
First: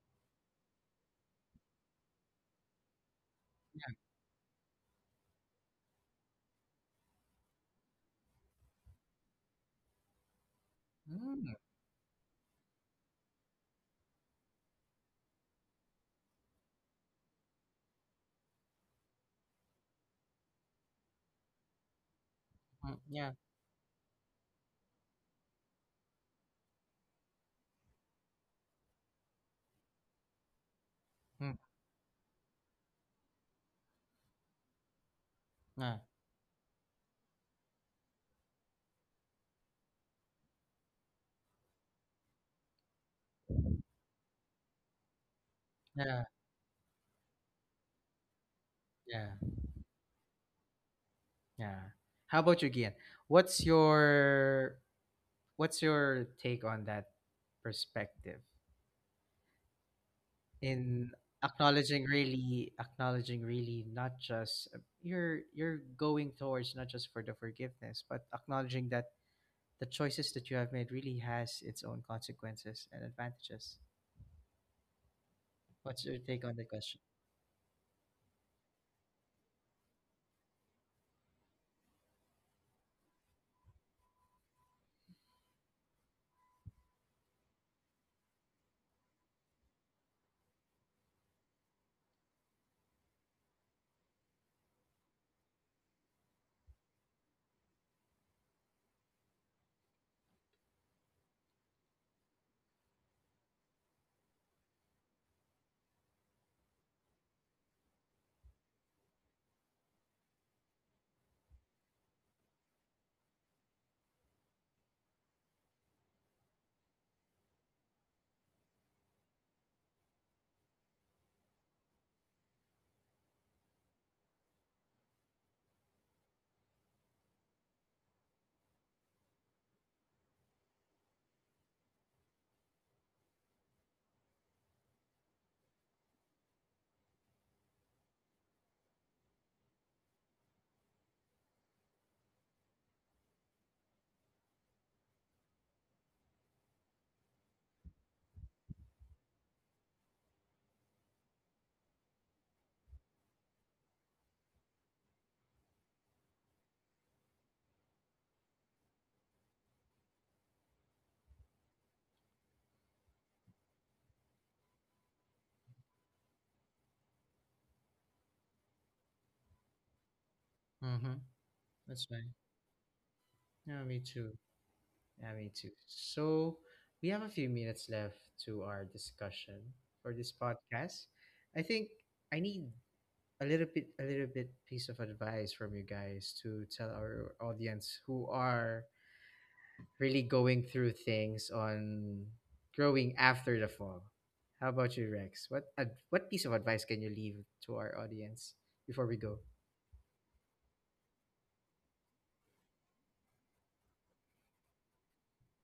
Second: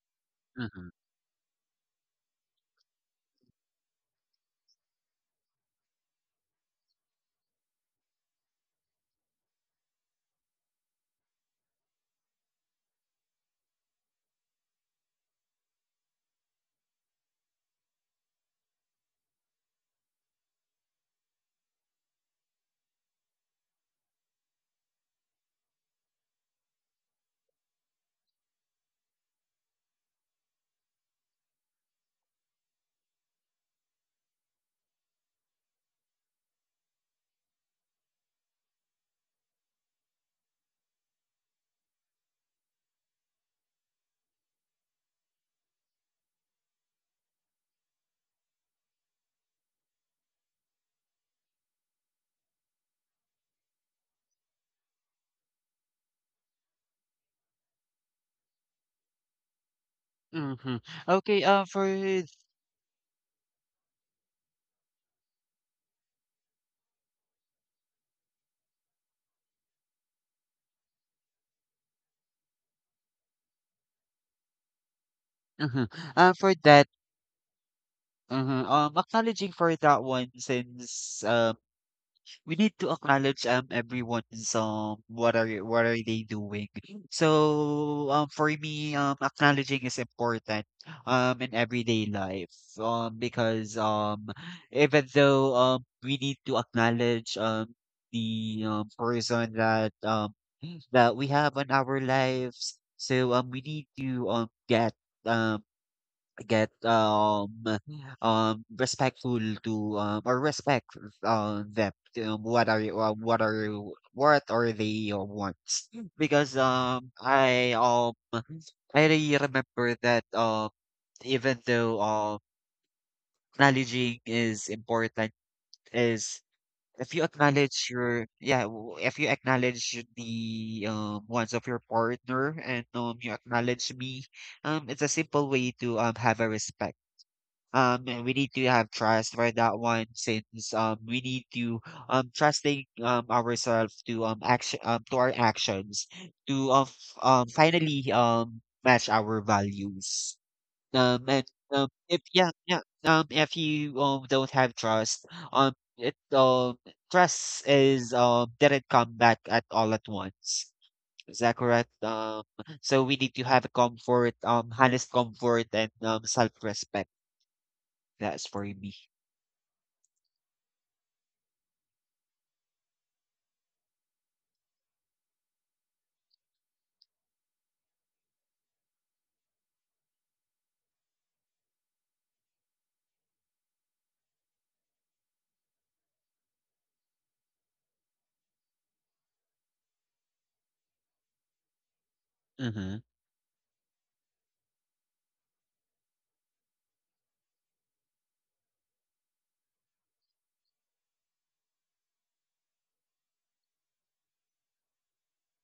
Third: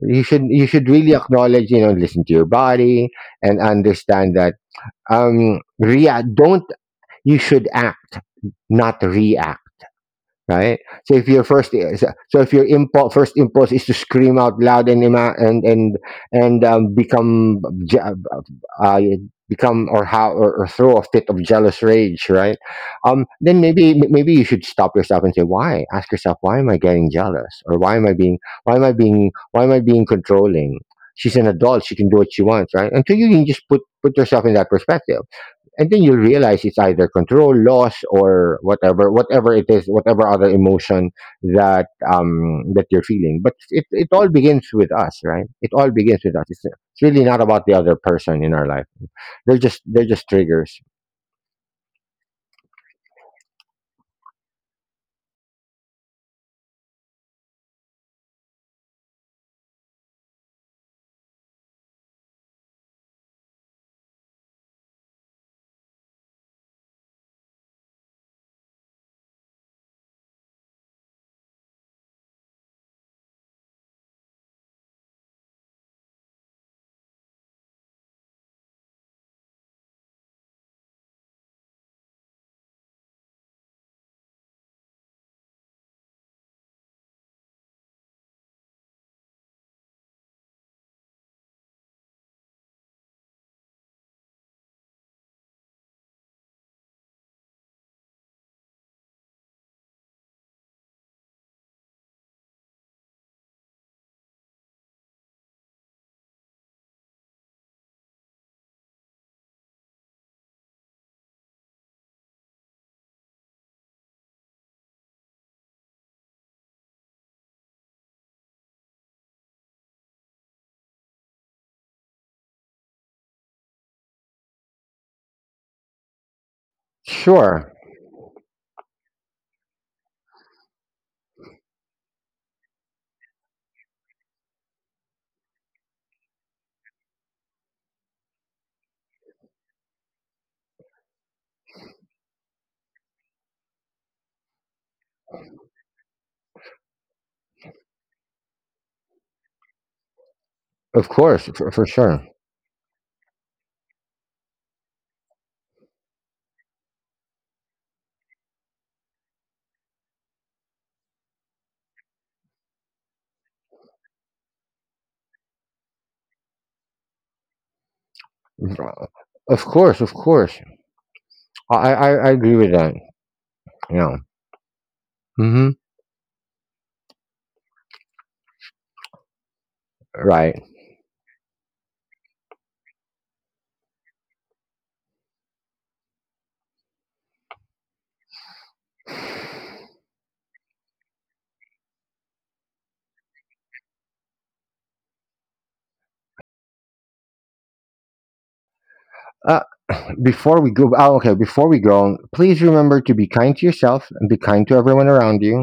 B: You should
C: mhm,
B: really acknowledge, you know, listen to your body and understand that rea- don't you should act, not react, right? So if your
A: mm,
B: first so so if your impulse first impulse is to scream out loud and become uh, become, or how, or throw a fit of jealous rage, right?
A: mm, yeah,
B: Then maybe maybe you should stop yourself and say why. Ask yourself, why am I getting jealous? Or why am I being, why am I being controlling? She's an
A: mm,
B: adult. She can do what she wants, right? Until you can just put yourself in that perspective, and
A: yeah,
B: then you'll realize it's either control, loss, or whatever, whatever it is, whatever other emotion that um, that you're feeling. But it all begins with us, right? It all begins
A: yeah,
B: with us. It's really not about the other person in our life.
A: yeah,
B: They're just, they're just triggers.
A: yeah. How about you, Gian? What's your, what's your take on that perspective
C: mhm.
A: in
C: Okay, for
A: acknowledging, really acknowledging, really not just you're going towards, not just for the forgiveness, but acknowledging that the choices that you have made really has its own consequences and advantages.
C: mhm,
A: What's your take on
C: for
A: the
C: that,
A: question?
C: mhm, acknowledging for that one, since we need to acknowledge everyone's what are they doing. So for me acknowledging is important in everyday life because even though we need to acknowledge the person that that we have on our lives. So we need to um get respectful to or respect them. What are you- what are you- what are they wants? Because I really remember that even though acknowledging is important is, if you
B: Sure.
C: acknowledge your yeah, if you acknowledge the wants of your partner and you acknowledge me, it's a simple way to have a respect. And we need to have trust for that one, since we need to trusting ourselves to action to our actions to of finally match our values.
B: Of
C: And,
B: course. For
C: if
B: sure.
C: yeah, yeah, if you, don't have trust, um, it, trust is, didn't come back at all at once. Is that correct? So we need to have a comfort, honest comfort and, self-respect. That's for me.
B: Of course. Of course.
A: Mm-hmm. That's
B: I
A: fine.
B: agree with that.
A: Yeah, me
B: Yeah.
A: too. Yeah, me too.
B: Hmm.
A: So we have a few minutes left to our discussion for this
B: Right.
A: podcast. I think I need a little bit piece of advice from you guys to tell our audience who are really going through things on
C: Mm-hmm.
A: growing after the fall. How about you, Rex? What ad- what piece of advice can you leave to our audience before we go?
B: Uh, before we go, oh, okay, before we go, please remember to be kind to yourself and be kind to everyone around you.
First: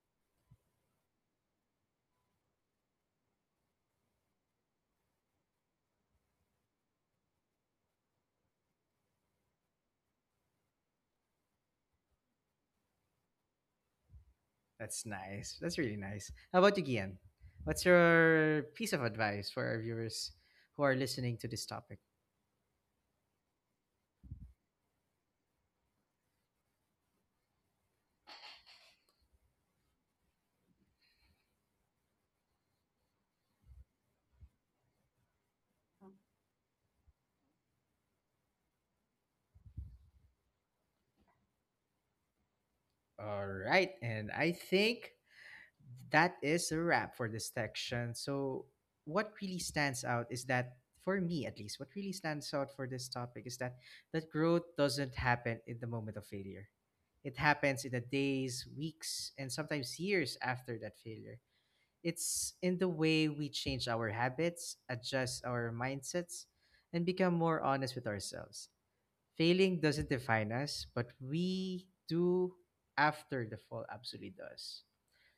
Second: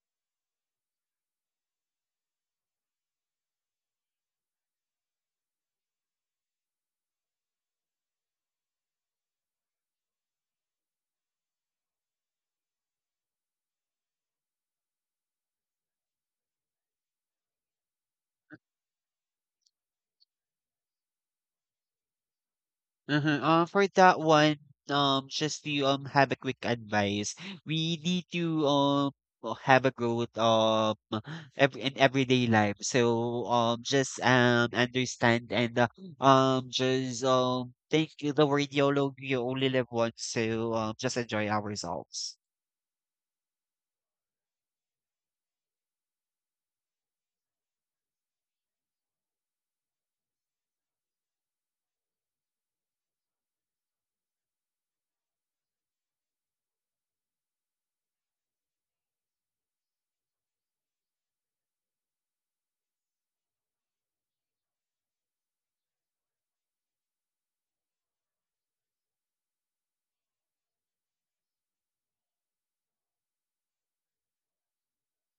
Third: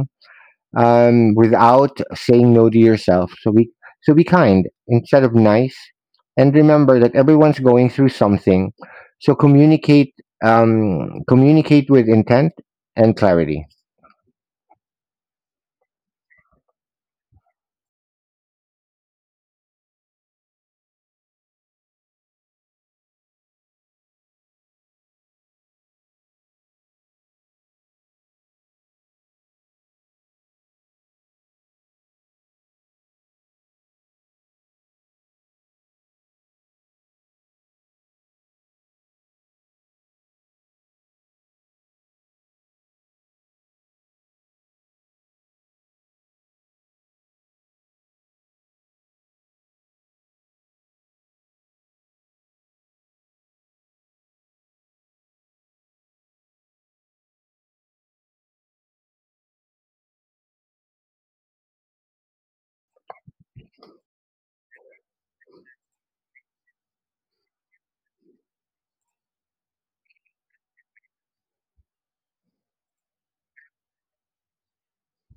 B: Um, without saying no to yourself. So be, so be kind instead of nice, and remember that everyone's going through something. So communicate, communicate with intent and clarity.
A: That's nice. That's really nice. How about you, Gian? What's your piece of advice for our viewers who are listening to this topic?
C: Mhm, for that one, just to have a quick advice, we need to have a growth every in everyday life. So just understand and just think the word YOLO, you only live once. So just enjoy ourselves.
A: All right. And I think that is a wrap for this section. So, what really stands out is that, for me at least, what really stands out for this topic is that that growth doesn't happen in the moment of failure. It happens in the days, weeks, and sometimes years after that failure. It's in the way we change our habits, adjust our mindsets, and become more honest with ourselves. Failing doesn't define us, but we do after the fall absolutely does.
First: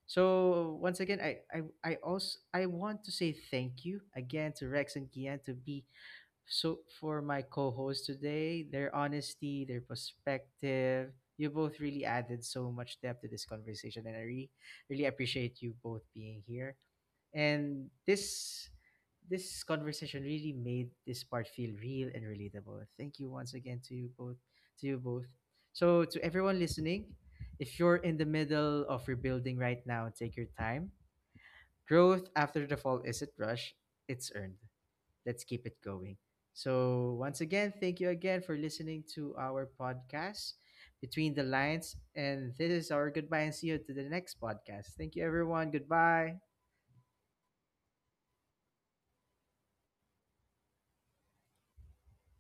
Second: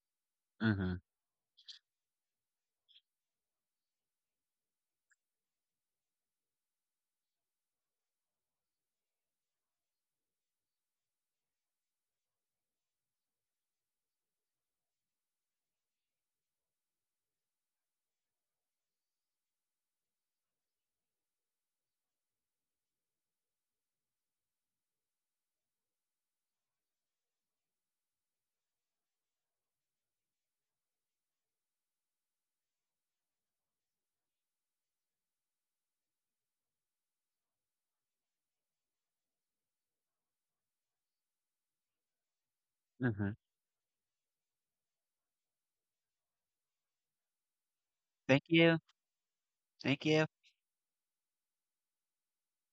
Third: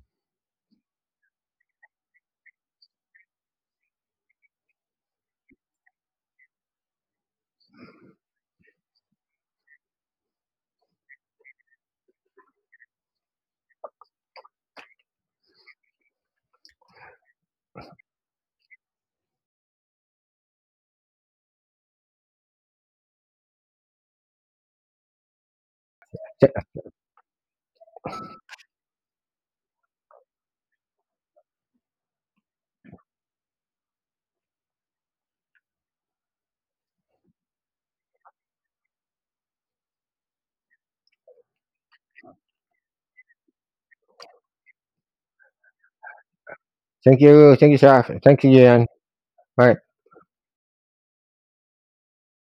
A: So
C: Mm-hmm.
A: once again, I also I want to say thank you again to Rex and Kian to be so for my co-hosts today. Their honesty, their perspective. You both really added so much depth to this conversation and I really really appreciate you both being here. And this conversation really made this part feel real and relatable. Thank you once again to you both to you both. So to
B: Th-
A: everyone listening, if you're in the middle of rebuilding right now, take your time. Growth after the fall isn't rushed, it's earned. Let's keep it going. So once again, thank you again for listening to our podcast Between the Lines and this is our
C: Mm-hmm.
A: goodbye and see you to the next podcast. Thank you everyone. Goodbye.
B: Thank you, Sarah.
C: Thank
B: Thank you,
C: you.
B: Jan. All right.
C: Thank you.